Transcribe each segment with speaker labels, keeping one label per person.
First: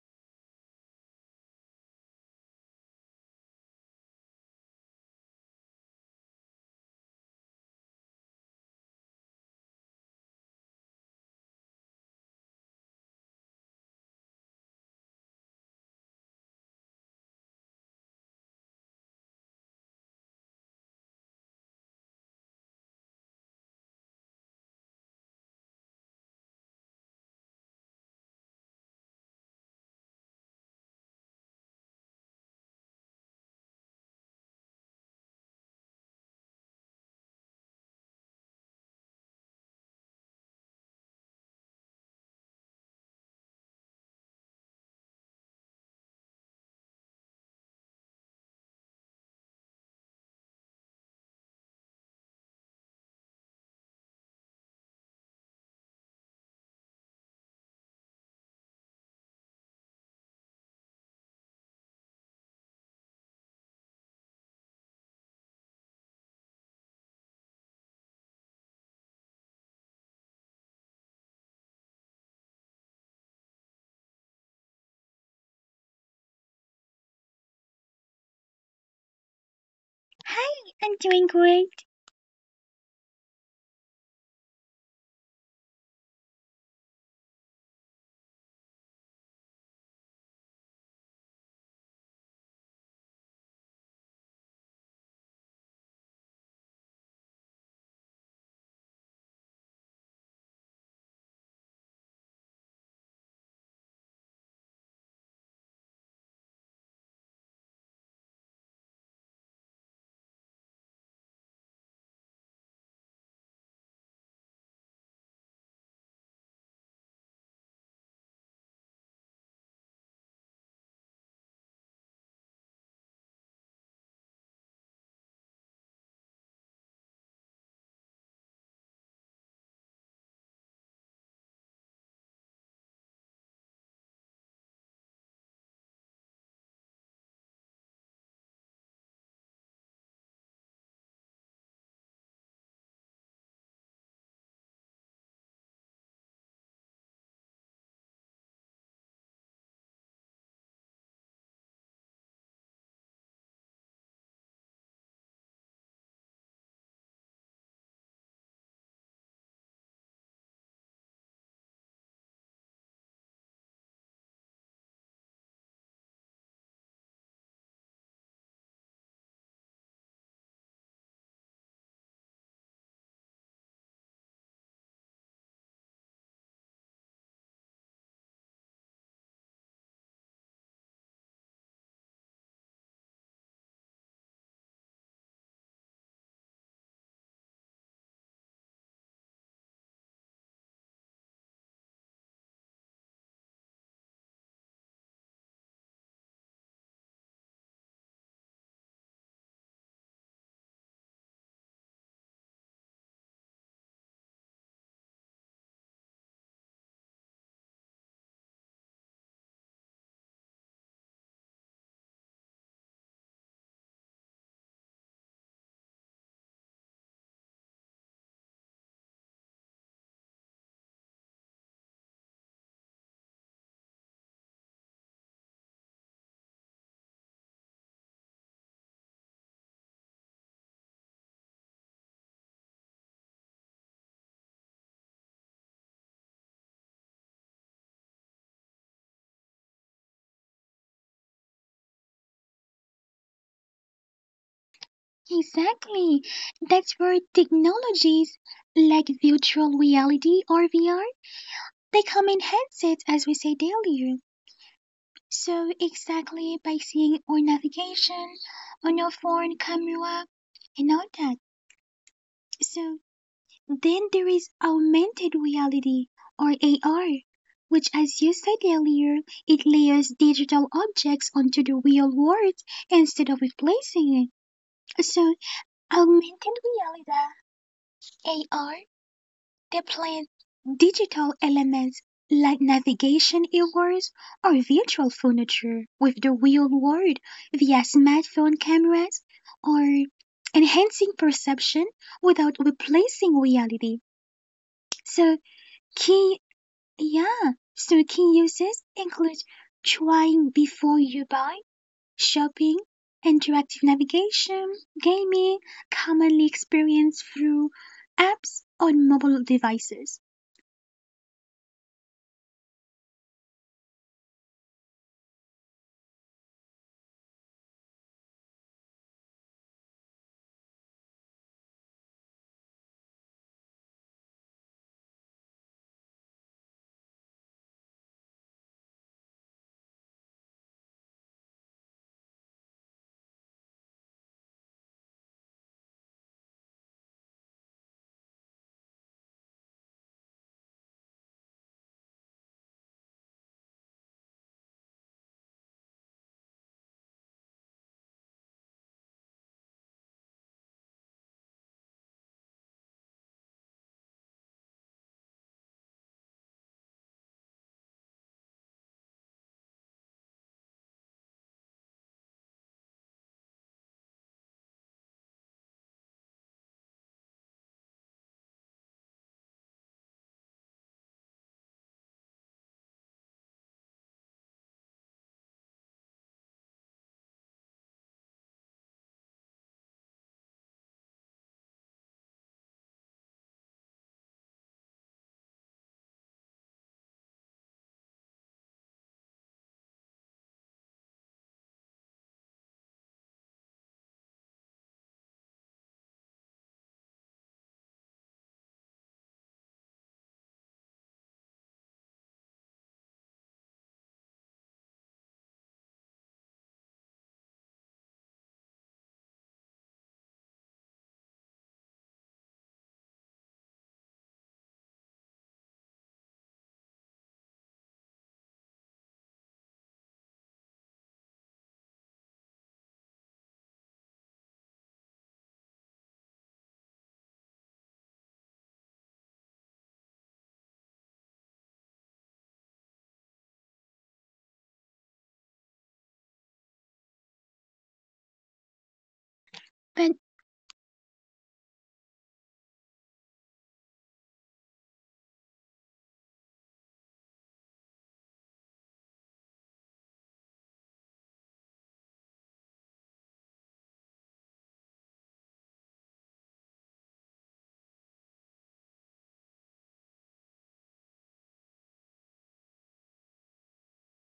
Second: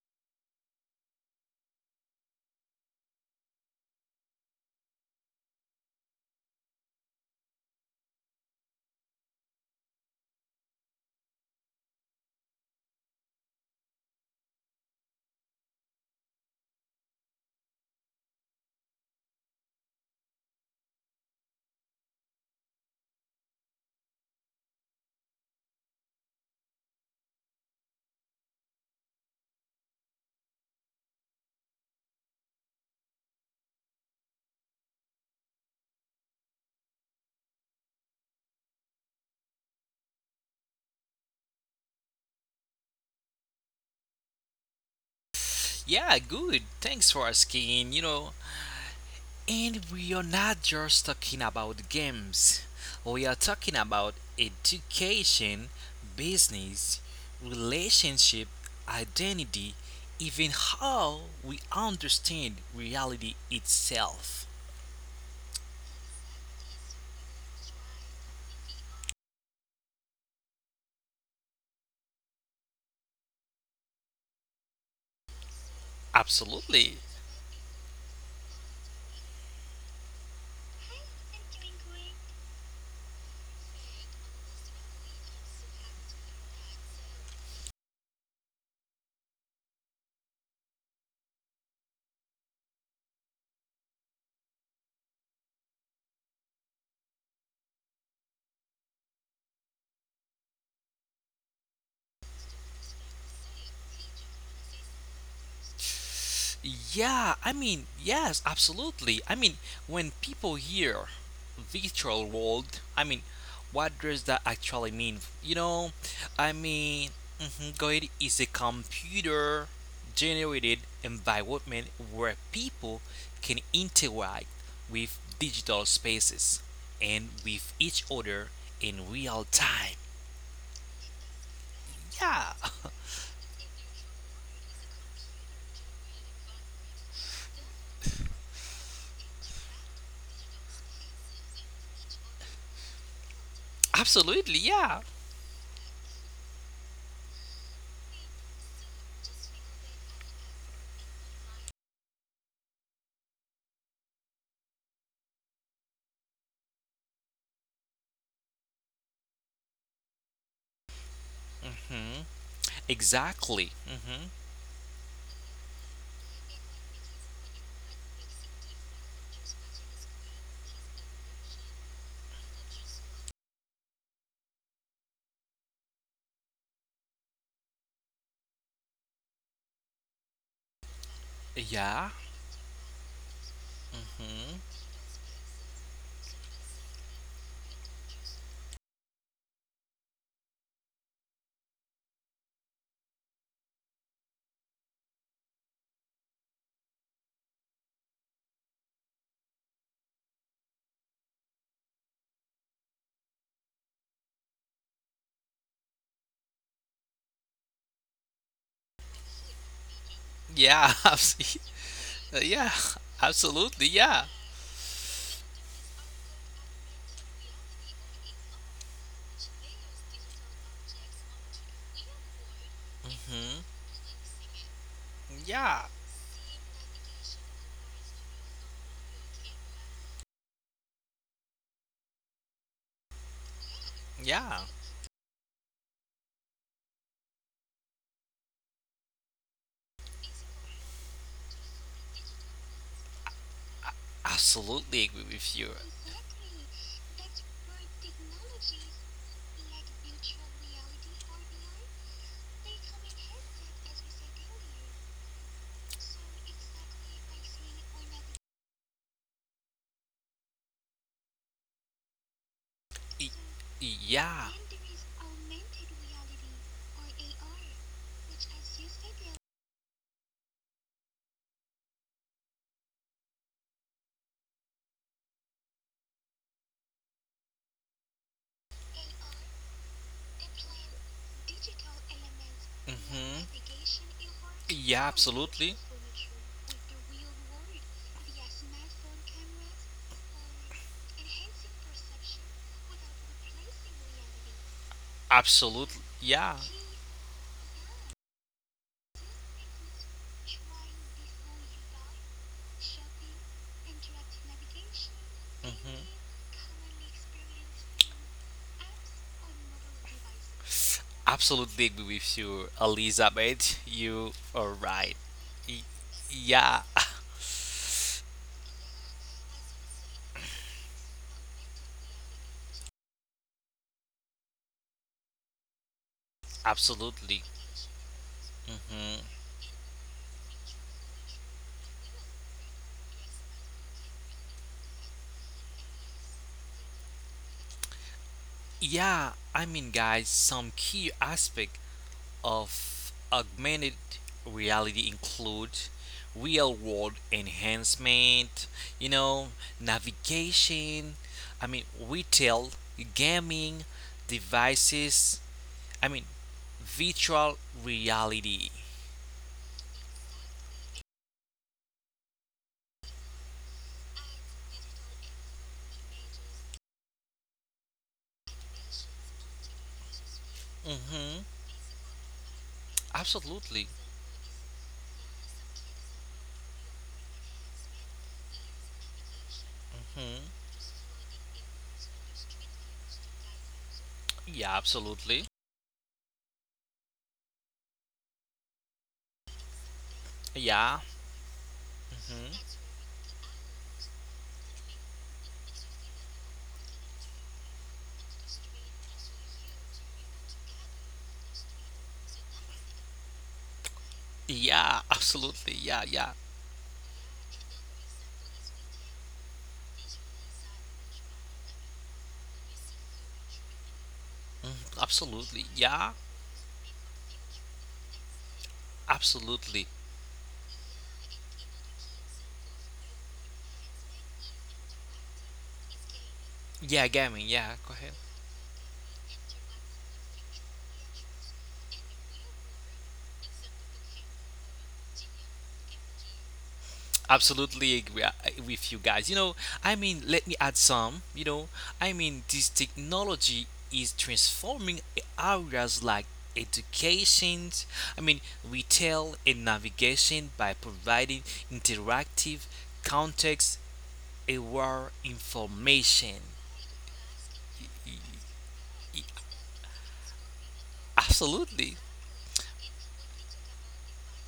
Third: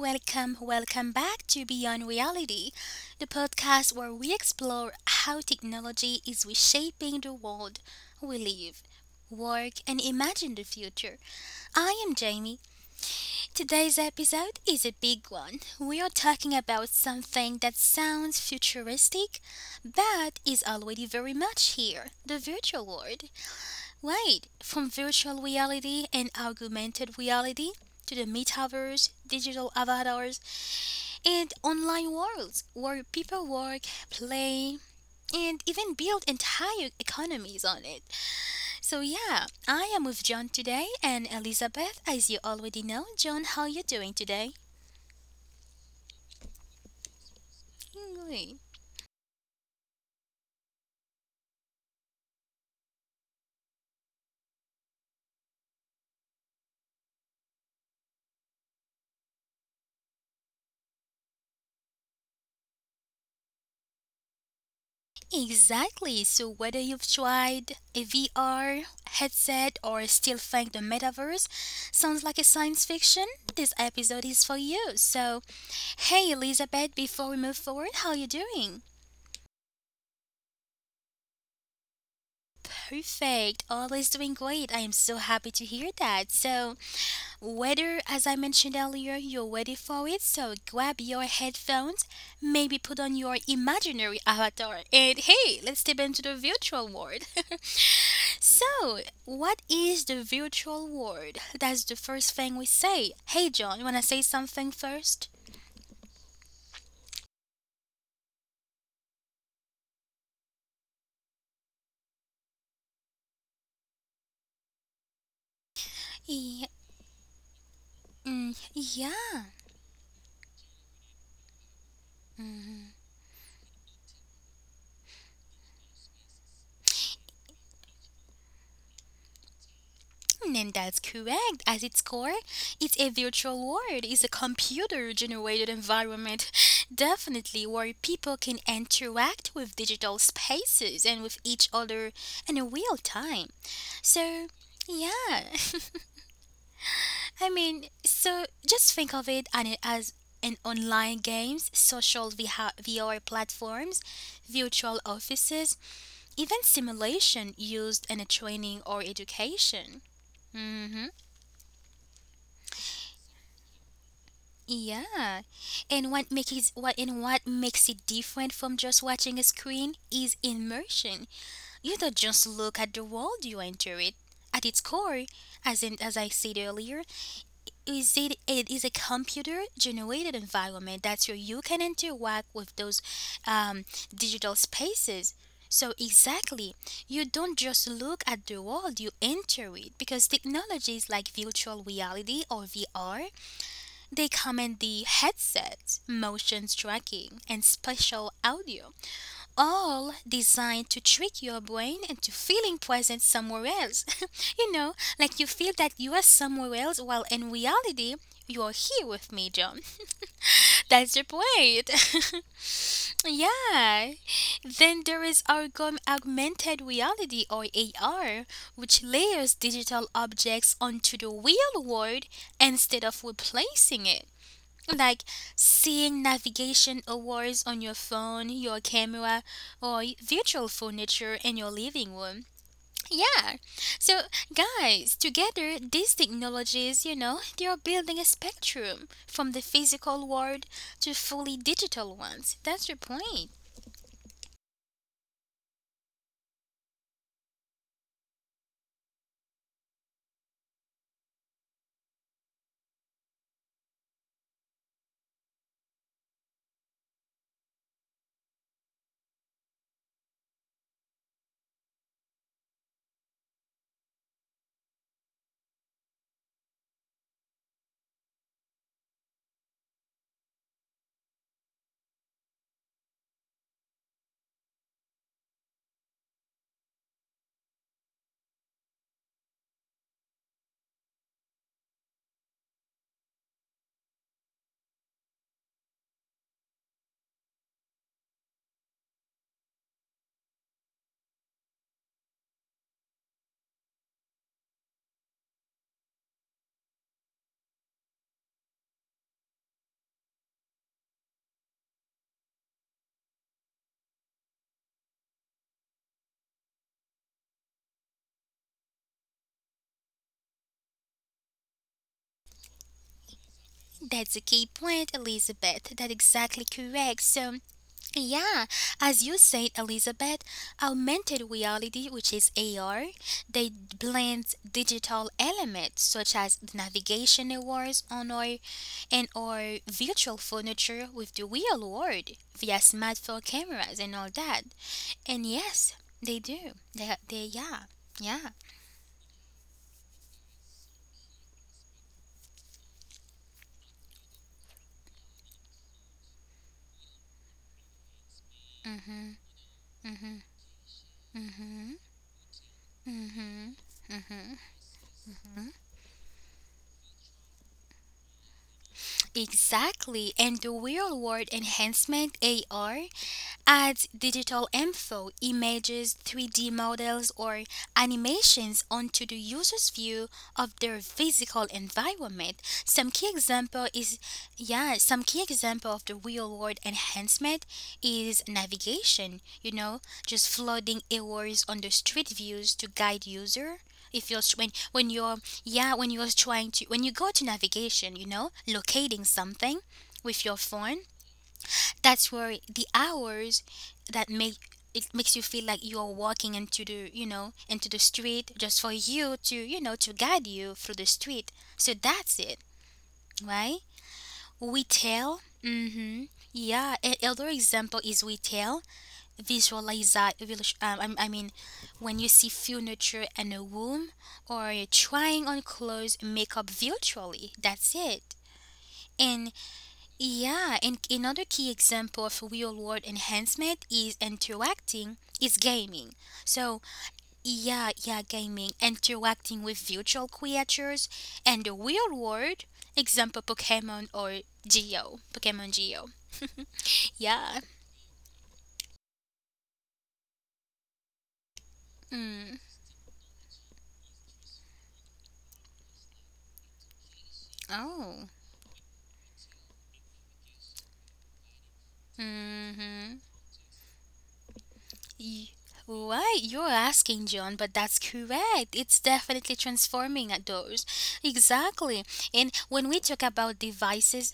Speaker 1: Welcome, welcome back to Beyond Reality, the podcast where we explore how technology is reshaping the world we live, work, and imagine the future. I am Jamie. Today's episode is a big one. We are talking about something that sounds futuristic but is already very much here, the virtual world. Right, from virtual reality and augmented reality to the metaverse, digital avatars, and online worlds where people work, play, and even build entire economies on it. So yeah, I am with John today and Elizabeth, as you already know. John, how you doing today?
Speaker 2: Yeah, good. Thanks for asking.
Speaker 1: Great.
Speaker 2: And we are not just talking about games. We are talking about education, business, relationship, identity, even how we understand reality itself.
Speaker 1: Exactly. So whether you've tried a VR headset or still think the metaverse sounds like a science fiction, this episode is for you. So, hey
Speaker 2: Absolutely.
Speaker 1: Elizabeth, before we move forward, how you doing?
Speaker 3: Hi, I'm doing great.
Speaker 1: Perfect. Always doing great. I am so happy to hear that. So, whether as I mentioned earlier, you're ready for it, so grab your headphones, maybe put on your imaginary avatar, and hey, let's step into the virtual world. So, what is the virtual world? That's the first thing we say. Hey, John, you wanna say something first?
Speaker 2: Absolutely. When people hear virtual world, what does that actually mean? I
Speaker 1: Yeah.
Speaker 2: mean, mhm, Goid is a
Speaker 1: Mm, yeah,
Speaker 2: computer generated environment where people can interact with digital spaces and with each other in real time.
Speaker 1: and that's correct. At its core,
Speaker 2: Yeah,
Speaker 1: it's a virtual world. It's a computer-generated environment, definitely where people can interact with digital spaces and with each other in real time.
Speaker 2: absolutely.
Speaker 1: So,
Speaker 2: Yeah.
Speaker 1: yeah. I mean, so just think of it as an online games, social VH VR platforms, virtual offices, even simulation used in a training or education. Mm. Mhm.
Speaker 2: Mhm. Exactly. hmm
Speaker 1: Yeah. And what makes it, what makes it different from just watching a screen is immersion. You don't just look at the world, you enter it. At its core, as I said earlier, is it it is a computer generated environment that where you can
Speaker 2: Yeah.
Speaker 1: interact with those um,
Speaker 2: Mm-hmm.
Speaker 1: digital spaces. So exactly, you don't just look at the world, you enter it, because technologies like virtual reality or VR, they come in the headsets, motion tracking, and spatial audio, all designed to trick your brain into feeling present somewhere else. you know, like you feel that you are somewhere else, while in reality, you are here with me, John.
Speaker 2: Yeah,
Speaker 1: That's the point.
Speaker 2: yeah, absolutely,
Speaker 1: Yeah.
Speaker 2: yeah.
Speaker 1: Then there is our gum augmented reality, or AR, which layers digital objects onto the real world instead of
Speaker 2: hmm
Speaker 1: replacing it, like
Speaker 2: Yeah,
Speaker 1: seeing navigation awards on your phone, your camera, or virtual furniture in your living room. Yeah. So,
Speaker 2: yeah,
Speaker 1: guys, together, these technologies, they are building a spectrum from the physical world to fully digital ones. That's your point.
Speaker 2: absolutely agree with you.
Speaker 3: Exactly. That's where technologies like virtual reality or VR, they come in handsets as we said earlier. So exactly by seeing our navigation on our phone camera and all that. So
Speaker 2: Y-
Speaker 3: then there
Speaker 2: Yeah.
Speaker 3: is augmented reality or AR, which as you said earlier, it layers digital objects onto the real world instead of replacing it. So augmented reality (AR) deploys digital elements like
Speaker 2: hmm
Speaker 3: navigation earbuds or
Speaker 2: Yeah,
Speaker 3: virtual
Speaker 2: absolutely.
Speaker 3: furniture with the real world via smartphone cameras or enhancing perception without replacing reality. So
Speaker 2: Absolutely.
Speaker 3: key
Speaker 2: Yeah.
Speaker 3: yeah, so, key uses include trying before you buy, shopping, interactive navigation, gaming,
Speaker 2: hmm
Speaker 3: commonly experienced through apps on mobile devices.
Speaker 2: Absolutely agree with you, Elizabeth.
Speaker 1: That's a
Speaker 2: You
Speaker 1: key
Speaker 2: are
Speaker 1: point,
Speaker 2: right.
Speaker 1: Elizabeth.
Speaker 2: Y-
Speaker 1: That's exactly
Speaker 2: Yeah,
Speaker 1: correct. So, yeah, as you said, Elizabeth, augmented reality, which is AR, they blend digital elements such as the navigation
Speaker 2: absolutely.
Speaker 1: awards on our and
Speaker 2: Mhm.
Speaker 1: our virtual furniture with the real world via smartphone cameras and all that. And yes, they do. They, yeah, yeah.
Speaker 2: Some key aspect of augmented reality include real world enhancement, you
Speaker 1: Mhm,
Speaker 2: know,
Speaker 1: mhm,
Speaker 2: navigation,
Speaker 1: mhm,
Speaker 2: retail,
Speaker 1: mhm,
Speaker 2: gaming,
Speaker 1: mhm.
Speaker 2: devices, I mean, virtual reality.
Speaker 1: Exactly, and the real world enhancement, AR add digital info, images, 3D models, or animations onto the user's view of their
Speaker 2: Mm-hmm.
Speaker 1: physical environment. Some key example
Speaker 2: Absolutely.
Speaker 1: is, yeah, some key example of the real world enhancement is navigation, you know, just
Speaker 2: Hmm.
Speaker 1: flooding errors on the street views to guide user. If you're
Speaker 2: Yeah,
Speaker 1: when you're
Speaker 2: absolutely.
Speaker 1: yeah, when you're trying to when you go to navigation, you know, locating something with your phone.
Speaker 2: Yeah.
Speaker 1: That's where
Speaker 2: Hmm.
Speaker 1: the hours, that make it makes you feel like you're walking into the, you know, into the street, just for you to, you know, to guide you through the street, so that's it, right? We
Speaker 2: Yeah,
Speaker 1: tell,
Speaker 2: absolutely. Yeah, yeah.
Speaker 1: mm-hmm, yeah, another example is we tell visualize. I mean, when you see furniture in a room, or
Speaker 2: Mhm.
Speaker 1: trying
Speaker 2: Absolutely.
Speaker 1: on
Speaker 2: Yeah,
Speaker 1: clothes, makeup virtually, that's it. And
Speaker 2: absolutely.
Speaker 1: yeah, and another key example of real-world enhancement is interacting, is gaming. So,
Speaker 2: Yeah, gaming. Yeah, go
Speaker 1: yeah,
Speaker 2: ahead.
Speaker 1: yeah, gaming, interacting with virtual creatures, and the real-world example, Pokemon or Geo, Pokemon Geo. Yeah.
Speaker 2: Absolutely agree with you guys.
Speaker 3: But,
Speaker 2: Let me add some.
Speaker 1: Mm.
Speaker 2: This technology is transforming areas like education,
Speaker 1: Oh.
Speaker 2: retail and navigation by providing interactive,
Speaker 1: Mm-hmm.
Speaker 2: context aware
Speaker 1: Y-
Speaker 2: information.
Speaker 1: Right, you're asking, John, but that's correct. It's
Speaker 2: Y-
Speaker 1: definitely transforming at those.
Speaker 2: Absolutely.
Speaker 1: Exactly. And when we talk about devices,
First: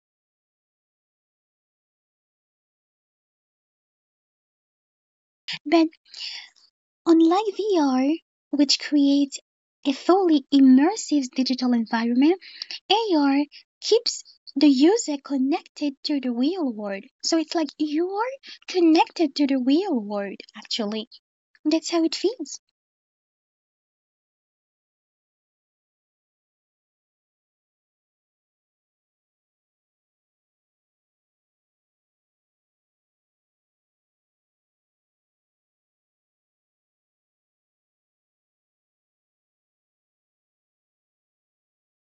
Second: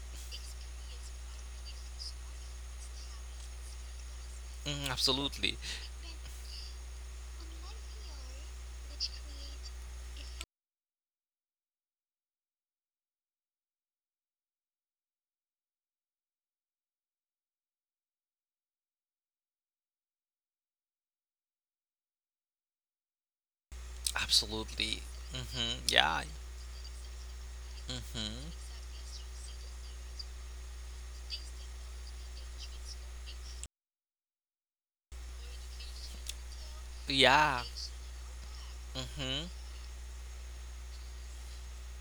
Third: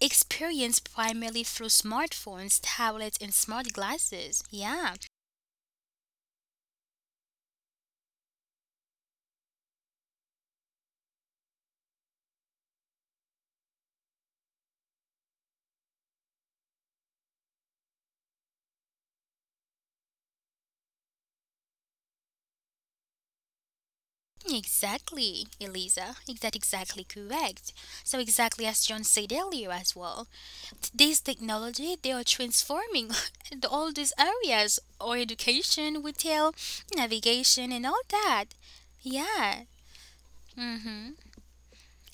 Speaker 1: experienced primarily through smartphones, tablets, and smart glasses.
Speaker 2: Mm,
Speaker 1: Yeah,
Speaker 2: absolutely.
Speaker 3: but unlike VR, which creates a fully immersive digital environment, AR keeps the user connected to the real world. So it's like you're connected to the real world, actually. That's how it feels.
Speaker 2: Absolutely.
Speaker 1: exactly,
Speaker 2: Hmm
Speaker 1: Eliza.
Speaker 2: Yeah.
Speaker 1: Is that exactly correct? So
Speaker 2: hmm
Speaker 1: exactly, as John said earlier as well, today's technology, they are transforming the- all these areas, or education, retail,
Speaker 2: Yeah.
Speaker 1: navigation, and all that.
Speaker 2: hmm
Speaker 1: Yeah. Mm-hmm.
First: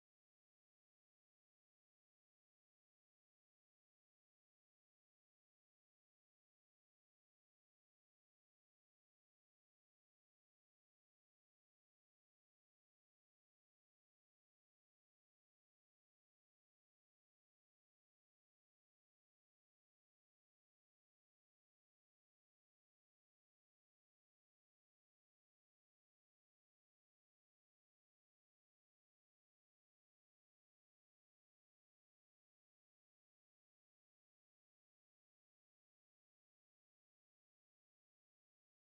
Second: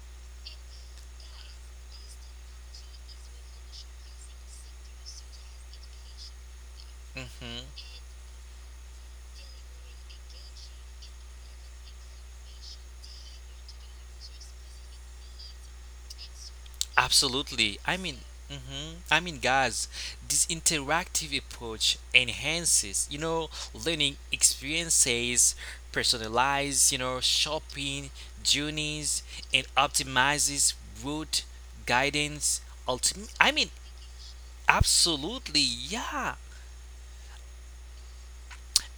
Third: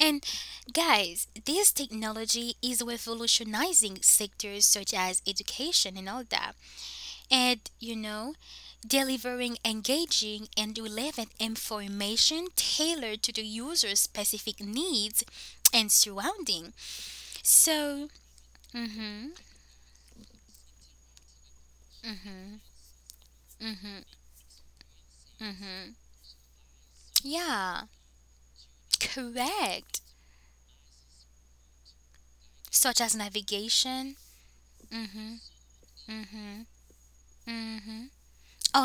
Speaker 1: And guys, this technology is revolutionizing sectors such as education and all that. And
Speaker 2: hmm
Speaker 1: you know, delivering engaging and relevant information tailored to the user's specific needs and surrounding.
Speaker 2: Absolutely.
Speaker 1: So,
Speaker 2: Mhm.
Speaker 1: mhm,
Speaker 2: I mean, guys, this interactive approach
Speaker 1: mhm,
Speaker 2: enhances,
Speaker 1: mhm,
Speaker 2: learning experiences,
Speaker 1: mhm.
Speaker 2: personalized,
Speaker 1: Yeah,
Speaker 2: shopping journeys, and
Speaker 1: correct.
Speaker 2: optimizes route guidance.
Speaker 1: Such as
Speaker 2: Ultim- I mean,
Speaker 1: navigation,
Speaker 2: Absolutely, yeah.
Speaker 1: mm,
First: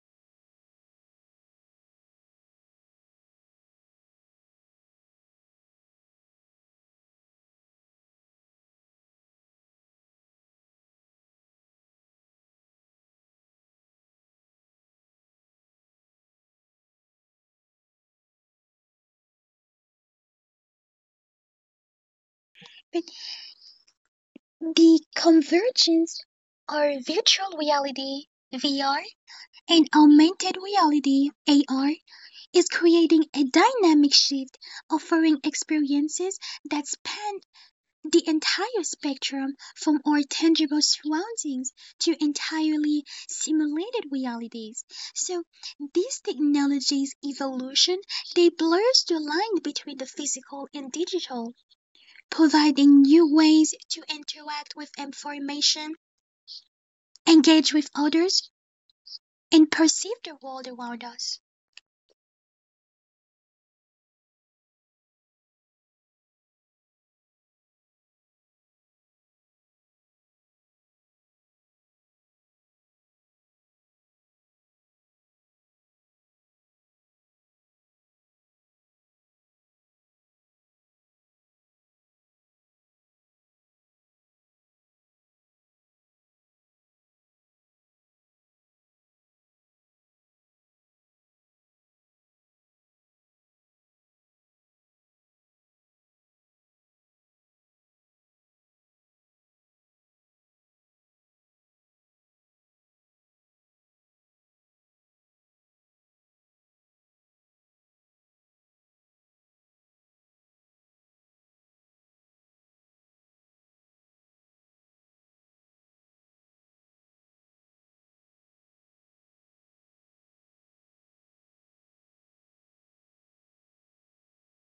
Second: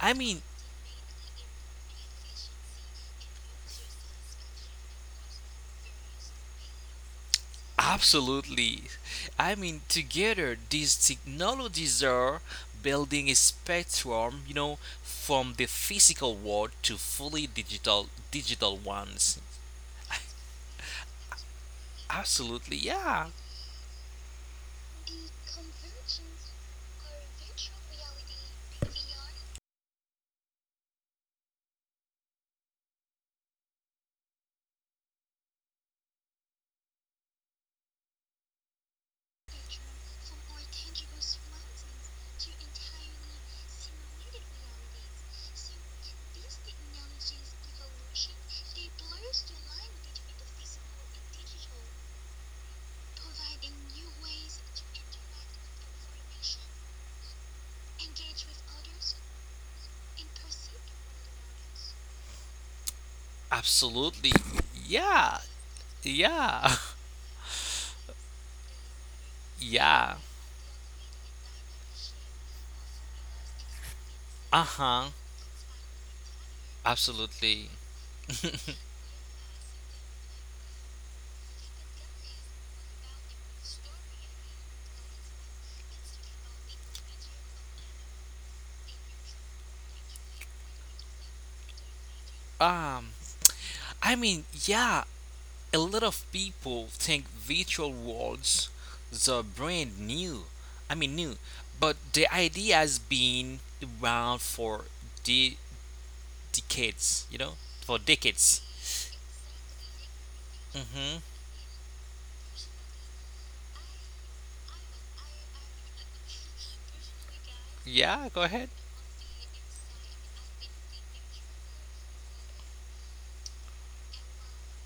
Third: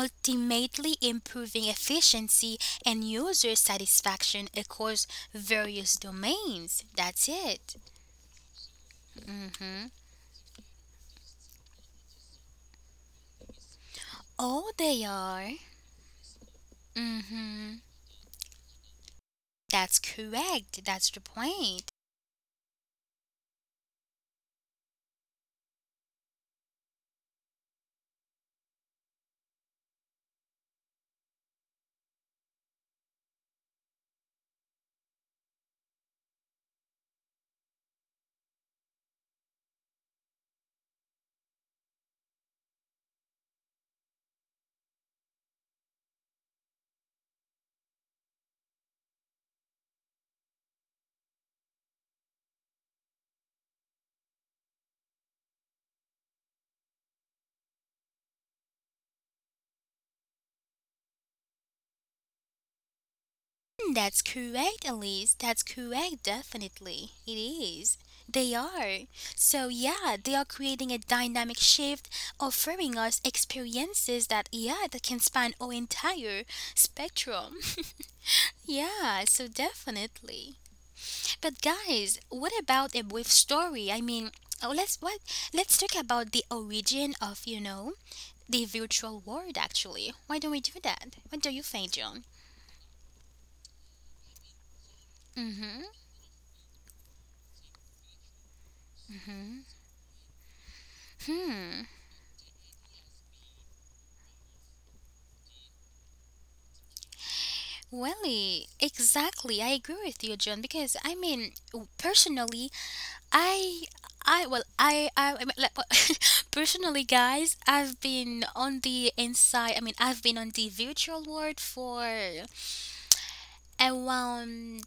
Speaker 2: I mean,
Speaker 1: improving efficiency and user satisfaction across various domains. That's it.
Speaker 2: Absolutely.
Speaker 1: Mhm.
Speaker 2: Together, these technologies are building a spectrum,
Speaker 1: Oh, they are.
Speaker 2: from the physical world to fully
Speaker 1: Mhm.
Speaker 2: digital ones.
Speaker 1: That's correct. That's the point.
Speaker 2: Absolutely,
Speaker 3: But
Speaker 2: yeah.
Speaker 3: the convergence are virtual reality, VR, and augmented reality (AR) is creating a dynamic shift, offering experiences that span the entire spectrum from our tangible surroundings to entirely simulated realities. So this technology's evolution, they blurs the line between the physical and digital, providing new ways to interact with information, engage with others, and perceive the world around us.
Speaker 1: Hmm, that's
Speaker 2: Absolutely,
Speaker 1: correct, Elise.
Speaker 2: yeah,
Speaker 1: That's correct,
Speaker 2: yeah,
Speaker 1: definitely. It is. They are. So,
Speaker 2: yeah.
Speaker 1: yeah, they are creating a dynamic shift, offering us experiences that,
Speaker 2: Uh
Speaker 1: yeah,
Speaker 2: huh.
Speaker 1: that can span our entire spectrum.
Speaker 2: Absolutely.
Speaker 1: Yeah, so definitely. But, guys, what about a brief story? I mean, oh, let's what? Let's talk about the origin of, you know, the virtual world, actually. Why don't we do that? What do you think, John?
Speaker 2: um, yeah.
Speaker 1: Mm
Speaker 2: A
Speaker 1: hmm.
Speaker 2: lot of people think virtual worlds are
Speaker 1: Mm
Speaker 2: brand new. I mean, new,
Speaker 1: hmm.
Speaker 2: but
Speaker 1: Hmm.
Speaker 2: the idea has been around for de- decades. For decades.
Speaker 1: Welly, exactly. I agree with you, John. Because
Speaker 2: Mm-hmm.
Speaker 1: I mean, personally, I, I well, I mean, like, personally, guys, I've
Speaker 2: Yeah, go
Speaker 1: been
Speaker 2: ahead.
Speaker 1: on the inside. I mean, I've been on the virtual world for around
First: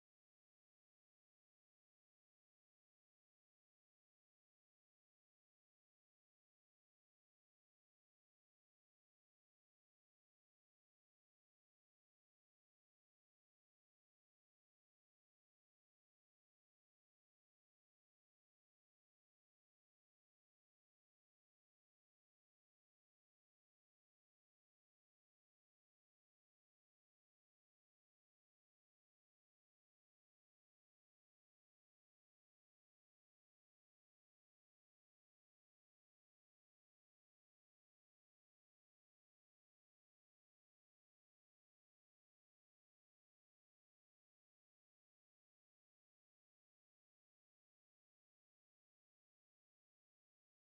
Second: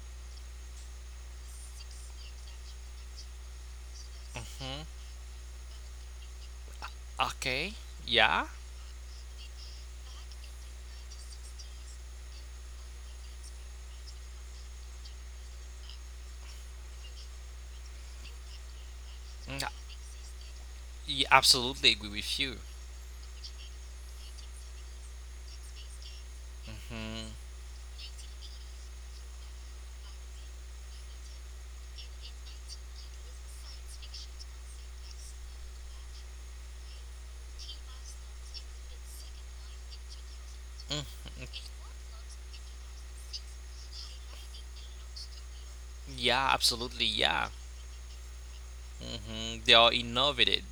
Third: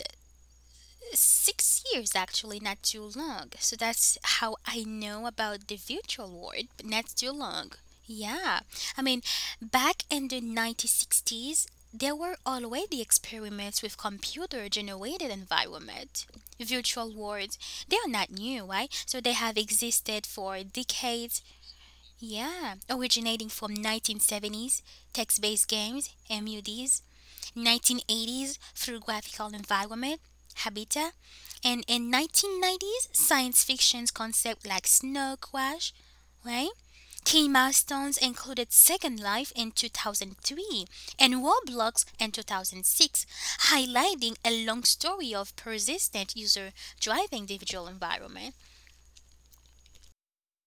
Speaker 1: 6 years actually, not too long. So that's how
Speaker 2: Hmm
Speaker 1: I know about the virtual world, but not too
Speaker 2: Okay.
Speaker 1: long.
Speaker 2: Yeah.
Speaker 1: Yeah, I mean, back in the 1960s, there were already experiments with computer generated environment. Virtual worlds, they are not new, right? So they have
Speaker 2: Mm, I
Speaker 1: existed for
Speaker 2: Yeah,
Speaker 1: decades.
Speaker 2: absolutely agree with you.
Speaker 1: Yeah, originating from 1970s, text-based games, MUDs,
Speaker 2: Hmm
Speaker 1: 1980s through graphical environment, habitat, and in 1990s, science fiction's concept like Snow Crash, right? Key milestones included Second Life in 2003
Speaker 2: Mm,
Speaker 1: and Roblox in 2006, highlighting a long story of persistent
Speaker 2: yeah,
Speaker 1: user
Speaker 2: absolutely. Yeah.
Speaker 1: driving the visual environment.
Speaker 2: hmm They are innovated.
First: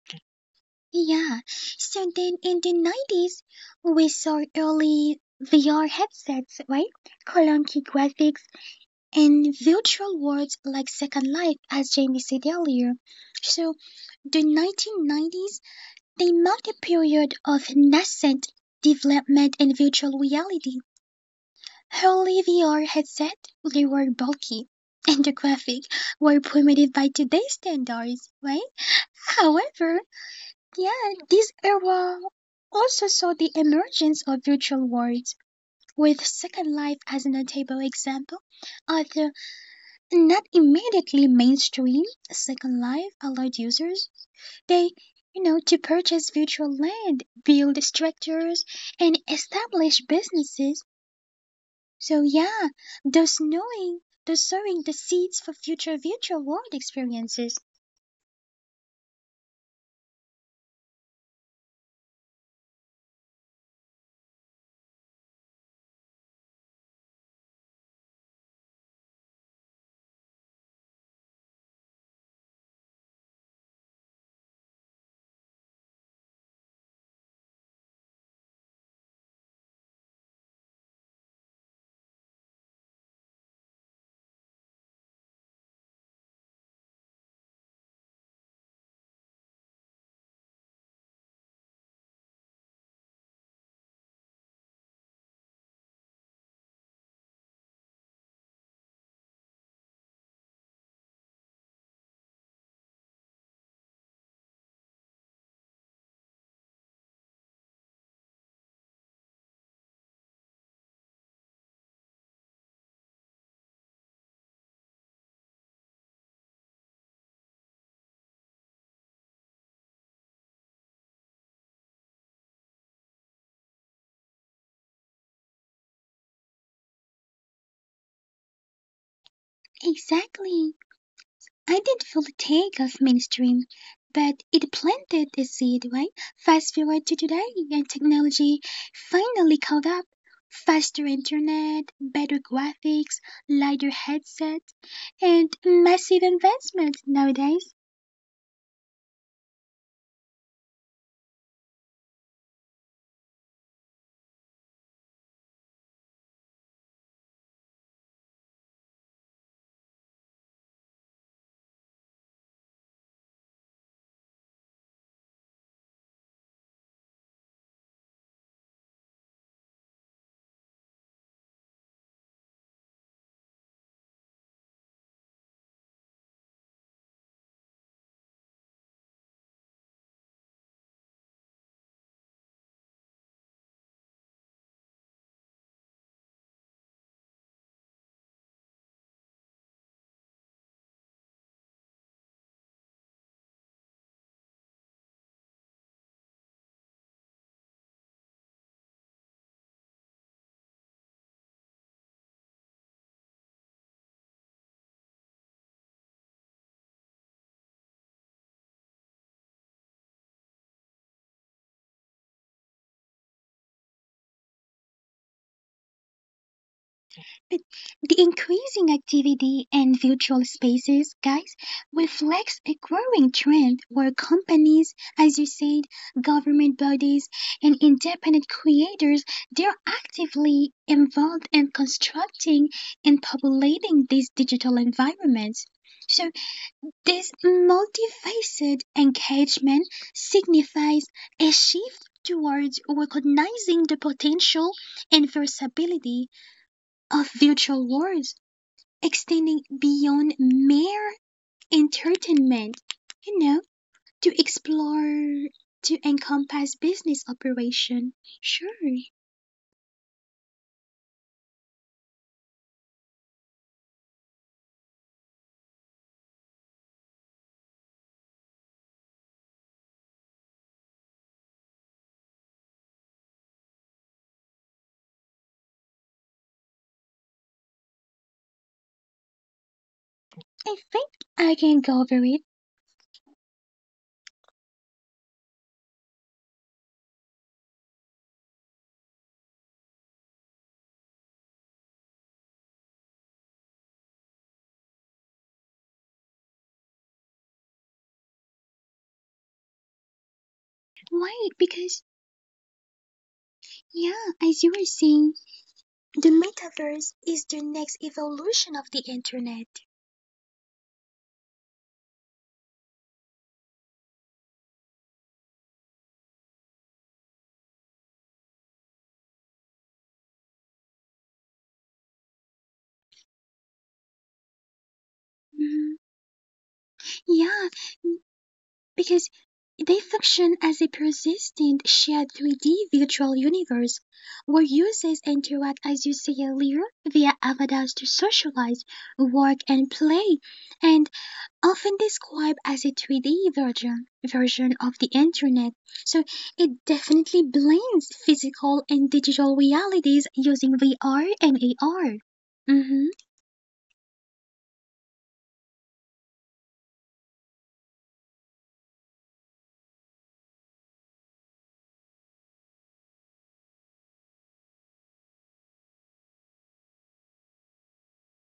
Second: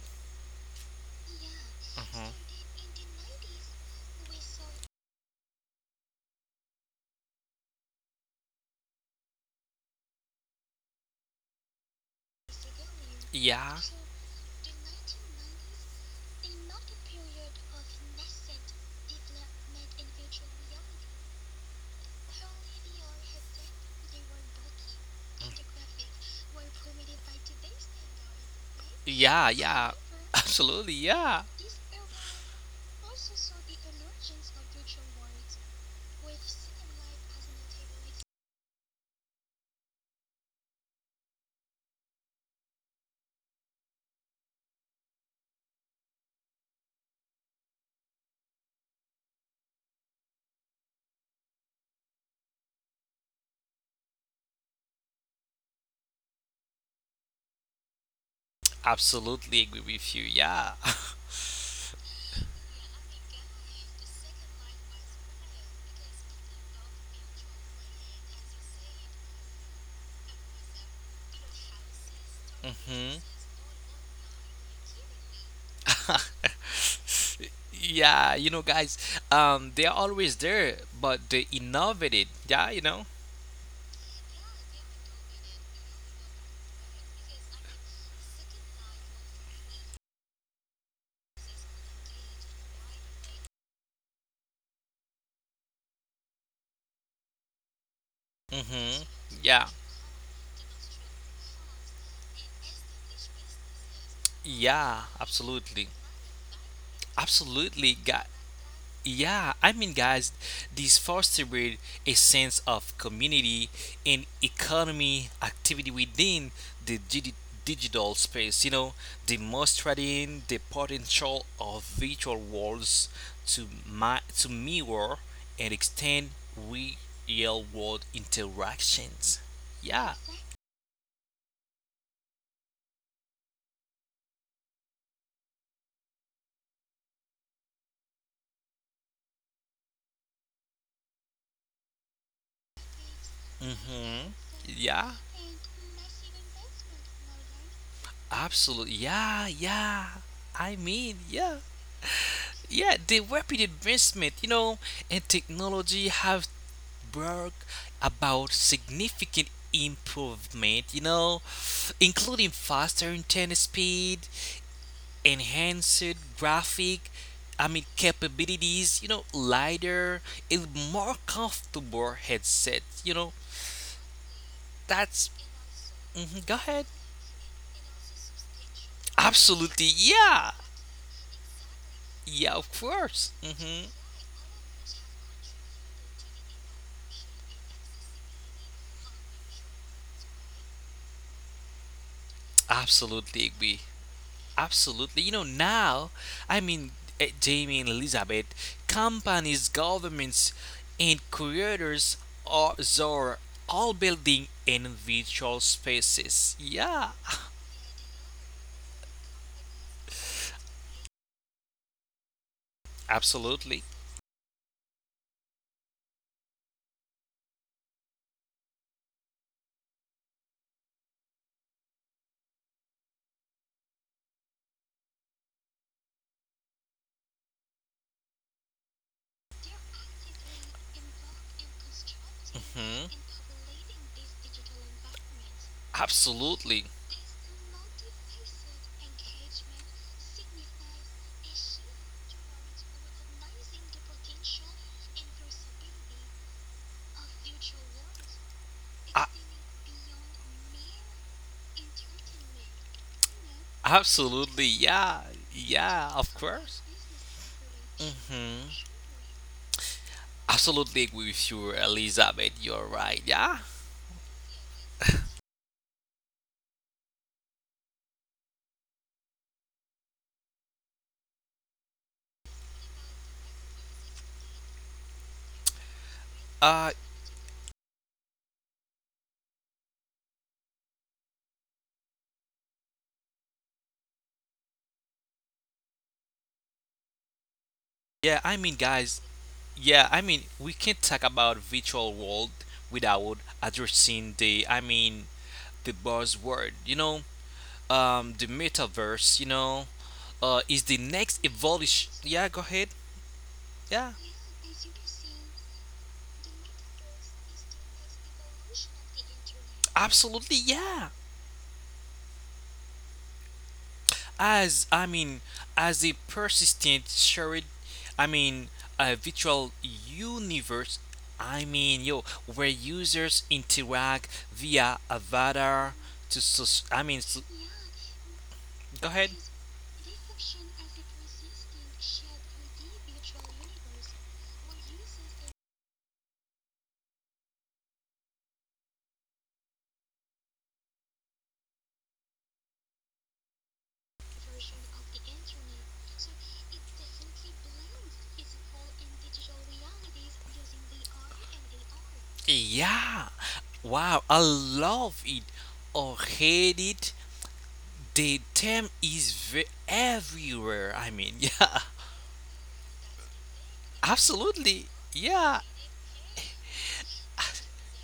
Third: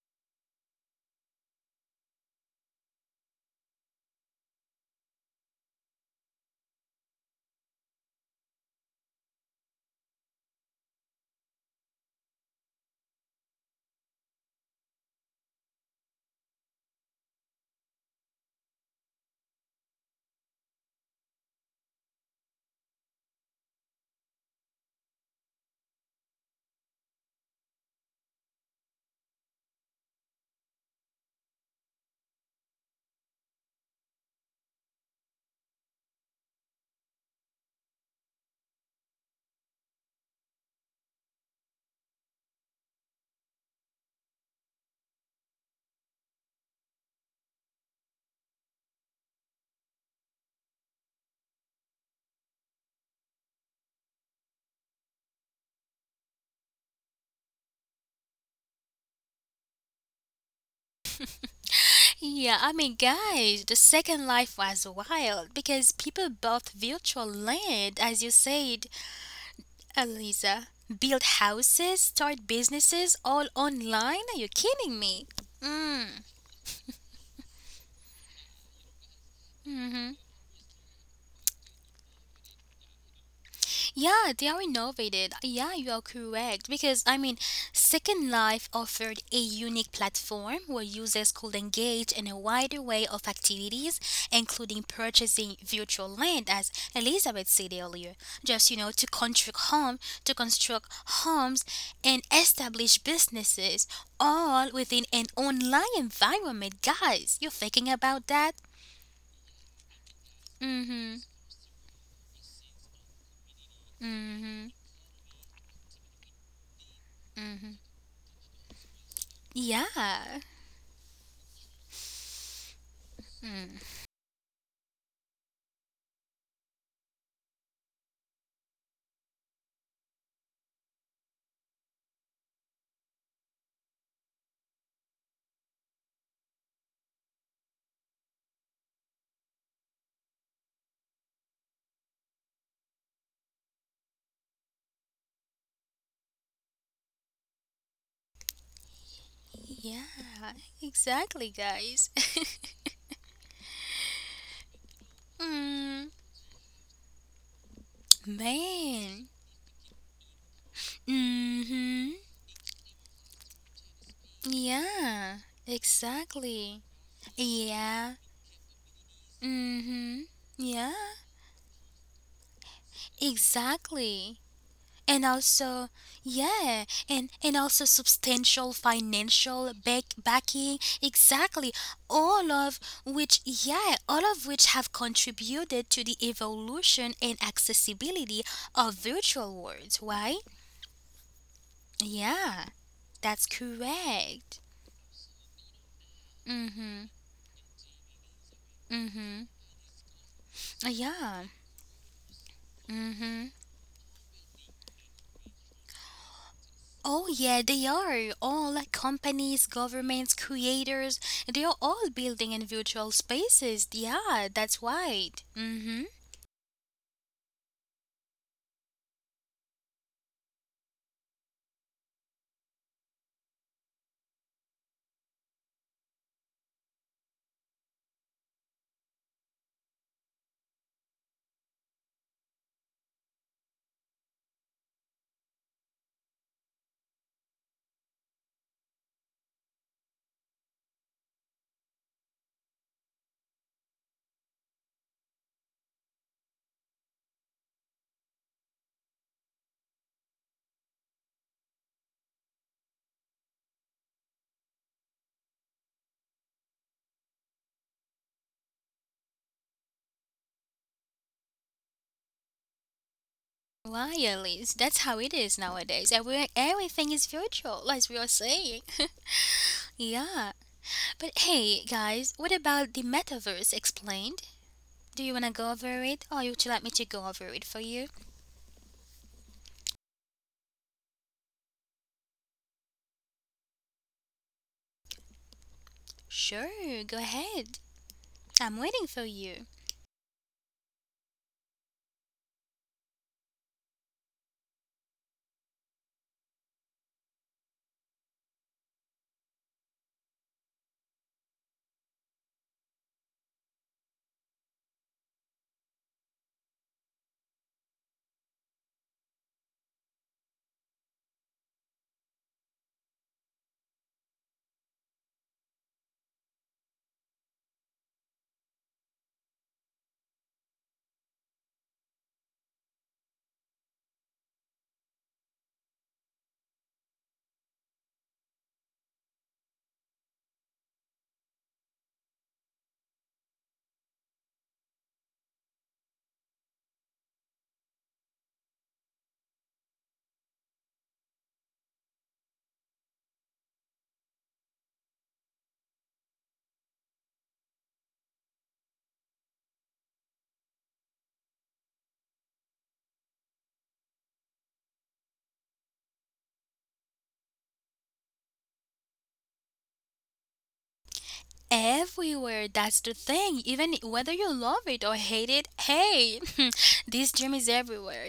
Speaker 3: Yeah, so then in the 90s, we saw early VR headsets, right? Clunky graphics and virtual worlds like Second Life, as Jamie said earlier. So
Speaker 2: Yeah.
Speaker 3: the 1990s, they marked a period of nascent development in virtual reality. Early VR headsets, they were bulky. And the graphics were primitive by today's standards, right?
Speaker 2: Yeah, yeah.
Speaker 3: However, yeah,
Speaker 2: Absolutely, yeah.
Speaker 3: this era also saw the emergence of virtual worlds, with Second Life as a notable example. Although not immediately mainstream, Second Life allowed users they you know to purchase virtual land, build structures, and establish businesses. So yeah, thus sowing the seeds for future virtual world experiences.
Speaker 2: Absolutely agree with you, yeah.
Speaker 1: Yeah, I mean, guys, the Second Life was wild, because people bought virtual land, as you said, Eliza, build houses, start businesses,
Speaker 2: hmm
Speaker 1: all online? Are you kidding me? Mm.
Speaker 2: yeah, you know, guys, they are always there, but they innovated, yeah, you know.
Speaker 1: Yeah, they are innovated. Yeah, you are correct. Because, I mean, Second Life offered a unique platform where users could engage in a wide array of activities, including purchasing virtual land, as Elizabeth said earlier. Just, you know, to
Speaker 2: Hmm
Speaker 1: construct
Speaker 2: Yeah,
Speaker 1: home, to construct homes and establish businesses, all within
Speaker 2: yeah,
Speaker 1: an online
Speaker 2: absolutely,
Speaker 1: environment. Guys, you're thinking
Speaker 2: absolutely,
Speaker 1: about
Speaker 2: guy.
Speaker 1: that?
Speaker 2: Yeah, I mean, guys, this
Speaker 1: Mm-hmm.
Speaker 2: foster breed a sense of community and
Speaker 1: Mm-hmm.
Speaker 2: economy activity within the
Speaker 1: Mm.
Speaker 2: digital space.
Speaker 1: Yeah,
Speaker 2: Demonstrating the potential of virtual worlds to my to mirror and extend real world interactions. Yeah.
Speaker 3: Exactly. I did not fully take off mainstream, but it planted a seed, right? Fast forward to today, and technology finally caught up. Faster internet, better graphics, lighter
Speaker 2: Mm-hmm.
Speaker 3: headsets,
Speaker 2: Yeah.
Speaker 3: and massive advancements nowadays.
Speaker 2: Absolutely. Yeah.
Speaker 1: yeah,
Speaker 2: Yeah. I mean,
Speaker 1: exactly,
Speaker 2: yeah.
Speaker 1: guys.
Speaker 2: Yeah, the rapid advancement, in
Speaker 1: Mm,
Speaker 2: technology have brought about
Speaker 1: man.
Speaker 2: significant improvement,
Speaker 1: Mm-hmm.
Speaker 2: including faster internet speed,
Speaker 1: Yeah,
Speaker 2: enhanced
Speaker 1: exactly.
Speaker 2: graphic,
Speaker 1: Yeah.
Speaker 2: capabilities,
Speaker 1: Mm-hmm.
Speaker 2: lighter, a
Speaker 1: Yeah,
Speaker 2: more comfortable headset, you know.
Speaker 1: exactly. And
Speaker 2: That's
Speaker 1: also,
Speaker 2: mhm, Go
Speaker 1: yeah,
Speaker 2: ahead.
Speaker 1: and also substantial financial back
Speaker 2: Absolutely,
Speaker 1: backing.
Speaker 2: yeah,
Speaker 1: Exactly, all of
Speaker 2: yeah, of
Speaker 1: which,
Speaker 2: course.
Speaker 1: yeah,
Speaker 2: Hmm
Speaker 1: all of which have contributed to the evolution and accessibility of virtual worlds. Why? Yeah, that's
Speaker 2: Absolutely agree.
Speaker 1: correct.
Speaker 2: Absolutely. You know, now, I
Speaker 1: Mm-hmm.
Speaker 2: mean, eh, Jamie and Elizabeth,
Speaker 1: Mm-hmm.
Speaker 2: companies, governments,
Speaker 1: Yeah.
Speaker 2: and creators are,
Speaker 1: Mm-hmm.
Speaker 2: are all building in virtual spaces.
Speaker 1: Oh
Speaker 2: Yeah,
Speaker 1: yeah, they are. All like, companies, governments, creators, they are all building in virtual spaces.
Speaker 2: absolutely.
Speaker 1: Yeah, that's right. Mm-hmm.
Speaker 3: But the increasing activity in virtual spaces, guys, reflects a growing trend where companies, as you said, government bodies, and independent creators, they're actively involved in constructing and
Speaker 2: Hmm.
Speaker 3: populating these digital environments. So
Speaker 2: Absolutely.
Speaker 3: this multifaceted engagement signifies a shift towards recognizing the potential and versatility of virtual worlds
Speaker 2: A-
Speaker 3: extending beyond mere entertainment, you know, to
Speaker 2: Absolutely.
Speaker 3: explore,
Speaker 2: Yeah.
Speaker 3: to
Speaker 2: Yeah, of
Speaker 3: encompass
Speaker 2: course.
Speaker 3: business operation. Sure,
Speaker 2: Mhm. Absolutely agree with you, Elizabeth. You're right. Yeah.
Speaker 1: Why, Alice? That's how it is nowadays. Everything is virtual, as we are saying. Yeah. But hey, guys, what about the metaverse explained? Do you want to go over it, or would you like me
Speaker 2: Uh
Speaker 1: to go over it for you?
Speaker 3: I think I can go over it.
Speaker 1: Sure, go ahead.
Speaker 2: yeah, I
Speaker 1: I'm
Speaker 2: mean
Speaker 1: waiting for
Speaker 2: guys,
Speaker 1: you.
Speaker 2: Yeah, we can't talk about virtual world without addressing the buzzword. The metaverse. Is the
Speaker 3: Why?
Speaker 2: next
Speaker 3: Because,
Speaker 2: evolution. Yeah, go ahead.
Speaker 3: yeah,
Speaker 2: Yeah,
Speaker 3: as you were saying, the metaverse is the next evolution of the internet.
Speaker 2: absolutely. Yeah, as I mean, as a persistent shared, I mean, a virtual universe. I mean, yo, where users interact via
Speaker 3: Mhm.
Speaker 2: avatar to, soc- I mean,
Speaker 3: Yeah,
Speaker 2: so,
Speaker 3: because
Speaker 2: go ahead.
Speaker 3: they function as a persistent shared 3D virtual universe where users interact, as you said earlier, via avatars to socialize, work, and play, and often described as a 3D version of the internet. So it definitely blends physical and digital realities using VR and AR.
Speaker 2: Yeah. Wow, I love it or hate it. The term is everywhere. Yeah,
Speaker 1: Everywhere, that's the thing. Even whether you love it
Speaker 2: absolutely.
Speaker 1: or hate it,
Speaker 2: Yeah.
Speaker 1: hey, this dream is everywhere.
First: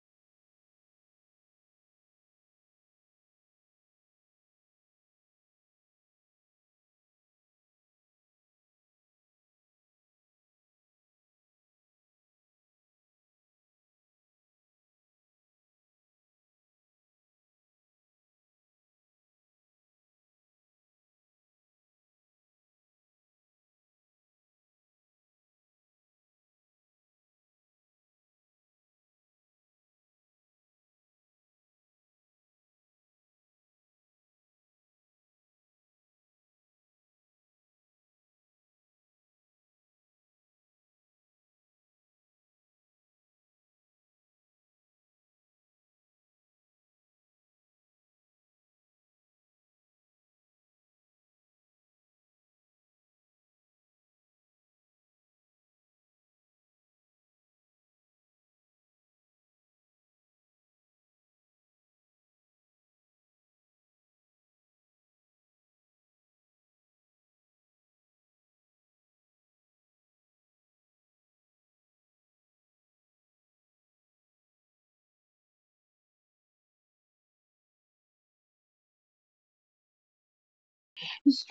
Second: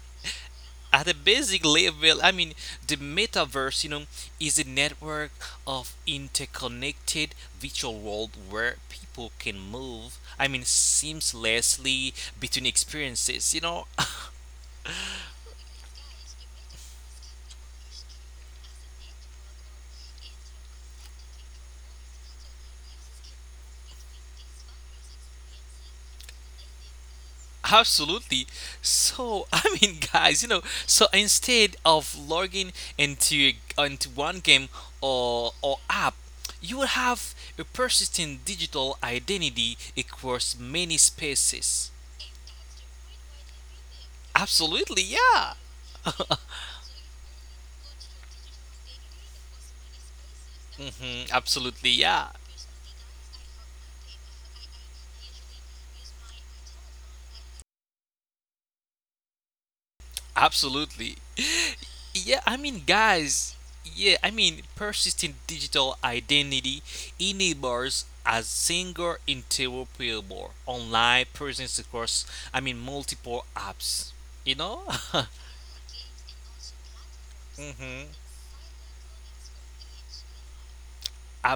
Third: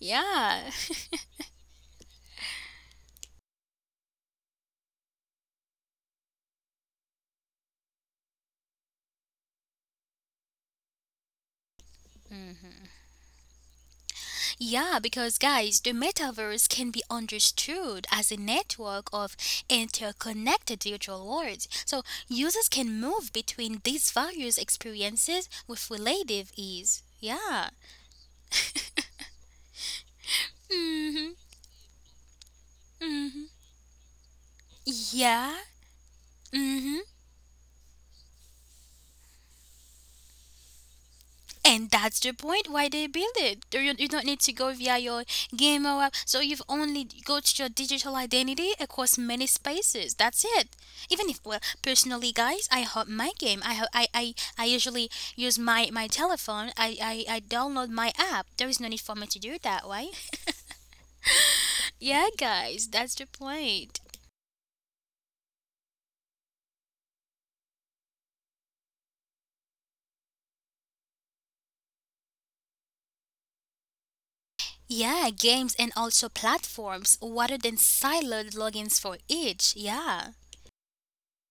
Speaker 1: Yeah.
Speaker 2: At a basic level, the metaverse, is a network of interconnected virtual world where people can move, seamlessly between
Speaker 1: Mhm.
Speaker 2: experiences, you know.
Speaker 1: Yeah, because guys, the metaverse can be understood as a network of interconnected virtual worlds. So users can move between these various experiences with relative ease. Yeah.
Speaker 2: Absolutely. So, so
Speaker 1: Hmm.
Speaker 2: instead of logging into
Speaker 1: Hmm.
Speaker 2: into one game
Speaker 1: Yeah.
Speaker 2: or app, you will
Speaker 1: Hmm.
Speaker 2: have a persistent digital identity across many spaces.
Speaker 1: And that's the point why they build it. You don't need to go
Speaker 2: Absolutely,
Speaker 1: via your
Speaker 2: yeah.
Speaker 1: gamer app. So you've only got your digital identity across many spaces. That's it.
Speaker 2: Mhm.
Speaker 1: Even if, well,
Speaker 2: Absolutely, yeah.
Speaker 1: personally, guys, I hop my game. I, ho- I usually use my telephone. I download my app. There is no need for me to do it that way.
Speaker 2: Absolutely.
Speaker 1: Yeah,
Speaker 2: Yeah, I mean,
Speaker 1: guys, that's the
Speaker 2: guys,
Speaker 1: point.
Speaker 2: yeah, I mean, Persistent digital identity enables a single interoperable online presence across, multiple apps. You know?
Speaker 1: Yeah, games and also platforms rather than
Speaker 2: hmm
Speaker 1: siloed logins for each. Yeah.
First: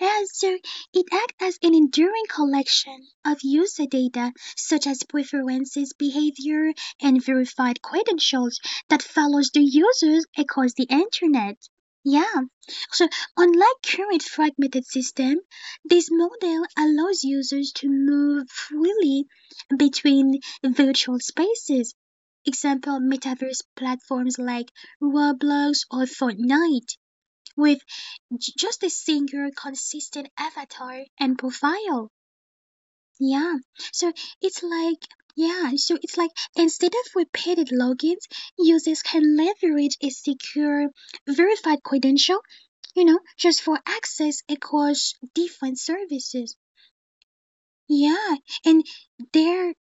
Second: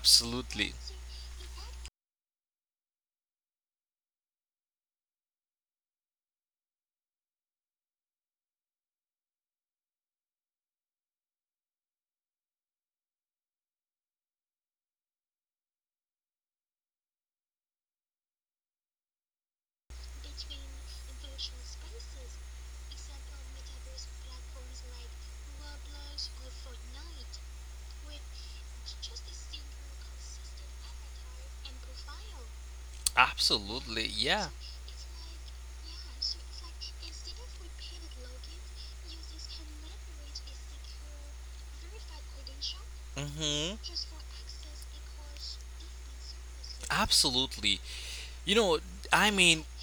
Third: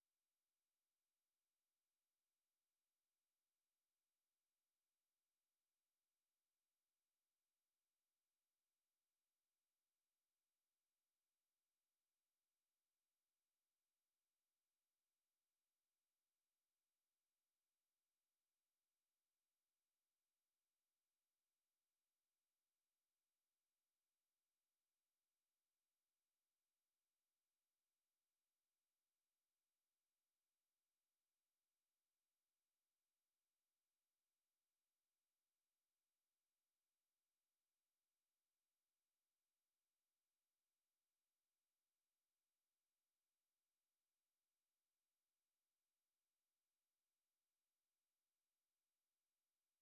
Speaker 3: Yeah, so it acts as an enduring collection of user data such as preferences, behavior, and verified credentials that follows the users across the internet. Yeah, so unlike current fragmented system, this model allows users to move freely between virtual spaces. Example metaverse platforms like Roblox or Fortnite, where j- just a single consistent avatar and profile. Yeah.
Speaker 2: Absolutely.
Speaker 3: So
Speaker 2: Yeah.
Speaker 3: it's like yeah, so it's like instead of repeated logins, users can leverage a secure verified credential, you know, just
Speaker 2: hmm
Speaker 3: for access across different services.
Speaker 2: Absolutely.
Speaker 3: Yeah,
Speaker 2: You know,
Speaker 3: and
Speaker 2: I mean,
Speaker 3: there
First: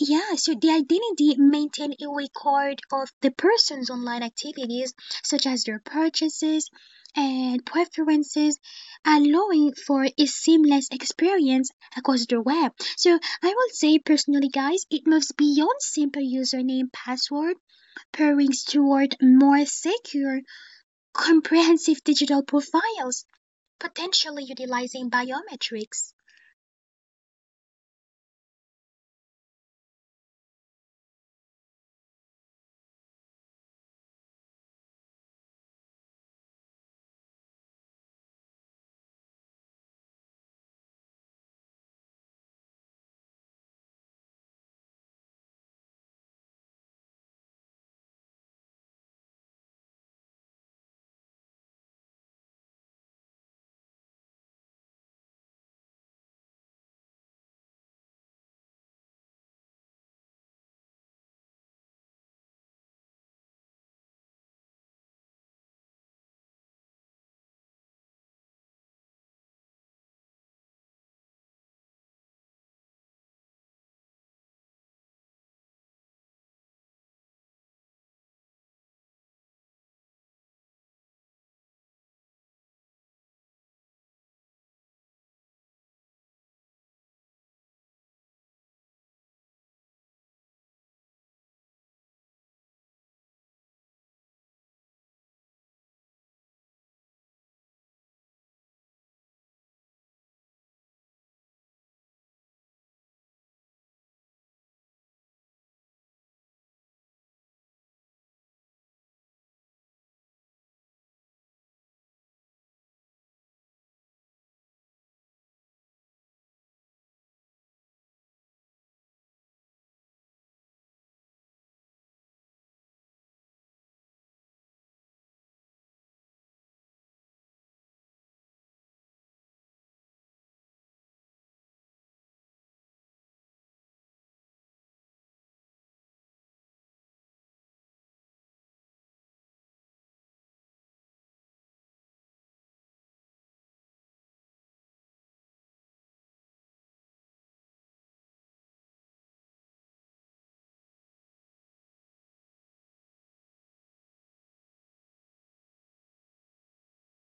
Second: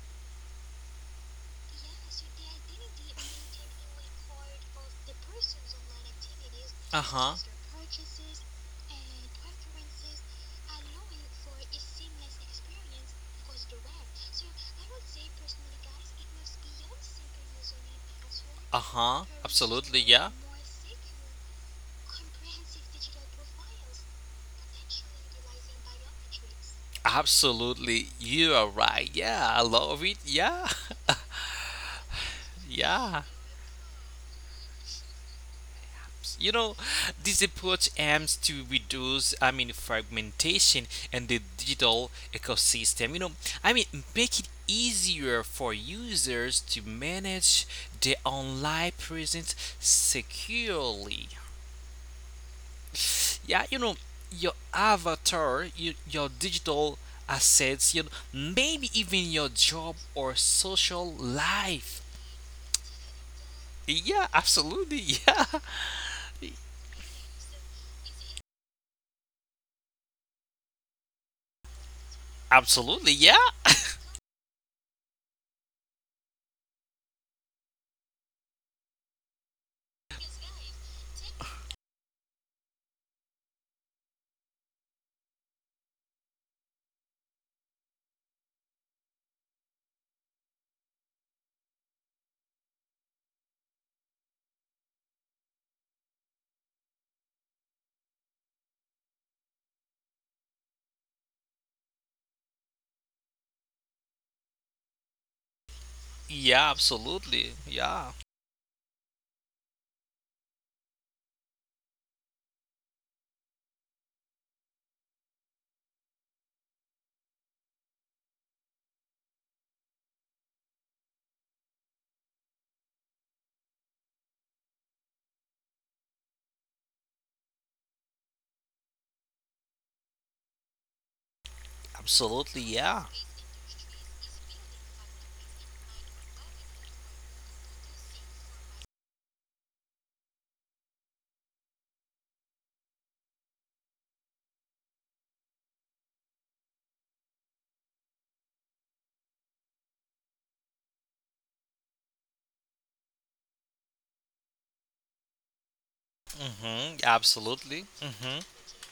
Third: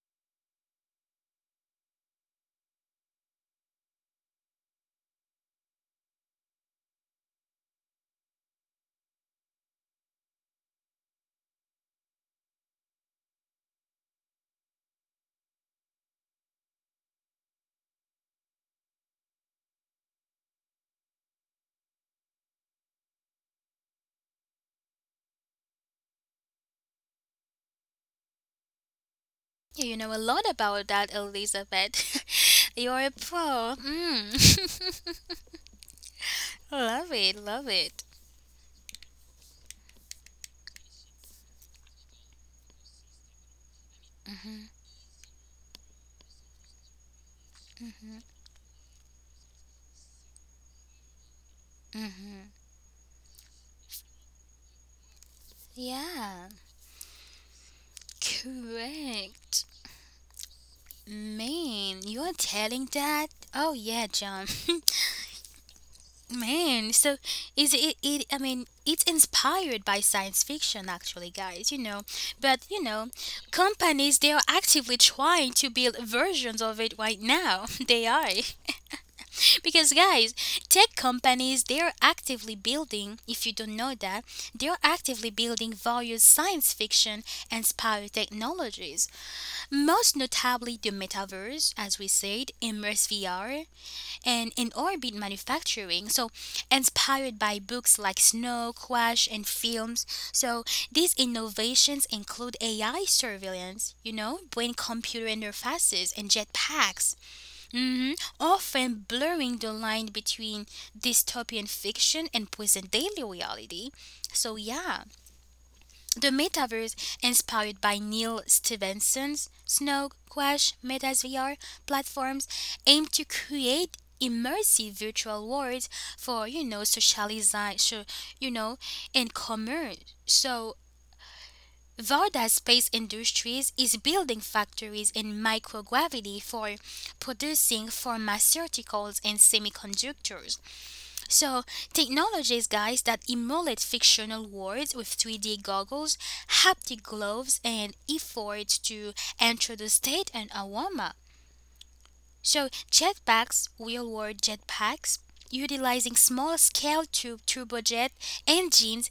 Speaker 3: Yeah, so the identity maintains a record of the person's online activities, such as their purchases
Speaker 2: uh huh.
Speaker 3: and preferences, allowing for a seamless experience across the web. So I will say personally, guys, it moves beyond simple username password pairings
Speaker 2: Uh huh.
Speaker 3: toward more
Speaker 2: Absolutely. Yeah.
Speaker 3: secure, comprehensive digital profiles, potentially utilizing biometrics.
Speaker 2: Absolutely, you are right. Yeah, I
Speaker 1: Yeah,
Speaker 2: love
Speaker 1: you
Speaker 2: it.
Speaker 1: know a lot
Speaker 2: Yeah,
Speaker 1: about that, Elizabeth. You're a
Speaker 2: yeah.
Speaker 1: pro. Mm.
Speaker 2: You know,
Speaker 1: Love
Speaker 2: this
Speaker 1: it, love
Speaker 2: approach
Speaker 1: it.
Speaker 2: aims to reduce, fragmentation and the digital ecosystem. I mean, Make it easier for users to manage their online presence securely.
Speaker 1: Mhm.
Speaker 2: Yeah, you know, your avatar, your
Speaker 1: Yeah,
Speaker 2: digital assets, you know, maybe even your
Speaker 1: correct.
Speaker 2: job or social life.
Speaker 1: Man, you're telling that? Oh yeah,
Speaker 2: Yeah,
Speaker 1: John.
Speaker 2: absolutely. Yeah.
Speaker 1: Man, so is it? I mean, it's inspired by science fiction, actually, guys. But
Speaker 2: Absolutely. Yeah.
Speaker 1: companies, they are actively trying to build versions of it right now. They are. Because guys, tech companies, they're actively building, if you don't know that, they're actively building various science fiction inspired technologies, most notably the metaverse, as we said, immersive VR, and in orbit manufacturing. So inspired by books like Snow Crash, and films. So these innovations include AI surveillance, brain computer interfaces and
Speaker 2: Yeah,
Speaker 1: jetpacks.
Speaker 2: absolutely. Yeah.
Speaker 1: Mhm, often blurring the line between dystopian fiction and present daily reality. So, yeah, the metaverse, inspired by Neil Stevenson's Snow Crash Metas VR platforms, aim to create immersive virtual worlds for socializing, so, you know, and commerce. So Varda
Speaker 2: Absolutely.
Speaker 1: Space
Speaker 2: Yeah.
Speaker 1: Industries is building factories in microgravity for producing pharmaceuticals and semiconductors. So, technologies, guys, that emulate fictional worlds with 3D goggles, haptic gloves, and efforts to introduce state and aroma. So, jetpacks, real world jetpacks, utilizing small scale
Speaker 2: Mhm. Absolutely.
Speaker 1: turbojet
Speaker 2: Mhm.
Speaker 1: engines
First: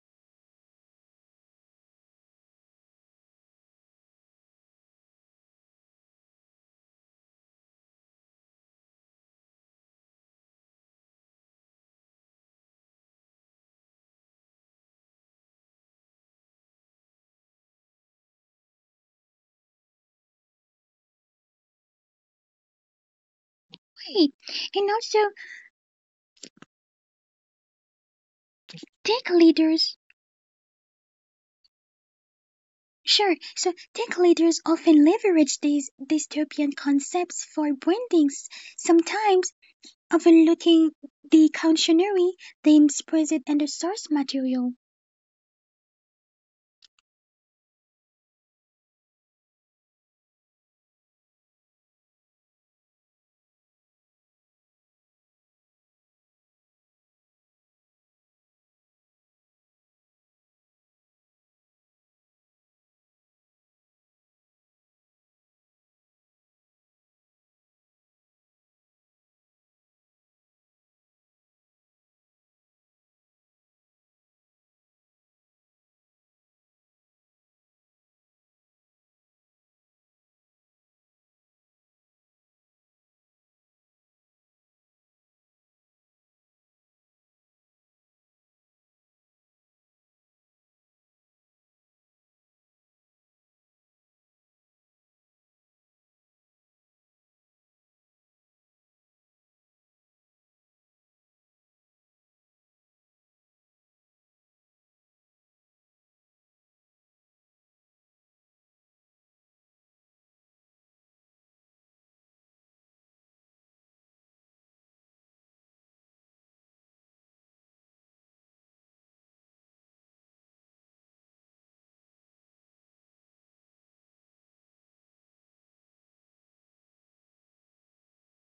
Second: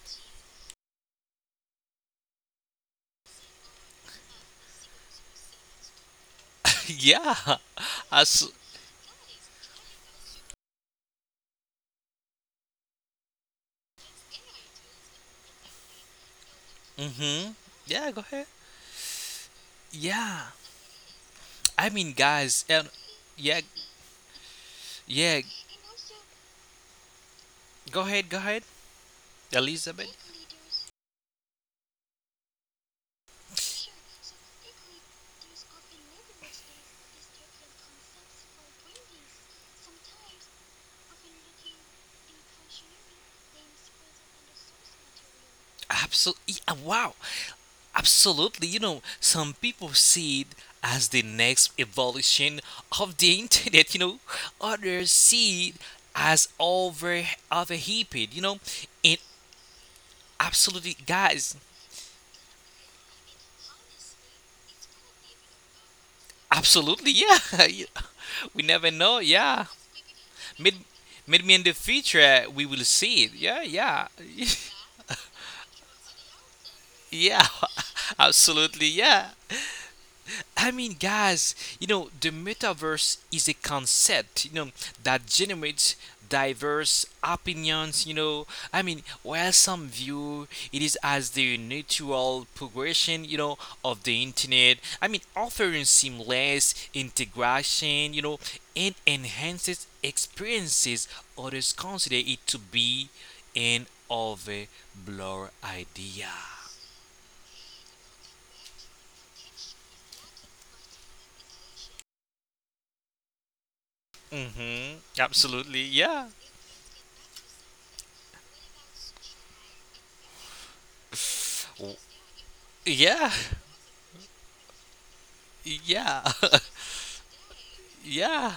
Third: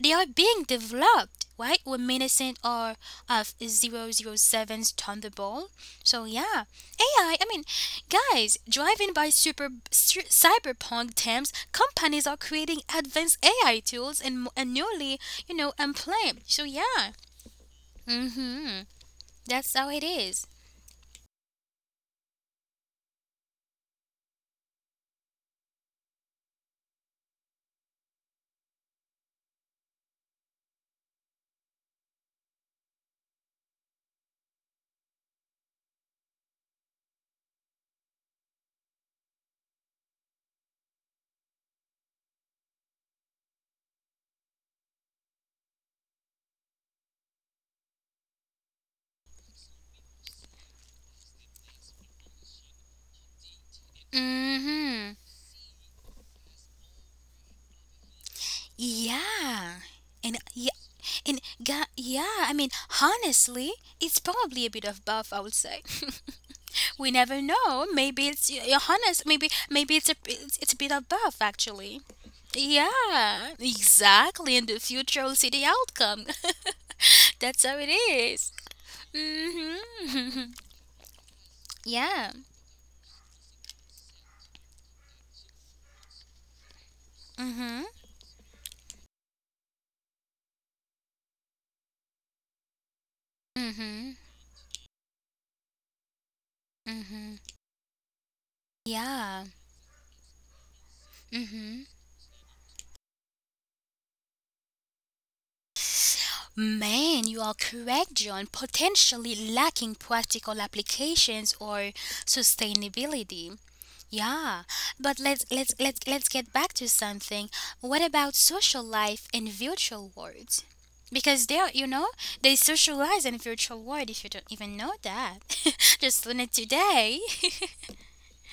Speaker 1: they are being developed, right? Reminiscent or of 007's Thunderbolt. So yeah, AI. I I
Speaker 2: Yeah.
Speaker 1: mean,
Speaker 2: As
Speaker 1: guys, driving by cyberpunk terms, companies are creating advanced AI tools and newly, employed. So yeah,
Speaker 2: mhm. Yeah, go ahead.
Speaker 1: mm-hmm. That's how it
Speaker 2: Yeah.
Speaker 1: is.
Speaker 2: I mean, guys, and yeah,
Speaker 3: Wait, and
Speaker 2: yeah,
Speaker 3: also
Speaker 2: Go ahead, go ahead.
Speaker 3: tech
Speaker 2: Elizabeth.
Speaker 3: leaders Sure. So tech leaders often leverage these dystopian concepts for brandings, sometimes overlooking the cautionary themes present in the source material.
Speaker 2: Absolutely. Wow. Absolutely. You know, some people see it as the next evolution of the internet. You know, others
Speaker 1: Mm-hmm.
Speaker 2: see it as overheated. You know, and
Speaker 1: Yeah. And yeah,
Speaker 2: Absolutely,
Speaker 1: and
Speaker 2: guys.
Speaker 1: ga- yeah, I mean, honestly, it's probably a bit of both, I would say.
Speaker 2: Absolutely,
Speaker 1: We never
Speaker 2: yeah.
Speaker 1: know. Maybe it's
Speaker 2: We never know.
Speaker 1: Johannes. Maybe
Speaker 2: Yeah.
Speaker 1: maybe it's a
Speaker 2: Mid-
Speaker 1: bit of both
Speaker 2: Maybe in the
Speaker 1: actually.
Speaker 2: future we will see it.
Speaker 1: Yeah,
Speaker 2: Yeah, yeah,
Speaker 1: exactly. In the future, we'll see the outcome.
Speaker 2: yeah.
Speaker 1: That's how it is.
Speaker 2: Absolutely, yeah.
Speaker 1: Mm-hmm.
Speaker 2: I mean, guys, the
Speaker 1: Yeah.
Speaker 2: metaverse is a concept, you know, that generates diverse
Speaker 1: Mm-hmm.
Speaker 2: opinions, you know. While some view it is as the natural progression, of
Speaker 1: Mm-hmm.
Speaker 2: the internet, offering seamless
Speaker 1: Mm-hmm.
Speaker 2: integration, and
Speaker 1: Yeah.
Speaker 2: enhances experiences, others
Speaker 1: Mm-hmm.
Speaker 2: consider it to be an overblur idea.
Speaker 1: Man, you are correct, John. Potentially lacking practical applications or sustainability. Yeah,
Speaker 2: Mm-hmm.
Speaker 1: but let's let's
Speaker 2: Absolutely,
Speaker 1: let's
Speaker 2: yeah.
Speaker 1: let's get back to something. What about social life in virtual worlds? Because they are, you
Speaker 2: W-
Speaker 1: know, they socialize
Speaker 2: Yeah,
Speaker 1: in virtual world. If you don't even know that,
Speaker 2: Yeah,
Speaker 1: just learn it today.
Speaker 2: yeah.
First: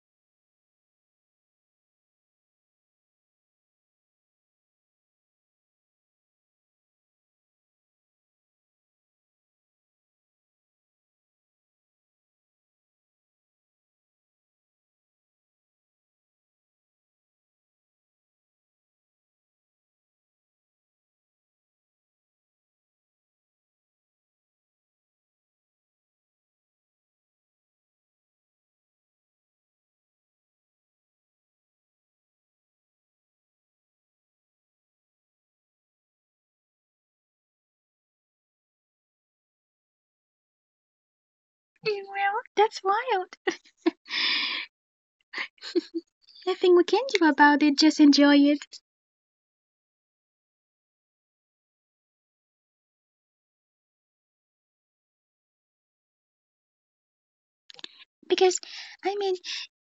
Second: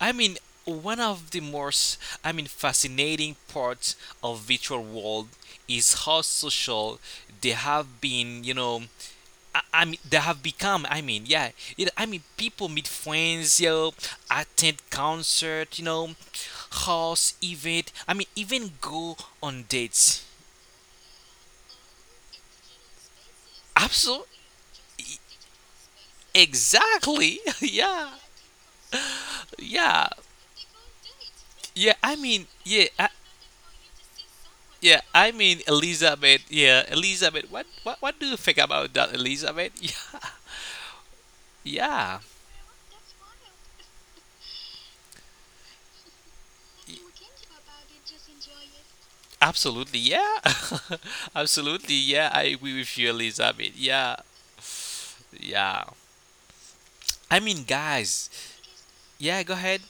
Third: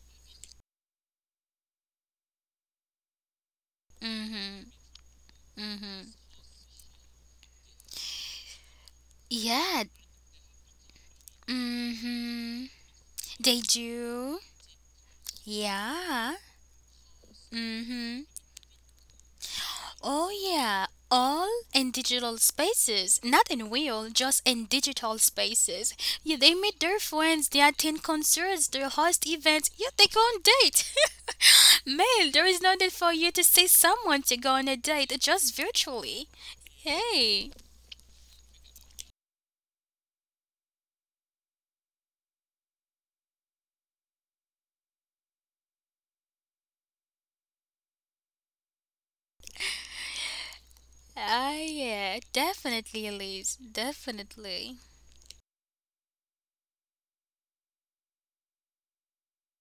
Speaker 2: I mean, One of the most, fascinating parts of virtual world is how social they have been.
Speaker 1: Yeah.
Speaker 2: They have become. People
Speaker 1: Mm-hmm.
Speaker 2: meet friends, you
Speaker 1: They
Speaker 2: know,
Speaker 1: do.
Speaker 2: attend concert, you know,
Speaker 1: Yeah.
Speaker 2: house event. Even go on dates.
Speaker 1: Oh, yeah, all in digital spaces, not in
Speaker 2: Absolutely,
Speaker 1: real, just in digital spaces. Yeah, they meet their
Speaker 2: exactly.
Speaker 1: friends, they
Speaker 2: Yeah,
Speaker 1: attend concerts, they host events,
Speaker 2: yeah,
Speaker 1: yeah, they go on date.
Speaker 2: yeah.
Speaker 1: Man, there is no need for you to see someone to go on a date, just
Speaker 2: Elizabeth.
Speaker 1: virtually.
Speaker 2: Yeah, Elizabeth.
Speaker 1: Hey,
Speaker 2: What do you think about that, Elizabeth? Yeah,
Speaker 3: Well, that's wild. Nothing we
Speaker 2: yeah.
Speaker 3: can do about it, just enjoy it.
Speaker 2: Y- Absolutely, yeah.
Speaker 1: ah,
Speaker 2: Absolutely, yeah. I
Speaker 1: yeah,
Speaker 2: agree with you,
Speaker 1: definitely,
Speaker 2: Elizabeth.
Speaker 1: Elise,
Speaker 2: Yeah,
Speaker 1: definitely.
Speaker 2: yeah. I mean, guys.
Speaker 3: Because, I mean,
Speaker 2: Yeah, go ahead.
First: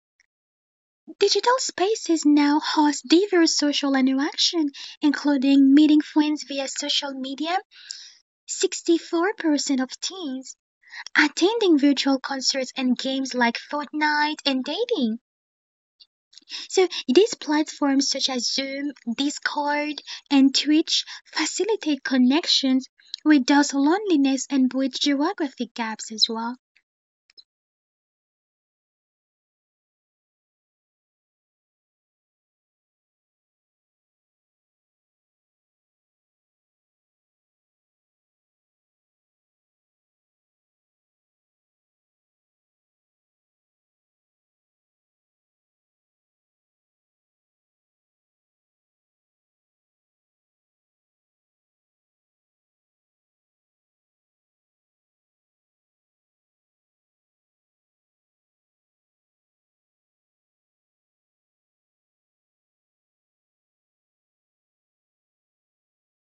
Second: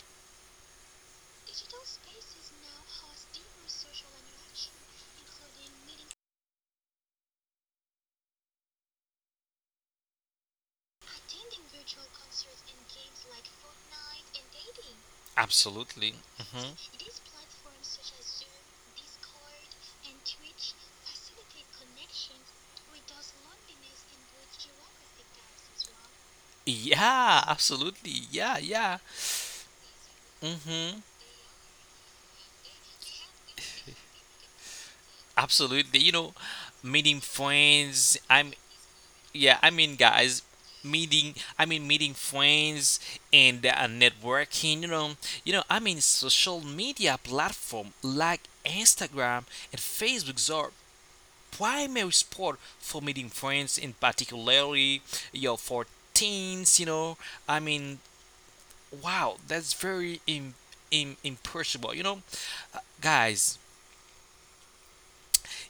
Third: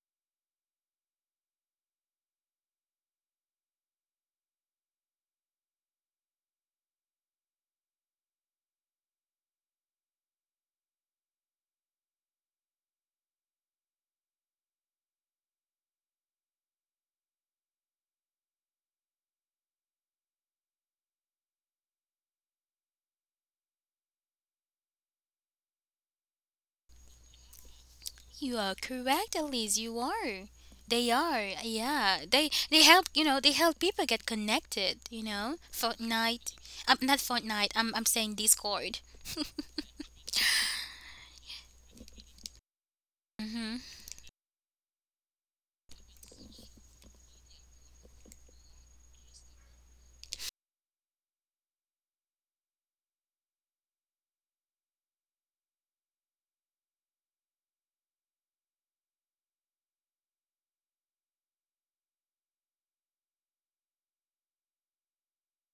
Speaker 3: digital spaces now host diverse social interaction, including meeting friends via social media. 64% of teens attending virtual concerts and games like Fortnite and dating.
Speaker 2: Absolutely. Hmm
Speaker 3: So these platforms such as Zoom, Discord, and Twitch facilitate connections, reduce loneliness, and bridge geographic gaps as well.
Speaker 2: Yeah, absolutely. Yeah,
Speaker 1: You are
Speaker 2: yeah.
Speaker 1: correct, Elise. You are.
Speaker 2: hmm
Speaker 1: They are. Yeah. They help. You know. They help people get connected. You know.
Speaker 2: Absolutely. You know,
Speaker 1: Fortnite.
Speaker 2: meeting
Speaker 1: Not Fortnite. I'm
Speaker 2: friends.
Speaker 1: saying
Speaker 2: I'm
Speaker 1: Discord.
Speaker 2: Yeah, I mean, guys, meeting. I mean, Meeting friends and
Speaker 1: Mhm.
Speaker 2: networking. Social media platform like Instagram and Facebook are primary sport for meeting friends, in particularly you know, for teens. I mean, wow, that's very imperishable. You know, guys.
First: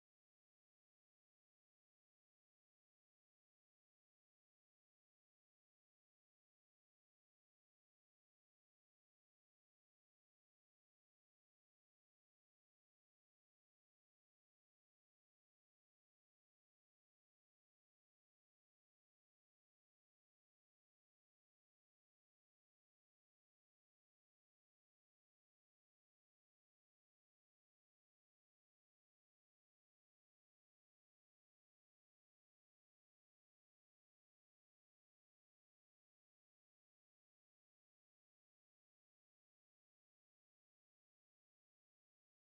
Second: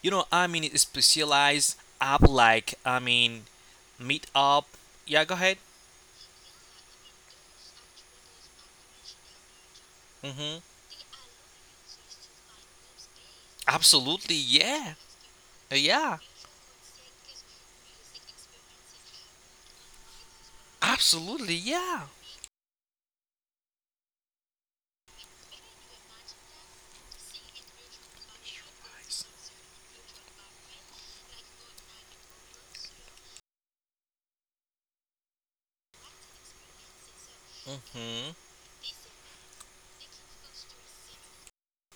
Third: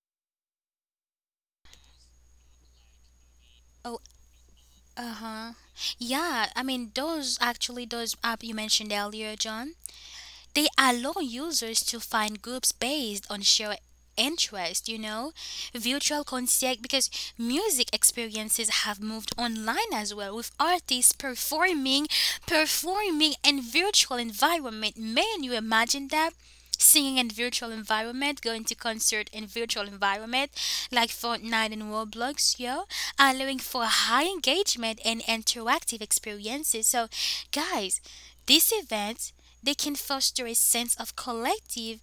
Speaker 2: It's specialized app like
Speaker 1: Oh.
Speaker 2: Meetup.
Speaker 1: Uh
Speaker 2: Yeah, go
Speaker 1: huh.
Speaker 2: ahead.
Speaker 1: Yeah. I mean, those actually those app you mentioned earlier, John.
Speaker 2: Mm-hmm.
Speaker 1: They allow users to find groups based on shared
Speaker 2: Absolutely,
Speaker 1: interest,
Speaker 2: yeah.
Speaker 1: you know,
Speaker 2: Yeah.
Speaker 1: virtual concert because music experiences have moved online as well with artists
Speaker 2: Absolutely,
Speaker 1: performing
Speaker 2: yeah.
Speaker 1: performing in virtual environment. Man, you imagine that? Singing in virtual environment, going to concert in virtual environment like Fortnite and Roblox, yo, allowing for high engagement and interactive experiences. So guys,
Speaker 2: Mm-hmm.
Speaker 1: this event they can foster a sense of collective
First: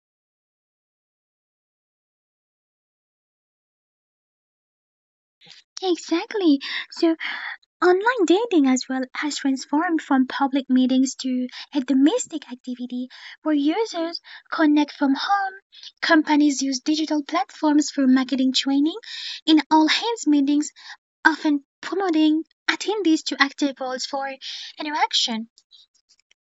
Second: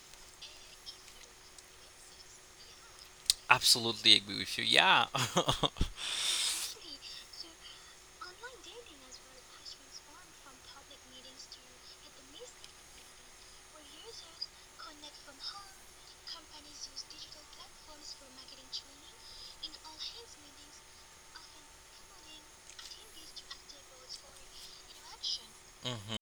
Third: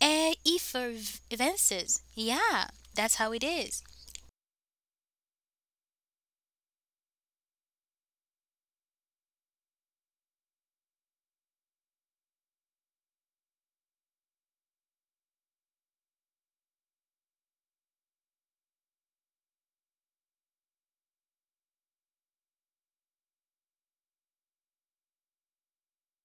Speaker 1: effervescence. Yeah, that's how it is.
Speaker 2: Absolutely agree with you. Yeah.
Speaker 3: Exactly. So online dating as well has transformed from public meetings to a domestic activity where users connect from home. Companies use digital platforms for marketing training in all hands meetings, often promoting attendees to active roles for interaction.
Speaker 2: hmm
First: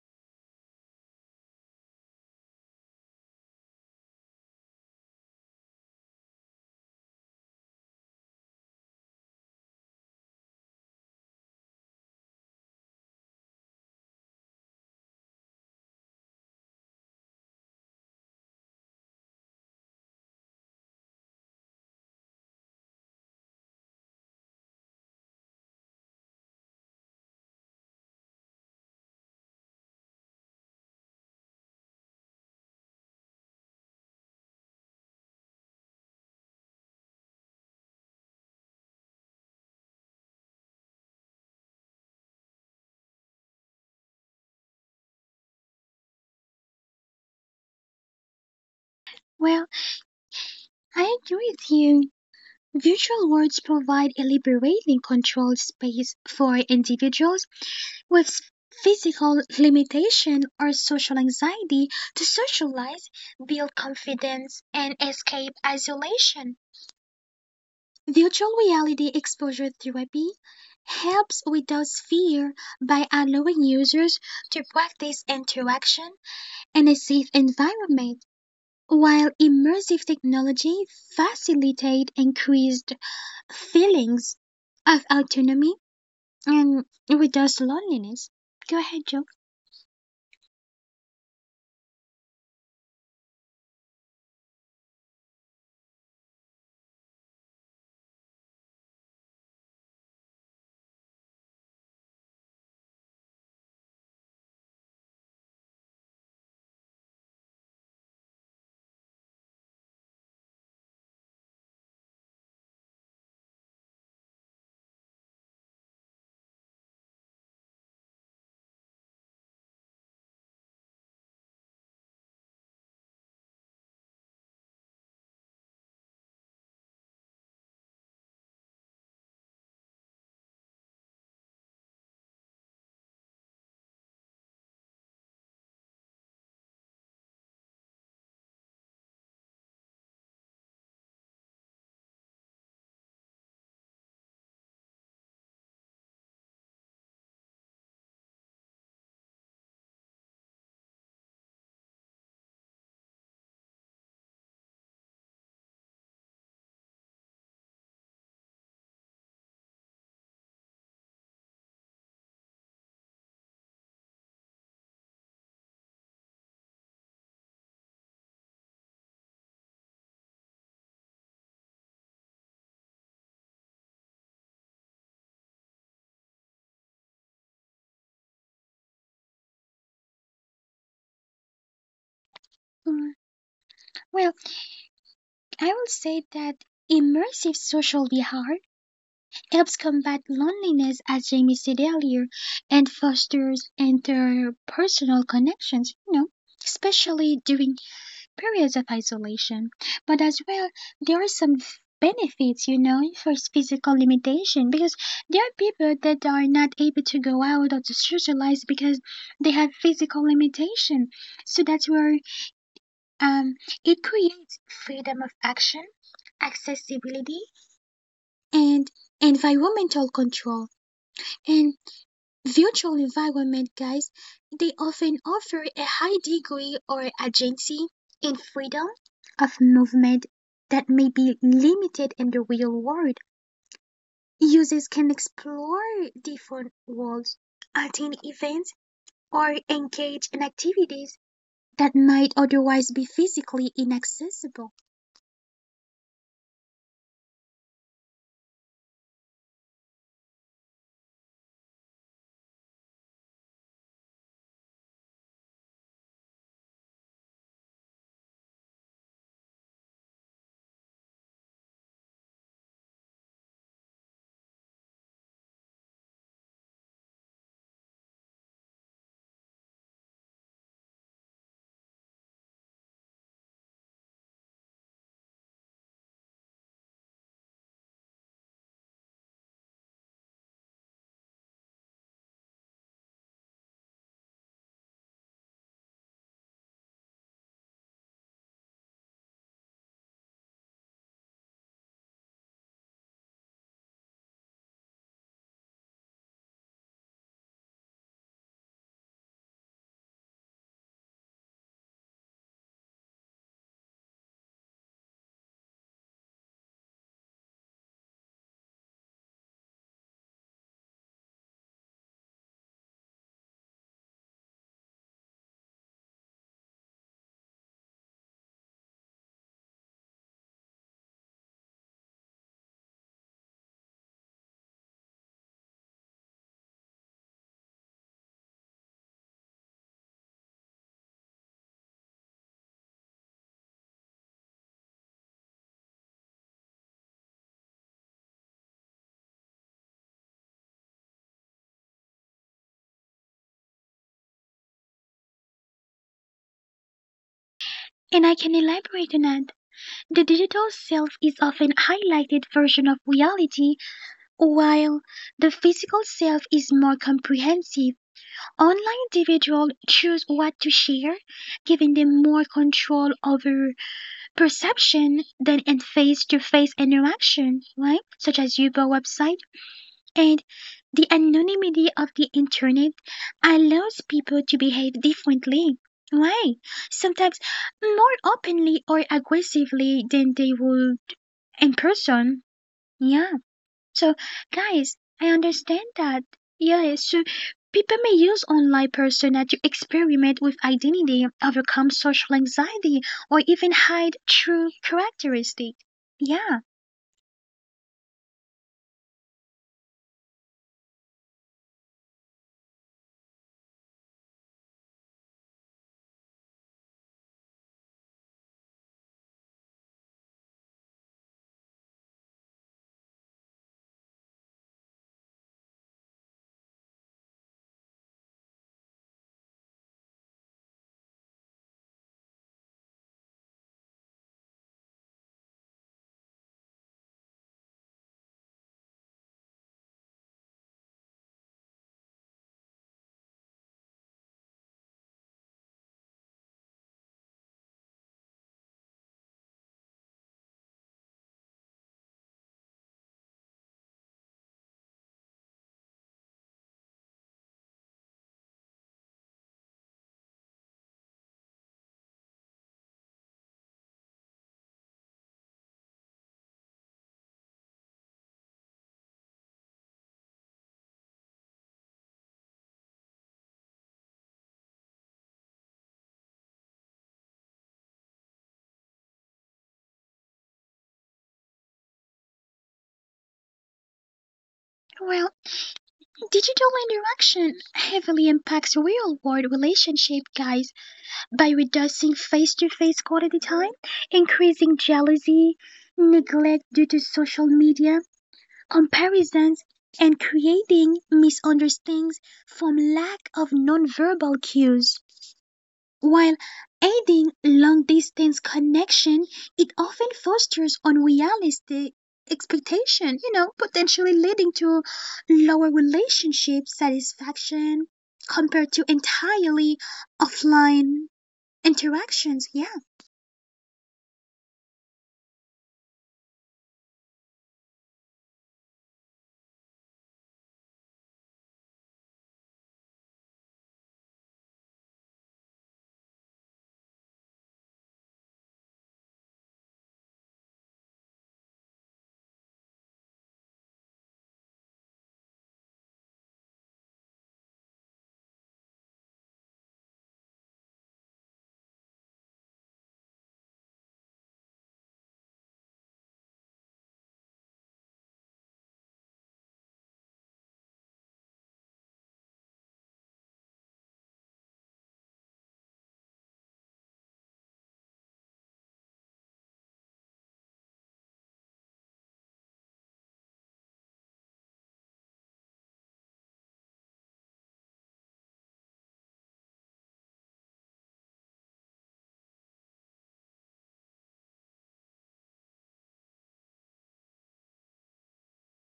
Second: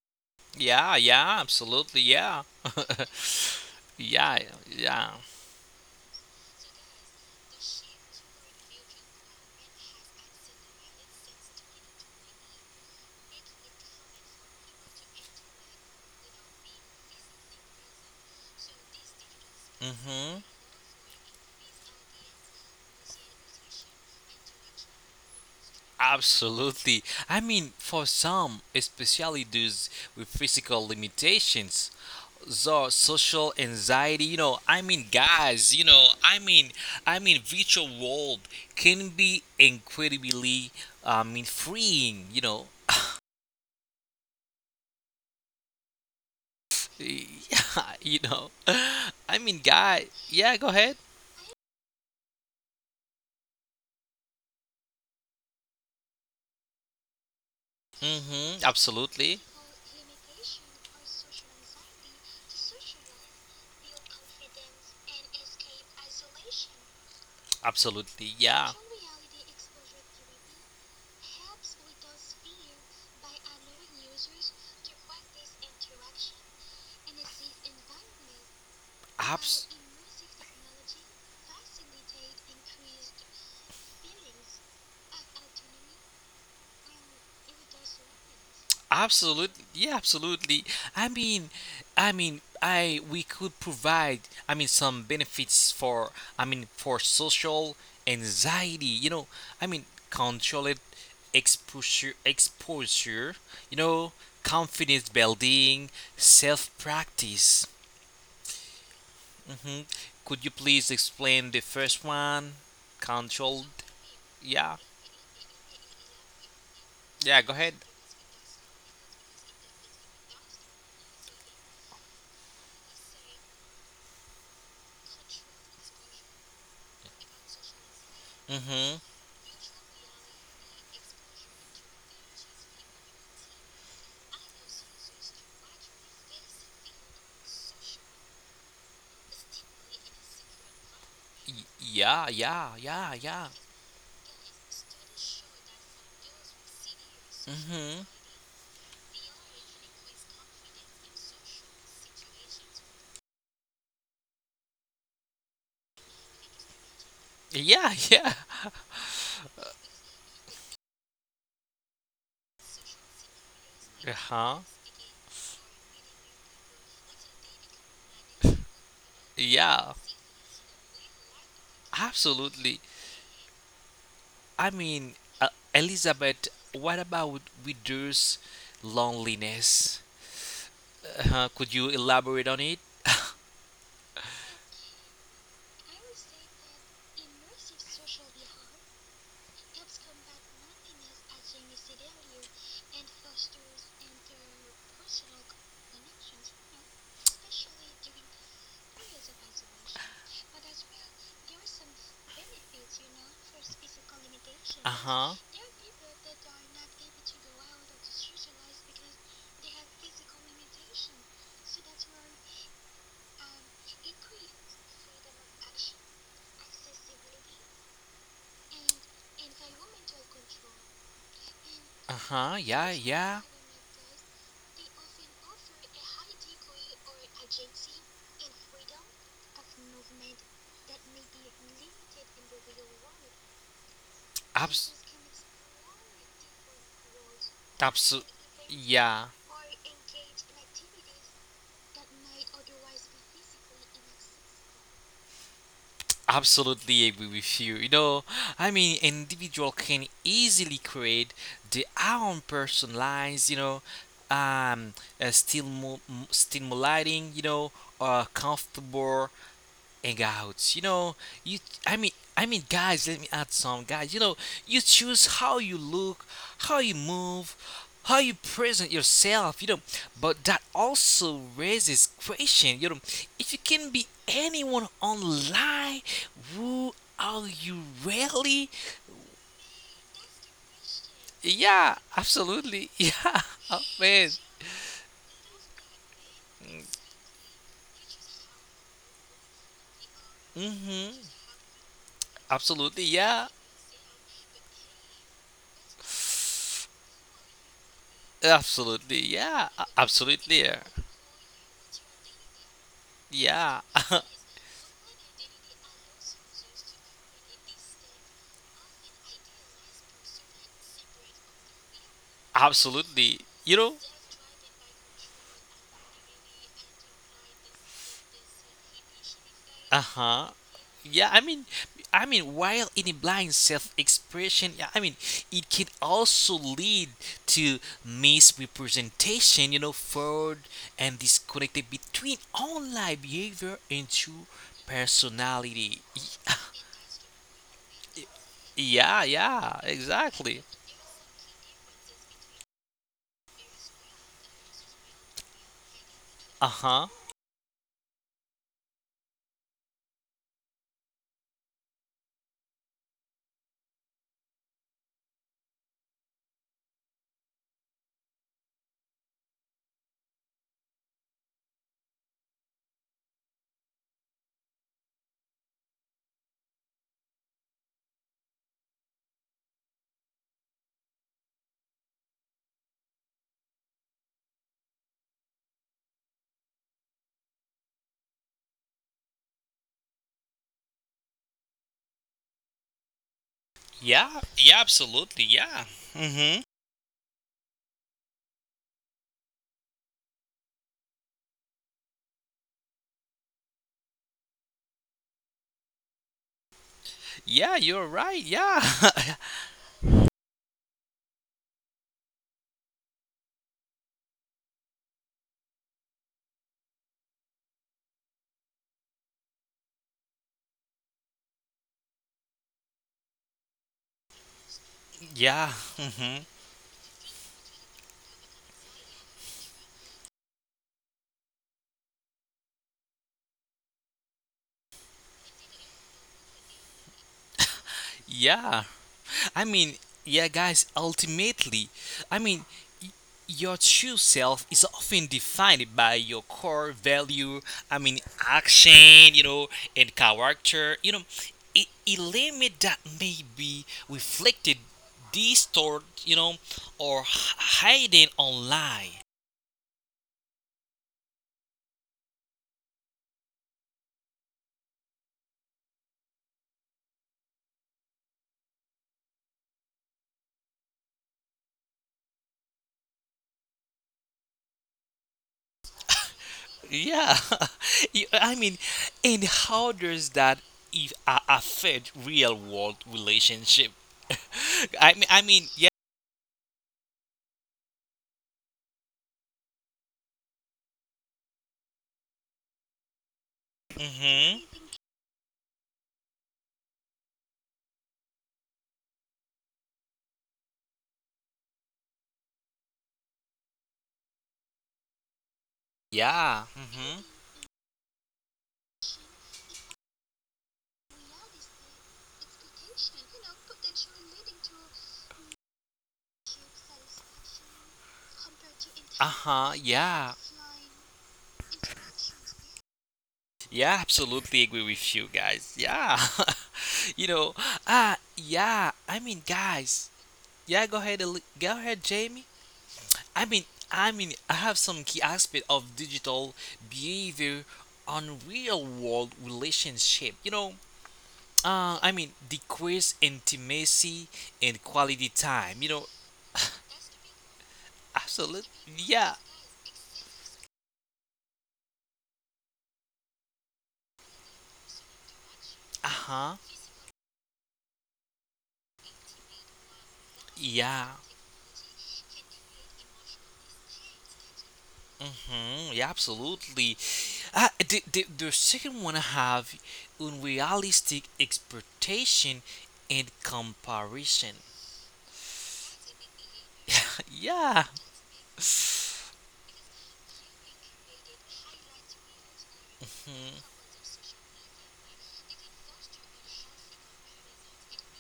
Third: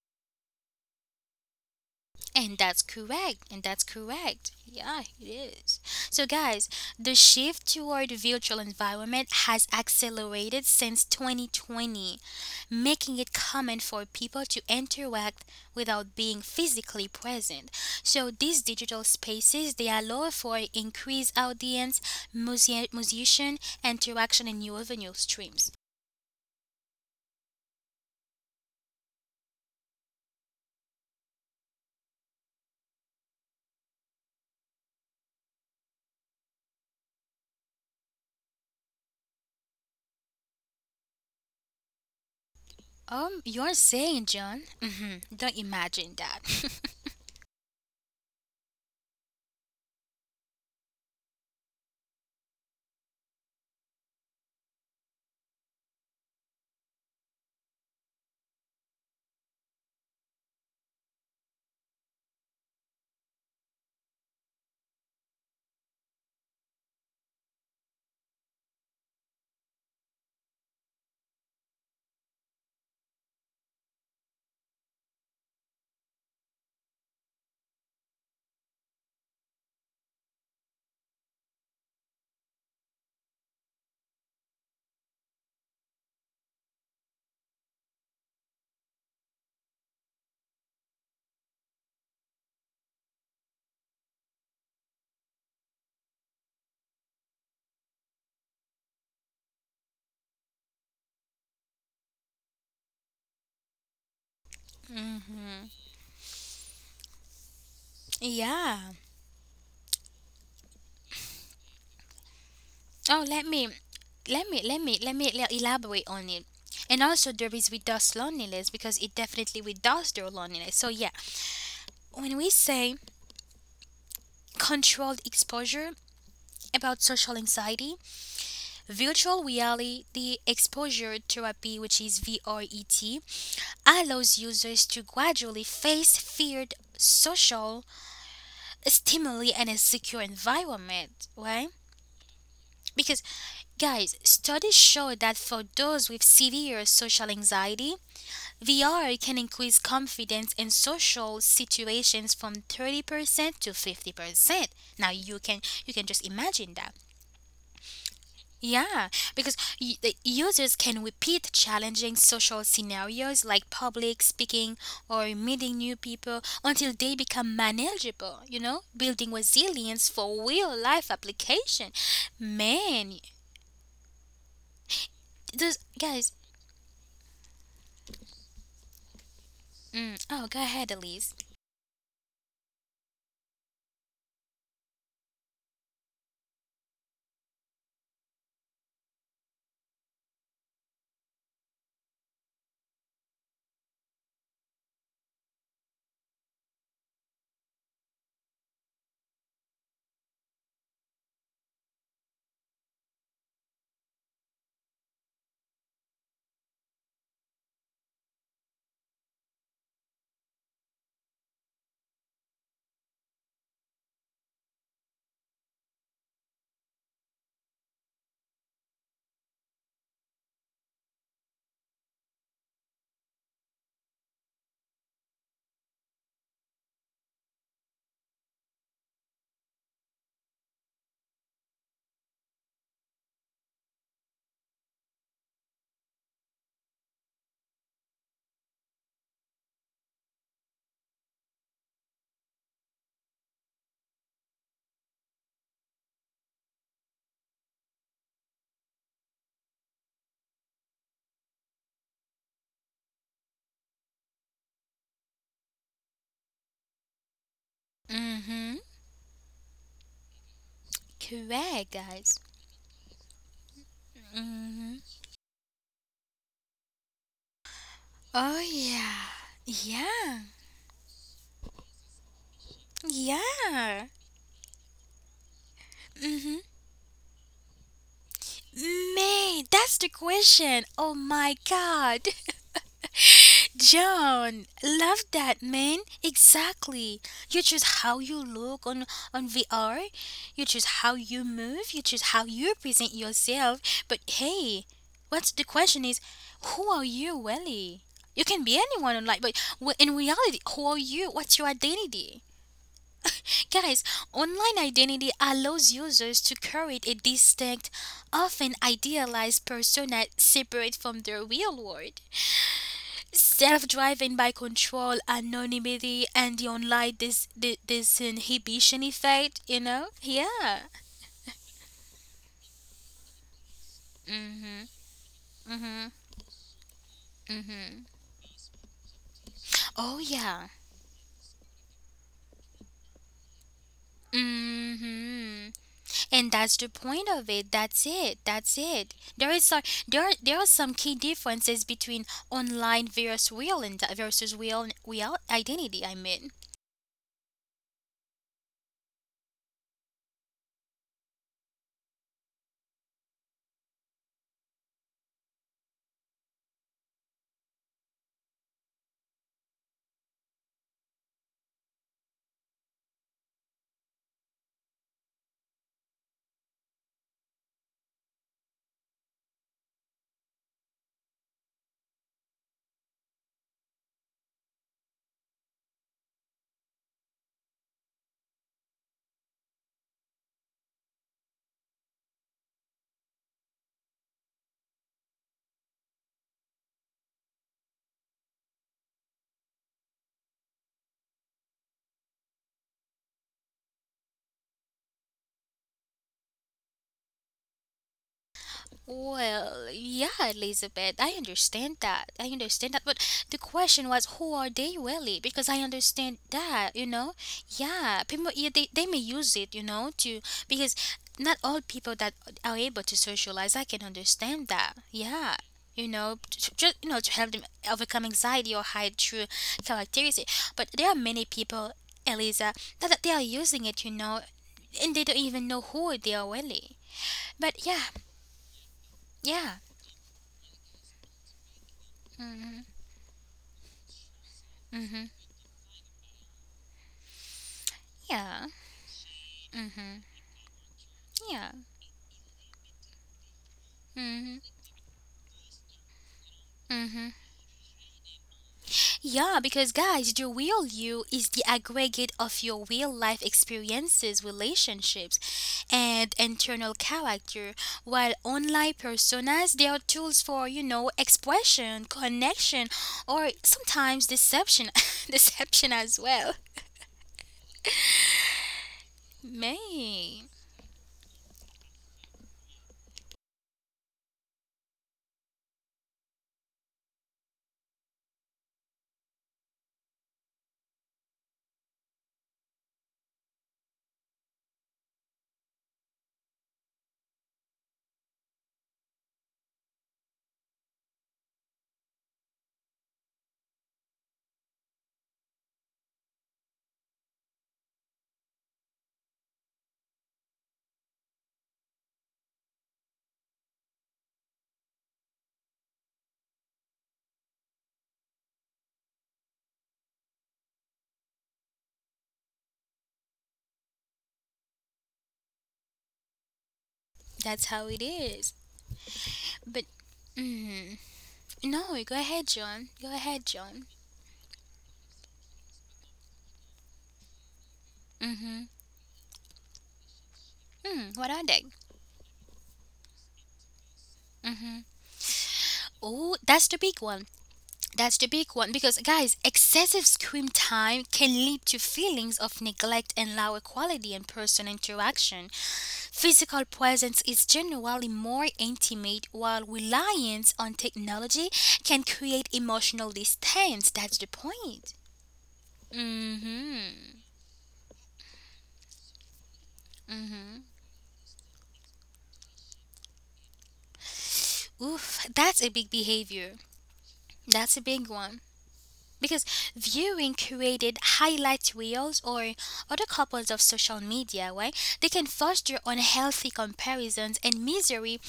Speaker 2: Yeah, yeah, absolutely, yeah.
Speaker 1: And that's correct. And that's
Speaker 2: yeah,
Speaker 1: correct. Yeah,
Speaker 2: yeah.
Speaker 1: it is. So, guys, the shift toward virtual environment has accelerated since 2020, making it common for people to interact without being physically present. So, these digital spaces they allow
Speaker 2: Mm-hmm.
Speaker 1: for increased audience, musician interaction, and new revenue streams.
Speaker 2: Absolutely. For some, especially those with physical limitations, so social anxiety you know I mean guys you know I mean virtual world can be incredibly freeing you know.
Speaker 1: You're saying, John? Hmm. Don't imagine that.
Speaker 2: yeah you know I mean
Speaker 3: Well,
Speaker 2: guy Yeah go ahead.
Speaker 3: I agree with you. Virtual worlds provide a liberating control space for individuals with
Speaker 2: Mm-hmm absolutely.
Speaker 3: physical limitation or social anxiety to socialize, build confidence, and escape isolation.
Speaker 2: Absolutely,
Speaker 3: Virtual
Speaker 2: yeah.
Speaker 3: reality exposure therapy helps with those fear by allowing users to practice interaction and a safe environment, while
Speaker 2: Abs-
Speaker 3: immersive technology facilitate increased feelings of autonomy and reduce loneliness. Go ahead, Joe.
Speaker 2: Absolutely, yeah, absolutely. I mean, I mean, I We could provide, some benefits for, for social anxiety. Controlled exposure. You know, confidence
Speaker 1: Mm hmm.
Speaker 2: building, self practice.
Speaker 1: Yeah.
Speaker 2: Hmm Could you please explain the first one?
Speaker 1: Oh, let
Speaker 2: Controlled,
Speaker 1: me, let me,
Speaker 2: yeah,
Speaker 1: let me, let me le- elaborate on it. And also,
Speaker 2: yeah. Go
Speaker 1: there
Speaker 2: ahead.
Speaker 1: is with us loneliness because it definitely with us their loneliness. So yeah, when we say controlled exposure about social anxiety,
Speaker 2: Mm-hmm.
Speaker 1: virtual reality exposure therapy, which is VRET, allows users to gradually face feared social stimuli and a secure environment, right?
Speaker 2: Yeah, yeah, yeah,
Speaker 1: Because
Speaker 2: yeah.
Speaker 1: guys, studies show that for those with severe social anxiety,
Speaker 2: Mm-hmm.
Speaker 1: VR can increase confidence in social situations from 30% to 50%. Now you can just imagine that.
Speaker 2: Yeah, yeah.
Speaker 1: Yeah, because the users can repeat challenging social scenarios like public
Speaker 2: Uh-huh.
Speaker 1: speaking or meeting new people until they become manageable, you know, building resilience
Speaker 2: Yeah,
Speaker 1: for real life application.
Speaker 2: absolutely.
Speaker 1: Man,
Speaker 2: I mean,
Speaker 1: those guys,
Speaker 2: Elizabeth, what about widows' loneliness?
Speaker 1: mm, oh, go ahead, Elise.
Speaker 2: Uh-huh. Could you elaborate on it?
Speaker 3: Mm, Well, I will say that immersive social behavior helps combat loneliness, as Jamie said earlier, and fosters interpersonal connections, you know, especially during periods of isolation. But as well, there are some benefits, you know, for physical limitation, because there
Speaker 2: Uh-huh.
Speaker 3: are people that are not able to go out or to socialize because they have physical limitation. So that's where um, it creates freedom of action, accessibility, and environmental control. And
Speaker 2: Uh-huh.
Speaker 3: virtual
Speaker 2: Yeah, yeah.
Speaker 3: environment guys, they often offer a high degree or agency and freedom of movement that may be limited in the real world. Users
Speaker 2: Abs-
Speaker 3: can explore different worlds, attend
Speaker 2: abs-
Speaker 3: events,
Speaker 2: yeah.
Speaker 3: or engage in activities that might otherwise be physically inaccessible.
Speaker 2: Absolutely agree with you. Individual can easily create their own personalized, um, still stimulating,
Speaker 1: Mm hmm,
Speaker 2: comfortable hangouts. You know, you.
Speaker 1: correct, guys.
Speaker 2: I mean, guys. Let me add some guys. You know,
Speaker 1: Mm
Speaker 2: you
Speaker 1: hmm.
Speaker 2: choose how you look, how you move, how you
Speaker 1: Oh
Speaker 2: present
Speaker 1: yeah,
Speaker 2: yourself. You know, but
Speaker 1: yeah,
Speaker 2: that also raises question. You know, if you can be
Speaker 1: yeah.
Speaker 2: anyone online,
Speaker 1: Hmm.
Speaker 2: who are you really?
Speaker 1: Mate, that's the question. Oh my
Speaker 2: Yeah,
Speaker 1: God,
Speaker 2: absolutely. Yeah, oh, man.
Speaker 1: John, love that man. Exactly. You choose how you look on VR. You choose how
Speaker 2: Mm-hmm.
Speaker 1: you move. You choose how you
Speaker 2: Absolutely.
Speaker 1: present
Speaker 2: Yeah.
Speaker 1: yourself. But hey, what's the question is, who are you really? You can be anyone
Speaker 2: Absolutely.
Speaker 1: online, but
Speaker 2: Yeah.
Speaker 1: in reality,
Speaker 2: Absolutely.
Speaker 1: who
Speaker 2: Yeah.
Speaker 1: are you? What's your identity? Guys,
Speaker 2: Yeah.
Speaker 1: online identity allows users to create a distinct, often idealized persona separate from the real world.
Speaker 2: Absolutely. You
Speaker 1: Self
Speaker 2: know?
Speaker 1: driven by control, anonymity, and the online disinhibition effect, you know?
Speaker 2: Uh-huh.
Speaker 1: Yeah.
Speaker 2: Yeah, I mean while it implies self-expression, yeah,
Speaker 1: Mm
Speaker 2: it
Speaker 1: hmm.
Speaker 2: can
Speaker 1: Mm hmm.
Speaker 2: also lead
Speaker 1: Mm
Speaker 2: to
Speaker 1: hmm.
Speaker 2: misrepresentation, you know,
Speaker 1: Oh,
Speaker 2: fraud
Speaker 1: yeah.
Speaker 2: and disconnected between online behavior and true
Speaker 1: Mm hmm.
Speaker 2: personality.
Speaker 1: And that's the point of it. That's it.
Speaker 2: Yeah,
Speaker 1: There is
Speaker 2: yeah,
Speaker 1: like
Speaker 2: exactly.
Speaker 1: there are some key differences between online versus real and versus real identity, I mean.
Speaker 2: Uh-huh.
Speaker 3: And I can elaborate on that. The digital self is often highlighted version of reality, while the physical self is more comprehensive. Online individuals choose what to share, giving them more control over perception than in face-to-face interaction, right? Such as Uber website. And the anonymity of the internet allows people to behave differently, right? Sometimes more openly or aggressively than they would in person. Yeah. So,
Speaker 2: Yeah,
Speaker 3: guys,
Speaker 2: yeah,
Speaker 3: I
Speaker 2: absolutely,
Speaker 3: understand
Speaker 2: yeah.
Speaker 3: that.
Speaker 2: Mm-hmm.
Speaker 3: Yes, so people may use online persona to experiment with identity, overcome social anxiety, or even hide true characteristics. Yeah,
Speaker 2: Yeah, you're right, yeah.
Speaker 1: Well, yeah, Elizabeth, I understand that. I understand that. But the question was, who are they really? Because I understand that, you know? Yeah, people, yeah, they may use it, you know, to, because not all people that are able to socialize, I can understand that. Yeah.
Speaker 2: yeah.
Speaker 1: You know,
Speaker 2: Mm-hmm.
Speaker 1: just you know, to help them overcome anxiety or hide true characteristic. But there are many people, Eliza, that they are using it, you know, and they don't even know who they are really. But yeah,
Speaker 2: Yeah.
Speaker 1: yeah.
Speaker 2: I mean, Ultimately, I mean, your true self is
Speaker 1: Mm-hmm.
Speaker 2: often defined by your core value, I mean,
Speaker 1: Yeah.
Speaker 2: action, you know,
Speaker 1: Mhm.
Speaker 2: and character.
Speaker 1: Yeah.
Speaker 2: A limit that may be
Speaker 1: Mhm.
Speaker 2: reflected, distorted,
Speaker 1: Mhm.
Speaker 2: hidden online.
Speaker 1: Yeah, because guys, the real you is the aggregate of your real life experiences, relationships, and internal character, while online personas they are tools for, you know, expression, connection, or sometimes deception, deception as well.
Speaker 2: Yeah, You- I mean, and how
Speaker 1: May.
Speaker 2: does that if affect real world relationship?
Speaker 3: well,
Speaker 2: I mean, I mean, yeah.
Speaker 3: digital interaction heavily impacts real world relationship, guys, by reducing face to face quality time, increasing
Speaker 2: Mm-hmm.
Speaker 3: jealousy, neglect due to social media, comparisons, and creating misunderstandings from lack of nonverbal cues. While
Speaker 2: Yeah.
Speaker 3: aiding
Speaker 2: Mm-hmm.
Speaker 3: long distance connection, it often fosters unrealistic expectation, you know, potentially leading to lower relationship satisfaction compared to
Speaker 2: Uh
Speaker 3: entirely
Speaker 2: huh. Yeah.
Speaker 3: offline interactions. Yeah,
Speaker 2: Yeah, absolutely agree with you guys. Yeah. you know,
Speaker 1: That's how it
Speaker 2: ah,
Speaker 1: is.
Speaker 2: yeah. I mean,
Speaker 1: But
Speaker 2: guys. Yeah, go
Speaker 1: mm,
Speaker 2: ahead. Go ahead,
Speaker 1: no, go
Speaker 2: Jamie.
Speaker 1: ahead, John. Go
Speaker 2: I
Speaker 1: ahead,
Speaker 2: mean,
Speaker 1: John.
Speaker 2: I have some key aspect of digital behavior on real world relationship.
Speaker 1: Hmm, what are they?
Speaker 2: Decrease intimacy and quality time. You know,
Speaker 1: Oh, that's the big one. That's the big
Speaker 2: absolutely.
Speaker 1: one because,
Speaker 2: Yeah.
Speaker 1: guys, excessive screen time can lead to feelings of neglect and lower quality in person interaction.
Speaker 2: Uh-huh.
Speaker 1: Physical presence is generally more intimate, while reliance on
Speaker 2: Yeah.
Speaker 1: technology can create emotional distance. That's the point.
Speaker 2: Mm-hmm. Yeah,
Speaker 1: Mm
Speaker 2: absolutely.
Speaker 1: hmm.
Speaker 2: The second one have
Speaker 1: Mm hmm.
Speaker 2: unrealistic expectation and comparison.
Speaker 1: Oof, that's a big behavior. That's a
Speaker 2: yeah.
Speaker 1: big one.
Speaker 2: Hmm.
Speaker 1: Because viewing curated highlight reels or other couples of social media, right? They can foster unhealthy comparisons and misery,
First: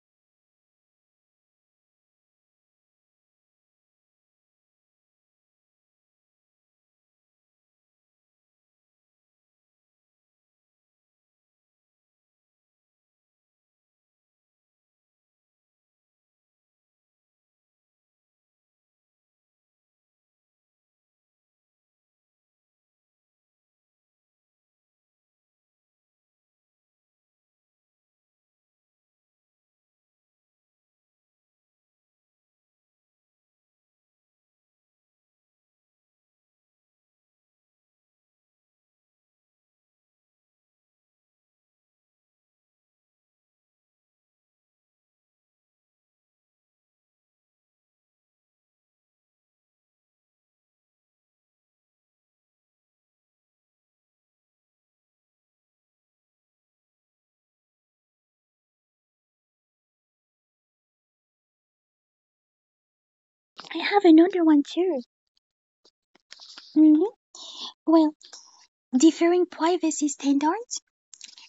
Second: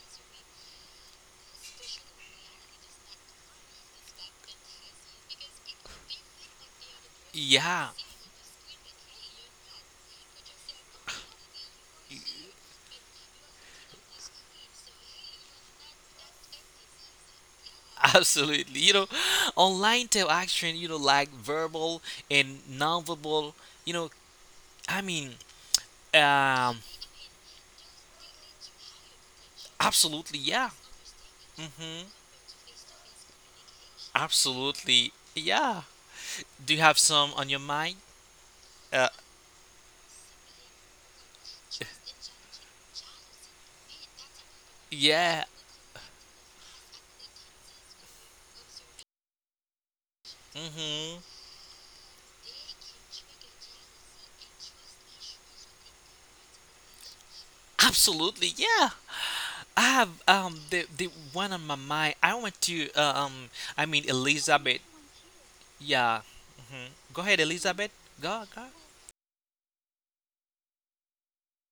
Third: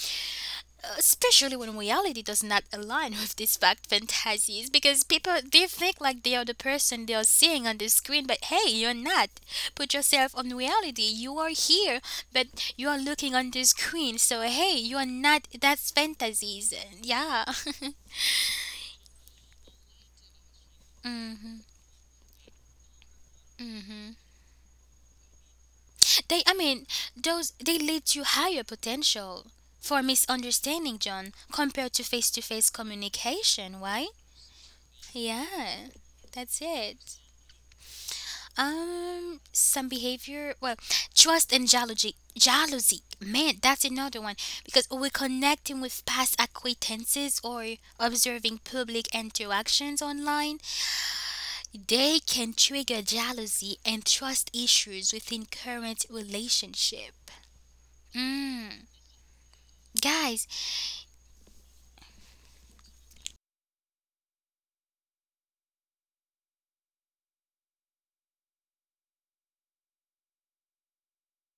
Speaker 1: especially when reality does not align with these fact fantasies. Because people they think like they are the person they are seeing on
Speaker 2: Yeah,
Speaker 1: the screen, but hey, you're not. Put yourself on reality. You are here, but you are looking on the screen. So hey, you are not. That's fantasies. Yeah.
Speaker 2: absolutely. Online interaction, like
Speaker 1: Mm.
Speaker 2: verbal and non-verbal, you know, I mean,
Speaker 1: They, I
Speaker 2: um,
Speaker 1: mean, those they lead to higher potential for
Speaker 2: absolutely, yeah.
Speaker 1: misunderstanding, John, compared
Speaker 2: Mm-hmm.
Speaker 1: to face-to-face communication. Why?
Speaker 2: Absolutely, yeah.
Speaker 1: Yeah,
Speaker 2: Do
Speaker 1: that's
Speaker 2: you have
Speaker 1: it.
Speaker 2: some on your mind? Uh,
Speaker 1: Some behavior. Well, trust and jealousy. Jealousy, man, that's another one because we're
Speaker 2: yeah.
Speaker 1: connecting with past acquaintances or observing public interactions online.
Speaker 2: Mm-hmm.
Speaker 1: They can trigger jealousy and trust issues within current relationship.
Speaker 2: Absolutely, yeah.
Speaker 1: Mm.
Speaker 2: I have
Speaker 1: Guys,
Speaker 2: the one on my mind. I want to I
Speaker 3: I
Speaker 2: mean
Speaker 3: have another one
Speaker 2: Elizabeth.
Speaker 3: too.
Speaker 2: Yeah. Hmm.
Speaker 3: Mhm.
Speaker 2: Go ahead, Elizabeth.
Speaker 3: Well,
Speaker 2: Go.
Speaker 3: differing privacy standards.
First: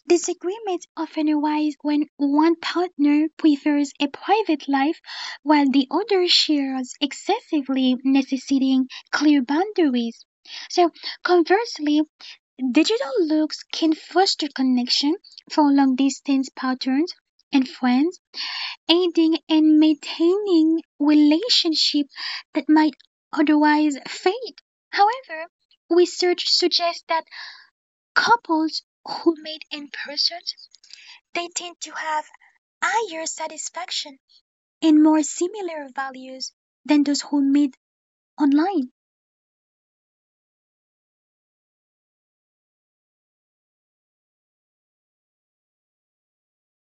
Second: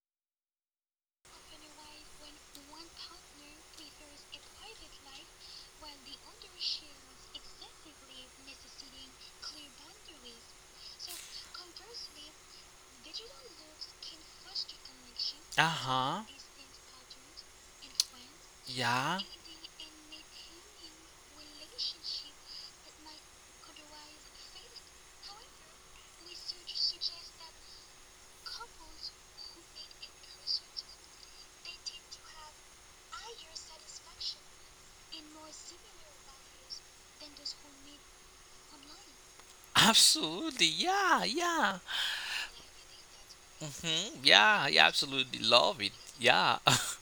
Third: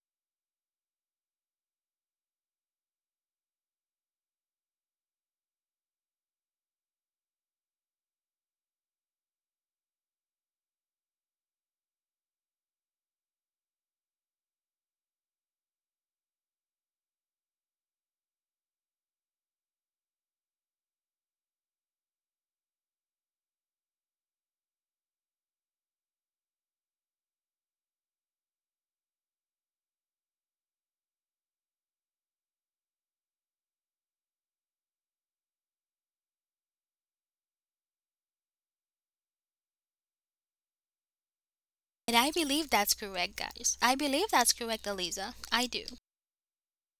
Speaker 3: Disagreements often arise when one partner prefers a private life while the other shares excessively, necessitating clear boundaries. So, conversely, digital looks can foster connection
Speaker 2: Uh
Speaker 3: for long
Speaker 2: huh.
Speaker 3: distance partners and friends,
Speaker 2: Yeah.
Speaker 3: aiding in maintaining relationships that might otherwise fade. However, research suggests that couples who meet in person, they tend to have higher satisfaction and more similar values than those who meet online.
Speaker 2: Absolutely. Yeah. Yeah.
Speaker 1: and I believe that's correct, guys. I
Speaker 2: Hmm.
Speaker 1: believe that's
Speaker 2: Yeah. Yeah.
Speaker 1: correct, Eliza.
Speaker 2: Absolutely
Speaker 1: I
Speaker 2: love
Speaker 1: do.
Speaker 2: it. Yeah.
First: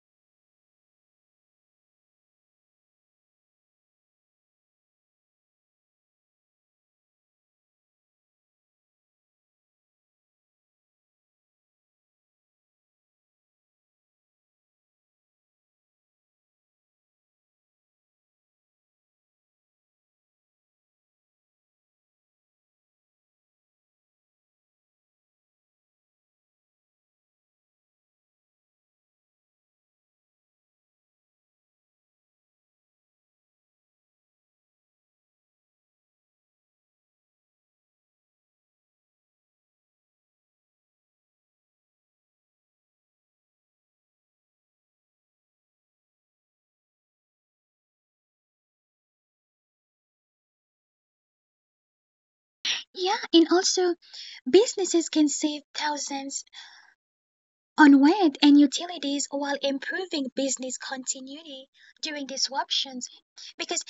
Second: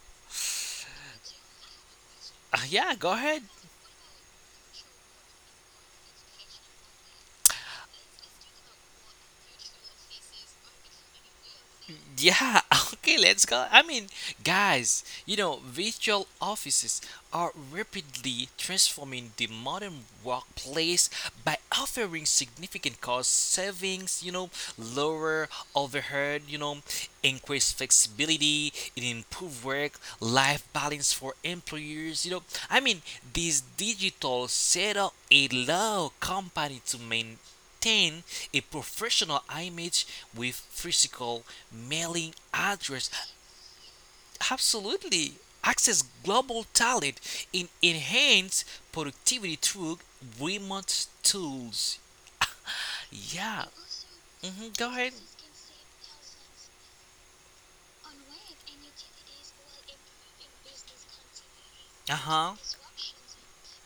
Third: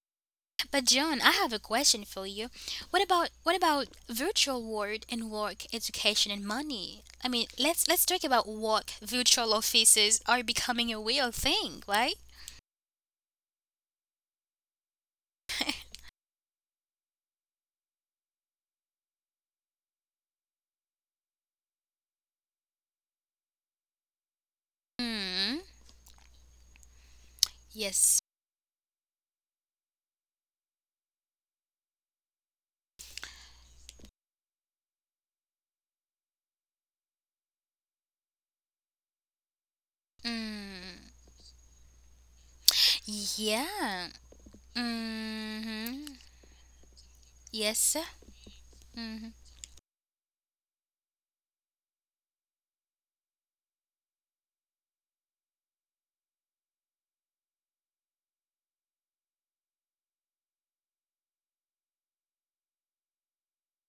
Speaker 1: But John, I have a question for you.
Speaker 2: Yeah.
Speaker 1: What
Speaker 2: Go
Speaker 1: about
Speaker 2: ahead.
Speaker 1: virtual world and work, education and money? I mean, let's talk about work. Virtual offices are becoming a real thing, right?
Speaker 2: Yeah, okay, let's go. Guys, you know, virtual offices are rapidly transforming the modern workplace by offering significant cost savings, you know, lower
Speaker 1: Mm.
Speaker 2: overhead, you know, increased
Speaker 1: Yes.
Speaker 2: flexibility, and improved work life balance for employers, you know. I mean, this digital setup allow company to main obtain a professional image with
Speaker 1: Mm.
Speaker 2: physical mailing address.
Speaker 1: Yeah.
Speaker 2: Absolutely. Access
Speaker 1: Mm-hmm.
Speaker 2: global talent and
Speaker 1: Yes.
Speaker 2: enhance
Speaker 1: Mm-hmm.
Speaker 2: productivity through remote tools.
Speaker 3: Yeah, and
Speaker 2: Yeah.
Speaker 3: also
Speaker 2: Hmm. Go
Speaker 3: businesses
Speaker 2: ahead.
Speaker 3: can save thousands on rent and utilities while improving business continuity
Speaker 2: Uh
Speaker 3: during
Speaker 2: huh.
Speaker 3: disruptions, because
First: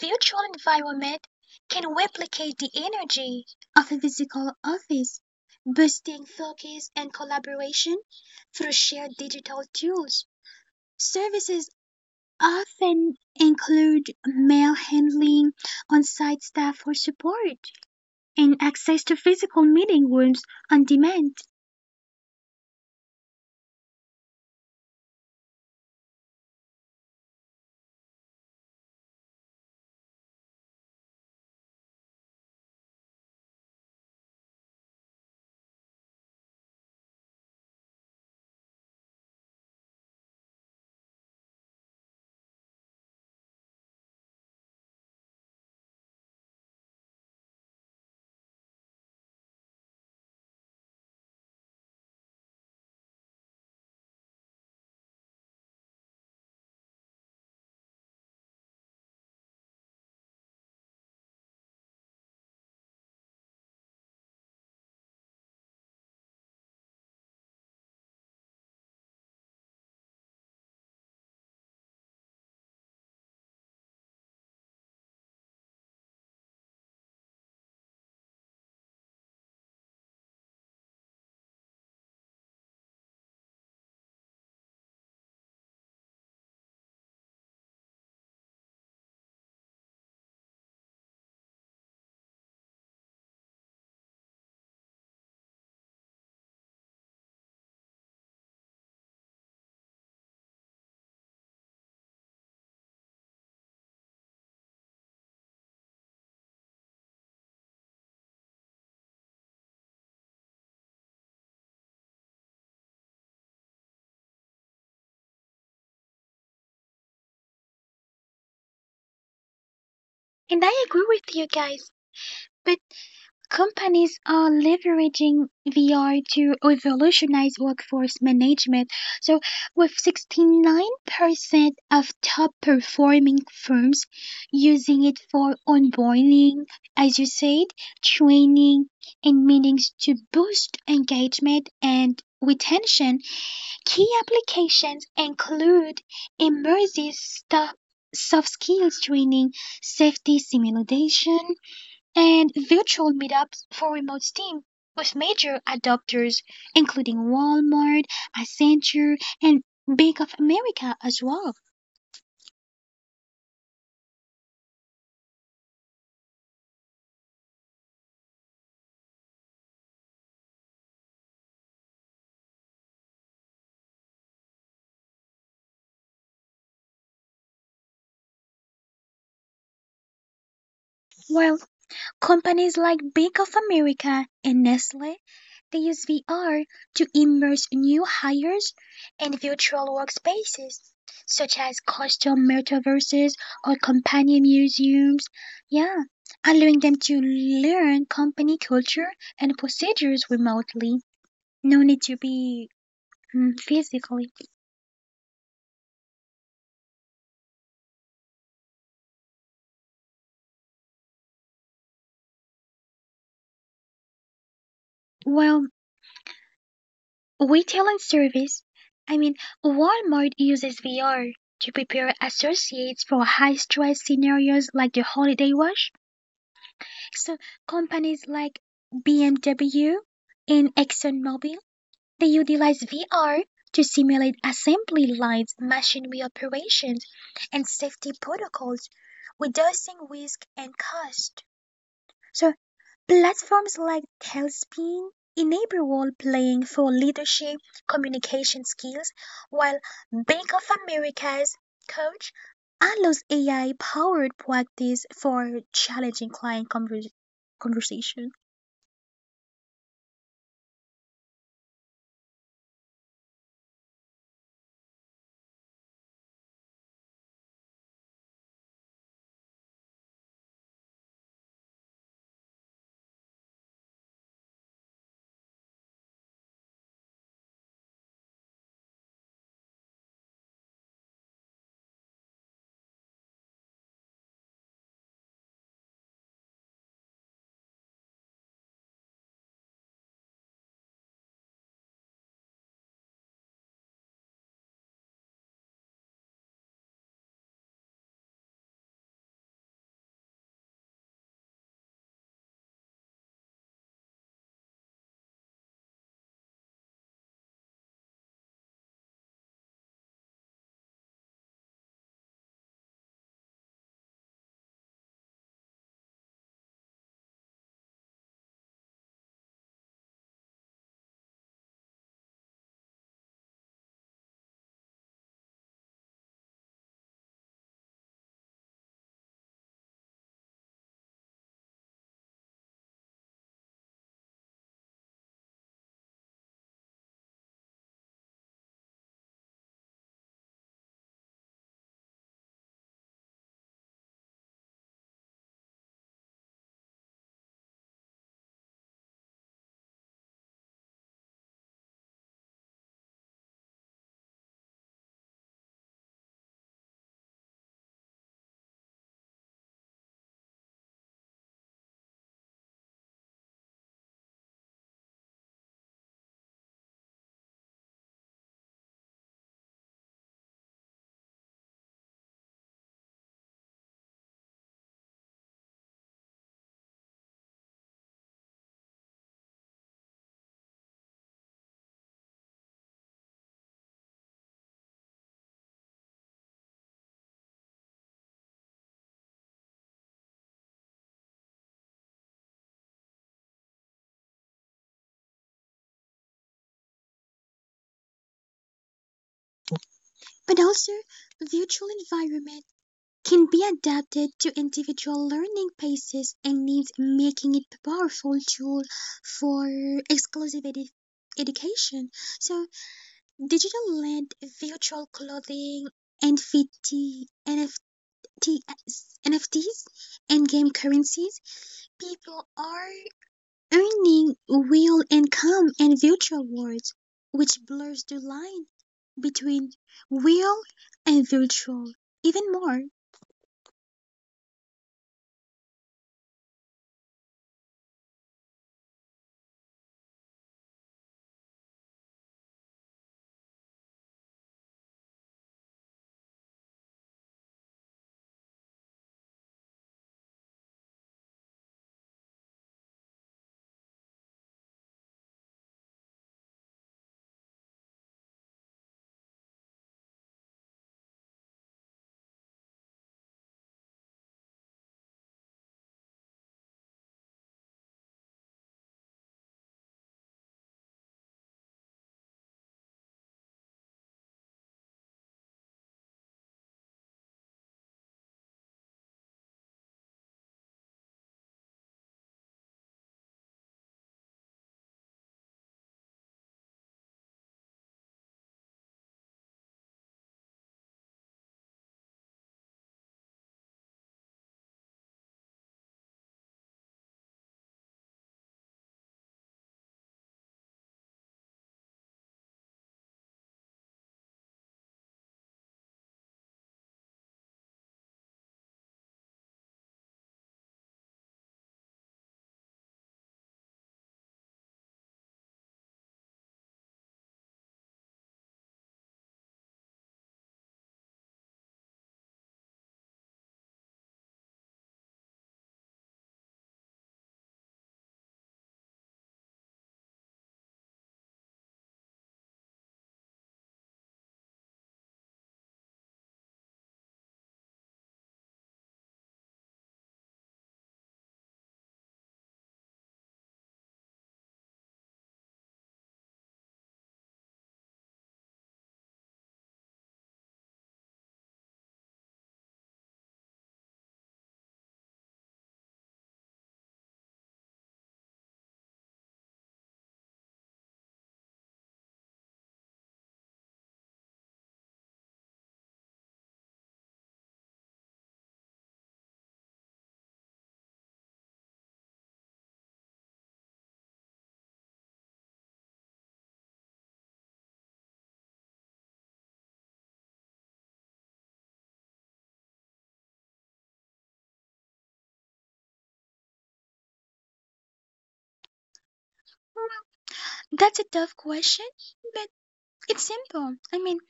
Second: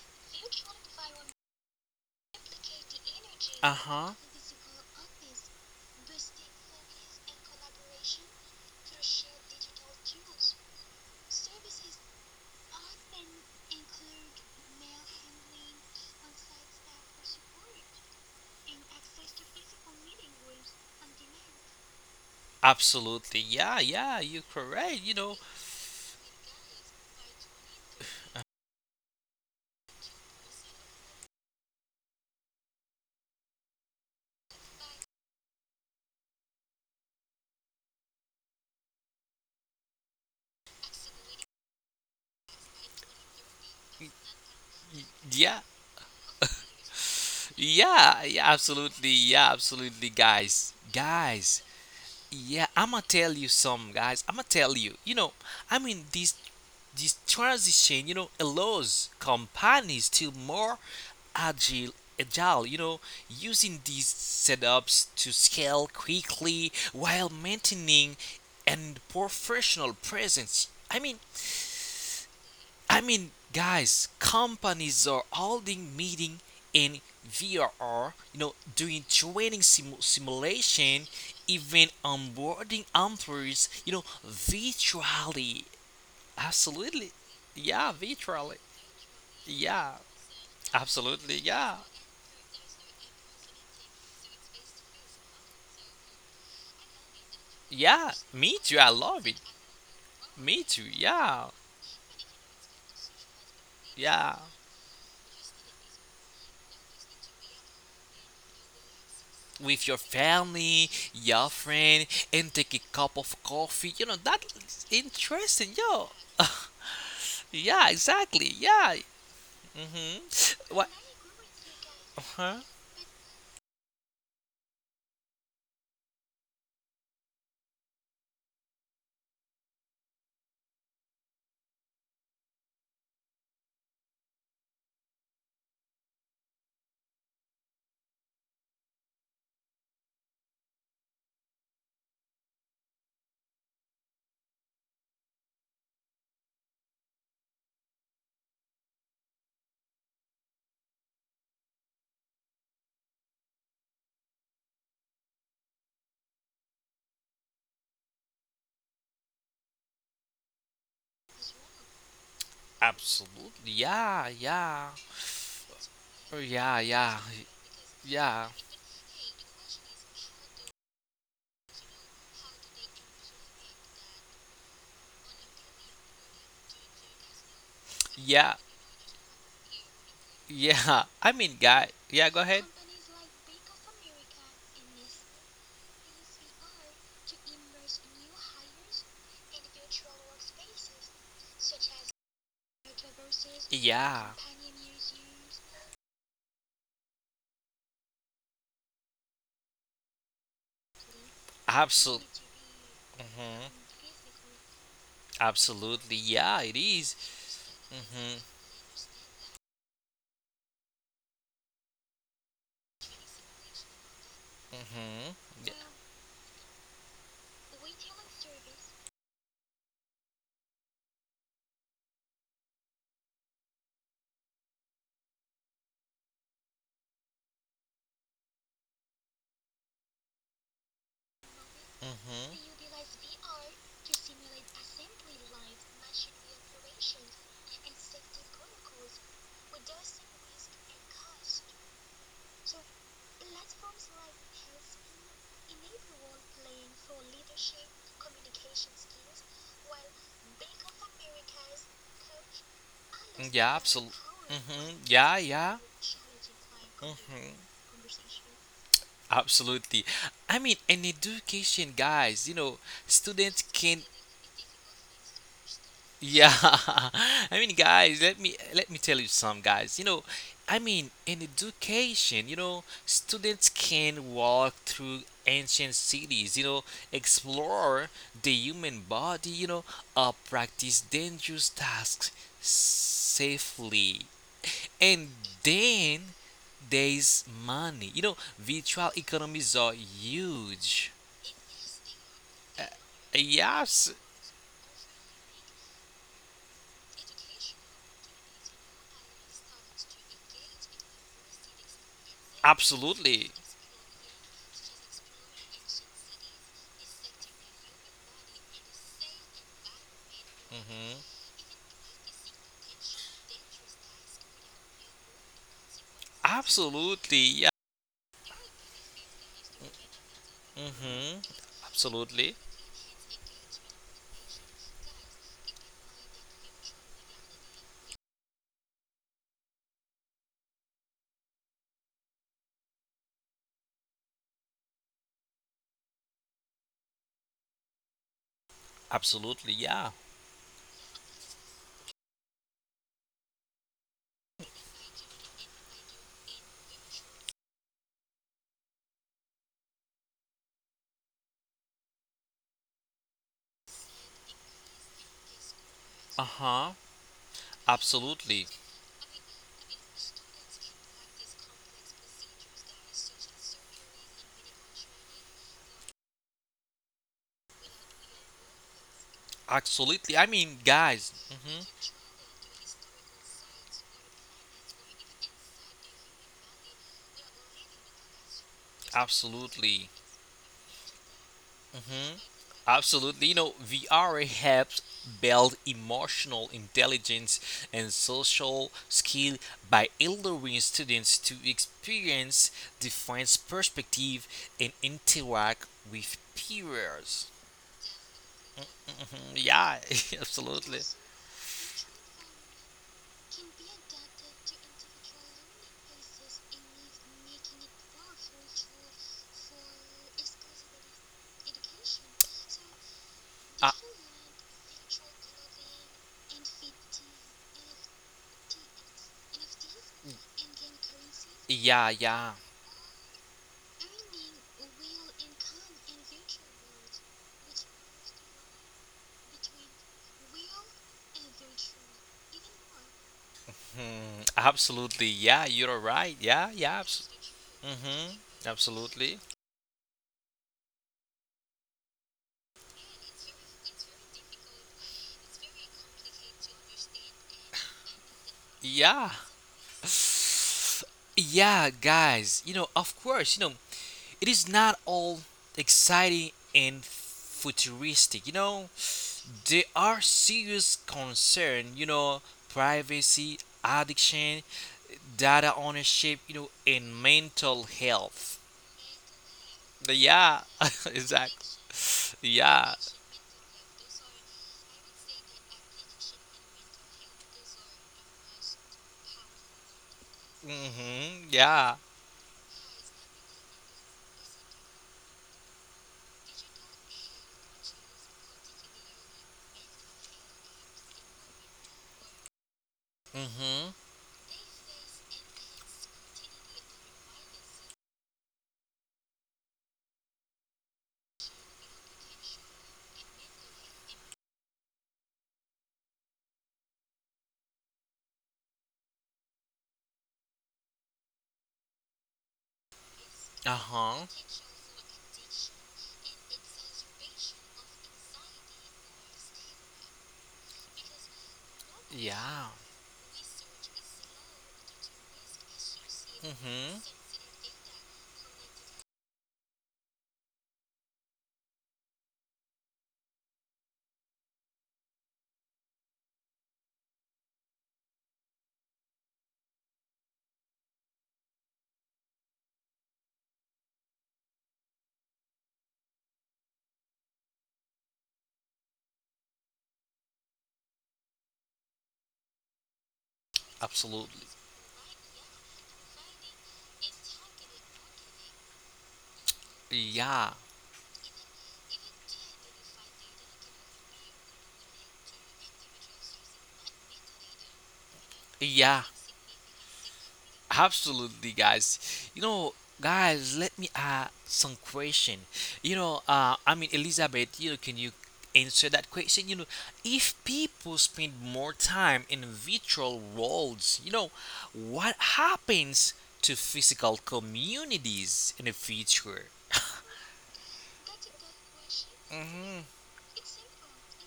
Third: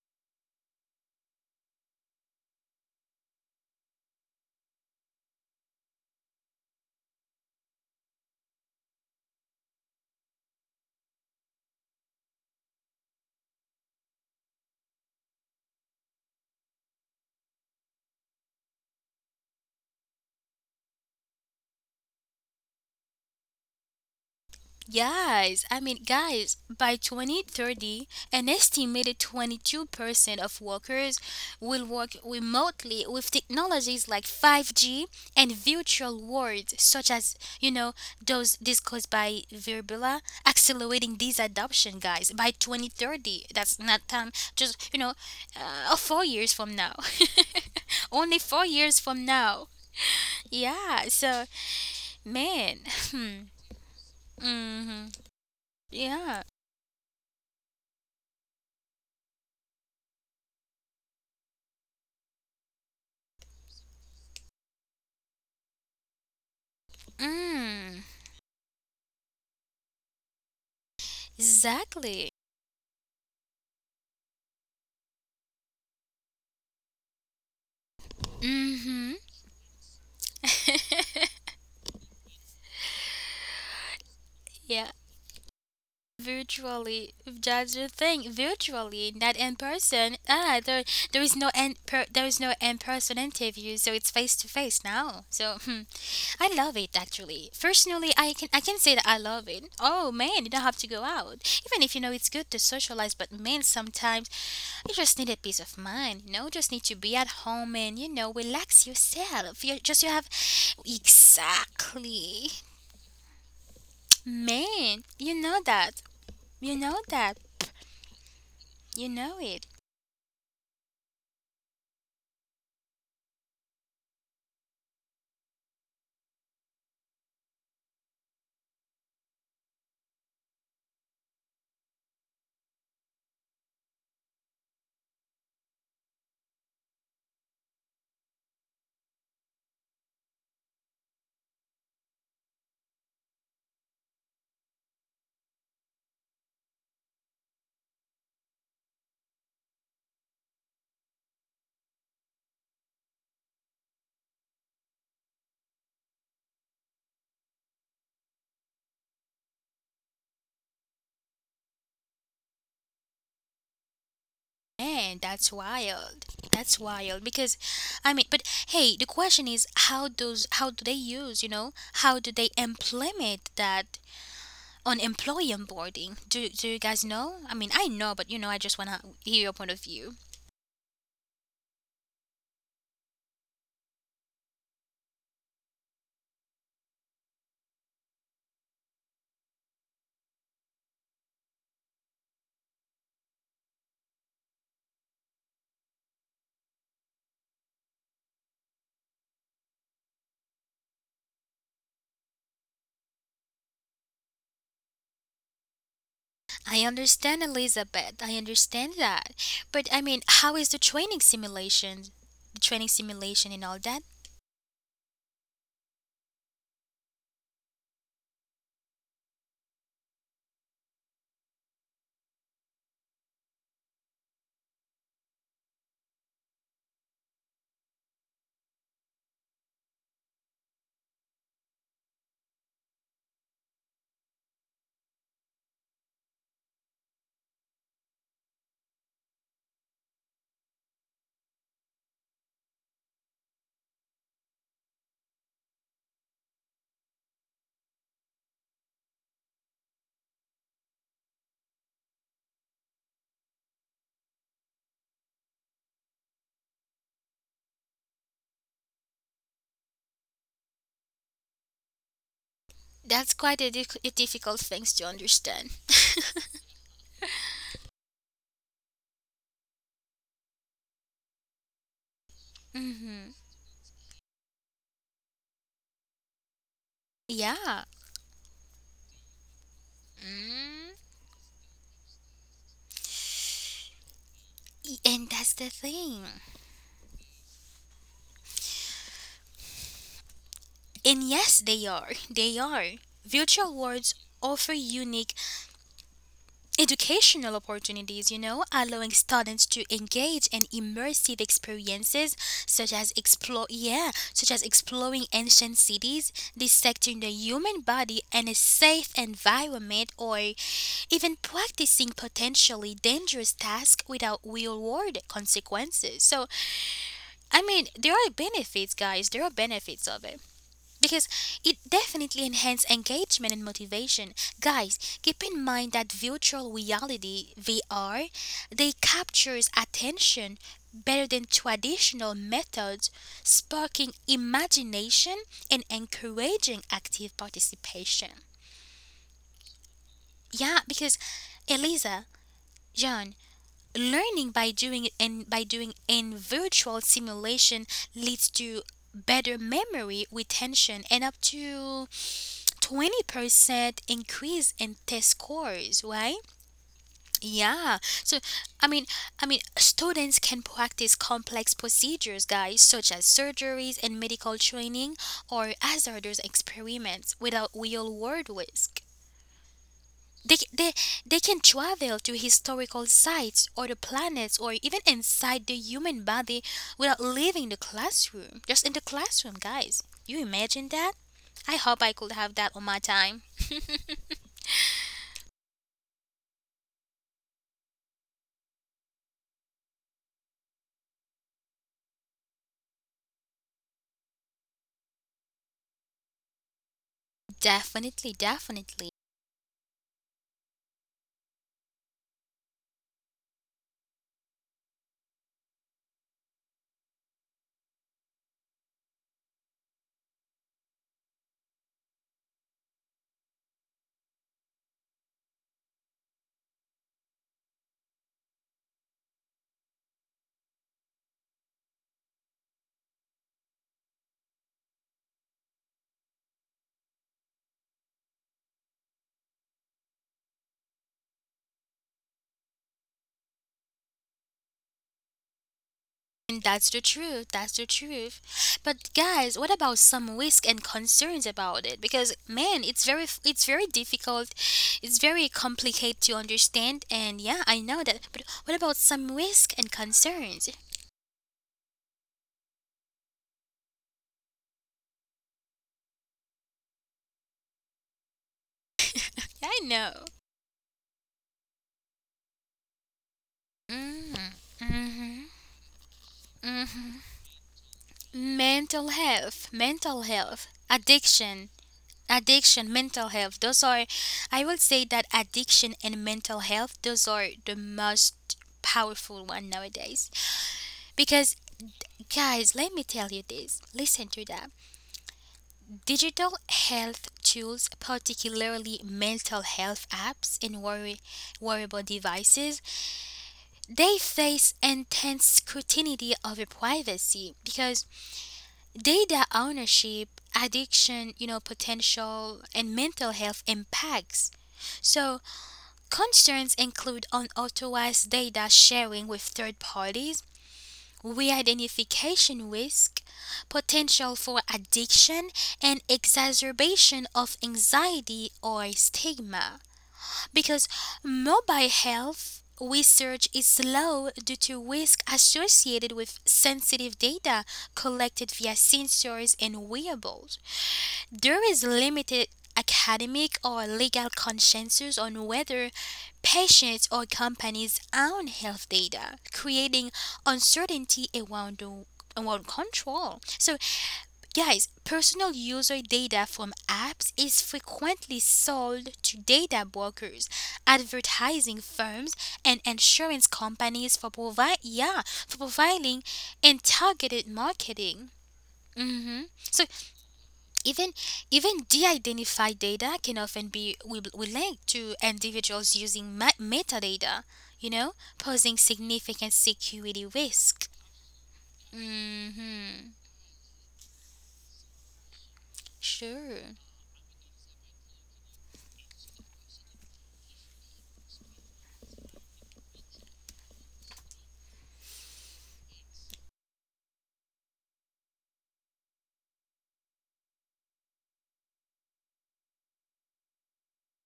Speaker 3: virtual environment can replicate the energy
Speaker 2: Uh
Speaker 3: of a
Speaker 2: huh.
Speaker 3: physical office, boosting focus and collaboration through shared digital tools. Services often include mail handling, on-site staff for support, and access to physical meeting rooms on demand.
Speaker 2: Absolutely. Yeah, yeah, you're correct. You know,
Speaker 1: Yes, I mean, guys, by 2030, an estimated 22% of workers will work remotely with technologies like 5G and virtual worlds, such as, you know, those discussed by Virbula, accelerating this adoption, guys, by 2030. That's not time, just, you know,
Speaker 2: yeah.
Speaker 1: 4 years from now. Only
Speaker 2: Yeah,
Speaker 1: four
Speaker 2: yeah,
Speaker 1: years from
Speaker 2: absolutely.
Speaker 1: now.
Speaker 2: Yeah, absolutely, guys.
Speaker 1: Yeah, so,
Speaker 2: Guys.
Speaker 1: man.
Speaker 2: Yeah, I'm gonna
Speaker 1: Hmm.
Speaker 2: tell you some, guys. I'm gonna tell
Speaker 1: Hmm.
Speaker 2: you. You know, I mean
Speaker 1: Yeah.
Speaker 2: this this transition, you know, allows companies to more agile agile, you know, using these setups to scale quickly while
Speaker 1: Mm,
Speaker 2: maintaining and professional presence.
Speaker 1: exactly.
Speaker 2: Guys, companies are holding meeting in VRR, you know,
Speaker 1: Mm-hmm.
Speaker 2: doing simulation, even onboarding employees, you know,
Speaker 1: Yeah.
Speaker 2: virtually.
Speaker 1: Virtually,
Speaker 2: Absolutely.
Speaker 1: that's the
Speaker 2: Yeah,
Speaker 1: thing,
Speaker 2: virtually.
Speaker 1: virtually, not in person,
Speaker 2: Yeah,
Speaker 1: ah, there is no
Speaker 2: absolutely.
Speaker 1: in per,
Speaker 2: Yeah.
Speaker 1: there is no in person interview, so it's face to face now, so hmm, I love it actually. Personally, I
Speaker 2: Yeah,
Speaker 1: can I can
Speaker 2: me
Speaker 1: say that
Speaker 2: too.
Speaker 1: I
Speaker 2: I
Speaker 1: love
Speaker 2: love
Speaker 1: it.
Speaker 2: it.
Speaker 1: Oh man, you don't have to
Speaker 2: Me
Speaker 1: go
Speaker 2: too.
Speaker 1: out,
Speaker 2: Yeah.
Speaker 1: even if you know it's good to socialize, but man, sometimes
Speaker 2: Yeah.
Speaker 1: you just need a peace of mind, you know, just need to be at home and you know, relax yourself. You just you
Speaker 2: With your
Speaker 1: have
Speaker 2: family, your friend,
Speaker 1: Exactly.
Speaker 2: and take a cup of coffee. You know,
Speaker 1: Man,
Speaker 2: that's
Speaker 1: you know
Speaker 2: interesting,
Speaker 1: that,
Speaker 2: yo.
Speaker 1: you know that
Speaker 2: Yeah, exactly.
Speaker 1: you
Speaker 2: Yeah.
Speaker 1: know it.
Speaker 3: And I agree
Speaker 2: Mm-hmm. What?
Speaker 3: with you guys, but
Speaker 2: Uh-huh.
Speaker 3: companies are leveraging VR to revolutionize workforce management. So, with 69% of top performing firms using it for onboarding, as you said, training, and meetings to boost engagement and retention, key applications include immersive stuff, soft skills training, safety simulation, and virtual meetups for remote STEAM, with major adopters including Walmart, Accenture, and Bank of America as well.
Speaker 2: Absolutely. Yeah, yeah.
Speaker 1: Man, that's wild.
Speaker 2: Oh,
Speaker 1: That's
Speaker 2: yeah,
Speaker 1: wild
Speaker 2: yeah,
Speaker 1: because I mean, but
Speaker 2: yeah,
Speaker 1: hey, the question is how does how do they use, you know, how do they implement that on employee onboarding? Do you guys know? I mean, I know, but you know, I
Speaker 2: yeah,
Speaker 1: just want to hear your point of view.
Speaker 2: yeah. I
Speaker 3: While
Speaker 2: mean, guy. Yeah, go
Speaker 3: companies
Speaker 2: ahead.
Speaker 3: like Bank of America and Nestle, they use VR to immerse new hires in virtual workspaces such as custom metaverses or companion
Speaker 2: Yeah.
Speaker 3: museums. Yeah, allowing them to learn company culture and procedures remotely. No need to
Speaker 2: Absolutely.
Speaker 3: be
Speaker 2: Mm-hmm.
Speaker 3: physically.
Speaker 2: Absolutely. Yeah,
Speaker 1: I
Speaker 2: it is.
Speaker 1: understand Elizabeth. I
Speaker 2: Mm-hmm.
Speaker 1: understand that. But I mean, how is the training simulation, and all that?
Speaker 2: Mm-hmm.
Speaker 3: Well,
Speaker 2: Yeah.
Speaker 3: retailing service. I mean, Walmart uses VR to prepare associates for high stress scenarios like the holiday rush. So, companies like BMW and ExxonMobil, they utilize
Speaker 2: Mm-hmm.
Speaker 3: VR to simulate assembly lines, machinery operations, and safety protocols, reducing risk and cost. So platforms like Tailspin enable role-playing for leadership communication skills, while Bank of America's Coach allows
Speaker 2: Yeah, absolutely.
Speaker 3: AI-powered practice
Speaker 2: Hmm. Yeah,
Speaker 3: for
Speaker 2: yeah.
Speaker 3: challenging client
Speaker 2: Hmm.
Speaker 3: conversation.
Speaker 2: Absolutely. I mean, in education, guys, you know,
Speaker 1: That's quite a,
Speaker 2: students
Speaker 1: a
Speaker 2: can
Speaker 1: difficult things to understand.
Speaker 2: Yeah, let me tell you some guys. You know, I mean, in education, you know,
Speaker 1: Mhm.
Speaker 2: students can walk through ancient cities. You know,
Speaker 1: Yeah.
Speaker 2: explore the human body. You know, or
Speaker 1: Mm.
Speaker 2: practice dangerous tasks safely. And
Speaker 1: And that's the thing.
Speaker 2: then there's money. You know, virtual economies are huge.
Speaker 1: And yes, they are. They are. Virtual
Speaker 2: Yes,
Speaker 1: worlds offer unique educational opportunities, you know, allowing students to engage in immersive experiences such as
Speaker 2: absolutely.
Speaker 1: explore yeah, such as exploring ancient cities, dissecting the human body in a safe environment or even
Speaker 2: Hmm.
Speaker 1: practicing potentially dangerous tasks without real world consequences. So
Speaker 2: Absolutely,
Speaker 1: I
Speaker 2: yeah.
Speaker 1: mean there are benefits guys, there are benefits of it. Because
Speaker 2: Hmm.
Speaker 1: it definitely
Speaker 2: Absolutely,
Speaker 1: enhances engagement and motivation. Guys, keep in mind that virtual reality (VR) they captures attention better than traditional methods, sparking imagination and encouraging active participation.
Speaker 2: absolutely, yeah.
Speaker 1: Yeah, because Eliza, John, learning by doing and by doing in virtual simulation leads to better memory retention and up to 20% increase in test scores, right?
Speaker 2: Uh huh.
Speaker 1: yeah so
Speaker 2: Absolutely,
Speaker 1: i mean I mean students can practice complex procedures, guys, such as surgeries and medical training or hazardous experiments without real world risk.
Speaker 2: absolutely. I
Speaker 1: they,
Speaker 2: mean,
Speaker 1: they,
Speaker 2: guys.
Speaker 1: they can
Speaker 2: Hmm.
Speaker 1: travel to historical sites or the planets or even inside the human body without leaving the classroom, just in the classroom, guys.
Speaker 2: Absolutely.
Speaker 1: You imagine that? I hope I could
Speaker 2: Hmm.
Speaker 1: have that on my time.
Speaker 2: Absolutely. You know, VR helps build emotional intelligence and social skill by allowing students to experience different perspective and interact with peers.
Speaker 1: Definitely, definitely.
Speaker 2: Mm, yeah,
Speaker 3: But also,
Speaker 2: absolutely.
Speaker 3: virtual environment can be adapted to individual learning paces and needs, making it a powerful tool for exclusive education. So
Speaker 2: Uh,
Speaker 3: digital-led virtual clothing, NFT, NFTs, NFTs, and game currencies,
Speaker 2: yeah,
Speaker 3: people
Speaker 2: yeah.
Speaker 3: are earning real income and virtual worlds, which blurs the line between real and virtual even more.
Speaker 2: Hmm, absolutely. Yeah, you're right.
Speaker 1: And
Speaker 2: Yeah,
Speaker 1: that's the
Speaker 2: yeah. Abs-
Speaker 1: truth. That's the
Speaker 2: mhm.
Speaker 1: truth. But
Speaker 2: Absolutely.
Speaker 1: guys, what about some risk and concerns about it? Because, man, it's very difficult. It's very complicated to understand, and yeah, I know that. But what about some
Speaker 2: Yeah.
Speaker 1: risk and concerns?
Speaker 2: Yeah, guys. You know, of course, you know, it is not all exciting and futuristic, you know.
Speaker 1: Yeah, I
Speaker 2: There
Speaker 1: know.
Speaker 2: are serious concerns, you know, privacy,
Speaker 1: Mm-hmm.
Speaker 2: addiction,
Speaker 1: Mm-hmm.
Speaker 2: data ownership, you know, and mental health.
Speaker 1: Mental
Speaker 2: Yeah,
Speaker 1: health,
Speaker 2: exactly.
Speaker 1: addiction, addiction,
Speaker 2: Yeah.
Speaker 1: mental health, those are— I would say that addiction and mental health, those are the most powerful one nowadays. Because,
Speaker 2: Mhm. Yeah.
Speaker 1: guys, let me tell you this, listen to that. Digital health tools, particularly mental health apps and wearable devices,
Speaker 2: Mhm.
Speaker 1: they face intense scrutiny over privacy because data ownership, addiction, you know, potential and mental health impacts. So concerns include unauthorized data sharing with third parties, re-identification risk,
Speaker 2: Uh huh.
Speaker 1: potential for addiction, and exacerbation of anxiety or stigma. Because mobile health
Speaker 2: Yeah.
Speaker 1: research is slow due to risk associated with
Speaker 2: Mhm.
Speaker 1: sensitive data collected via sensors and wearables. There is limited academic or legal consensus on whether patients or companies own health data, creating uncertainty around the around control. So, guys, personal user data from apps is frequently sold to data brokers, advertising firms, and insurance companies for
Speaker 2: Absolutely.
Speaker 1: provide, yeah, for providing and targeted marketing. hmm So
Speaker 2: Yeah.
Speaker 1: even, even de-identified data can often be will linked to individuals using metadata, you know, posing
Speaker 2: Yeah.
Speaker 1: significant security risk.
Speaker 2: Absolutely, guys. You
Speaker 1: Mm,
Speaker 2: know, guys, let me ask some question.
Speaker 1: sure.
Speaker 2: Elizabeth, you know, can you answer that question? You know, if people spend more time in virtual worlds, you know, what happens to physical communities in the future?
Speaker 3: That's a tough question, but
Speaker 2: Mm-hmm.
Speaker 3: it's simple. I mean,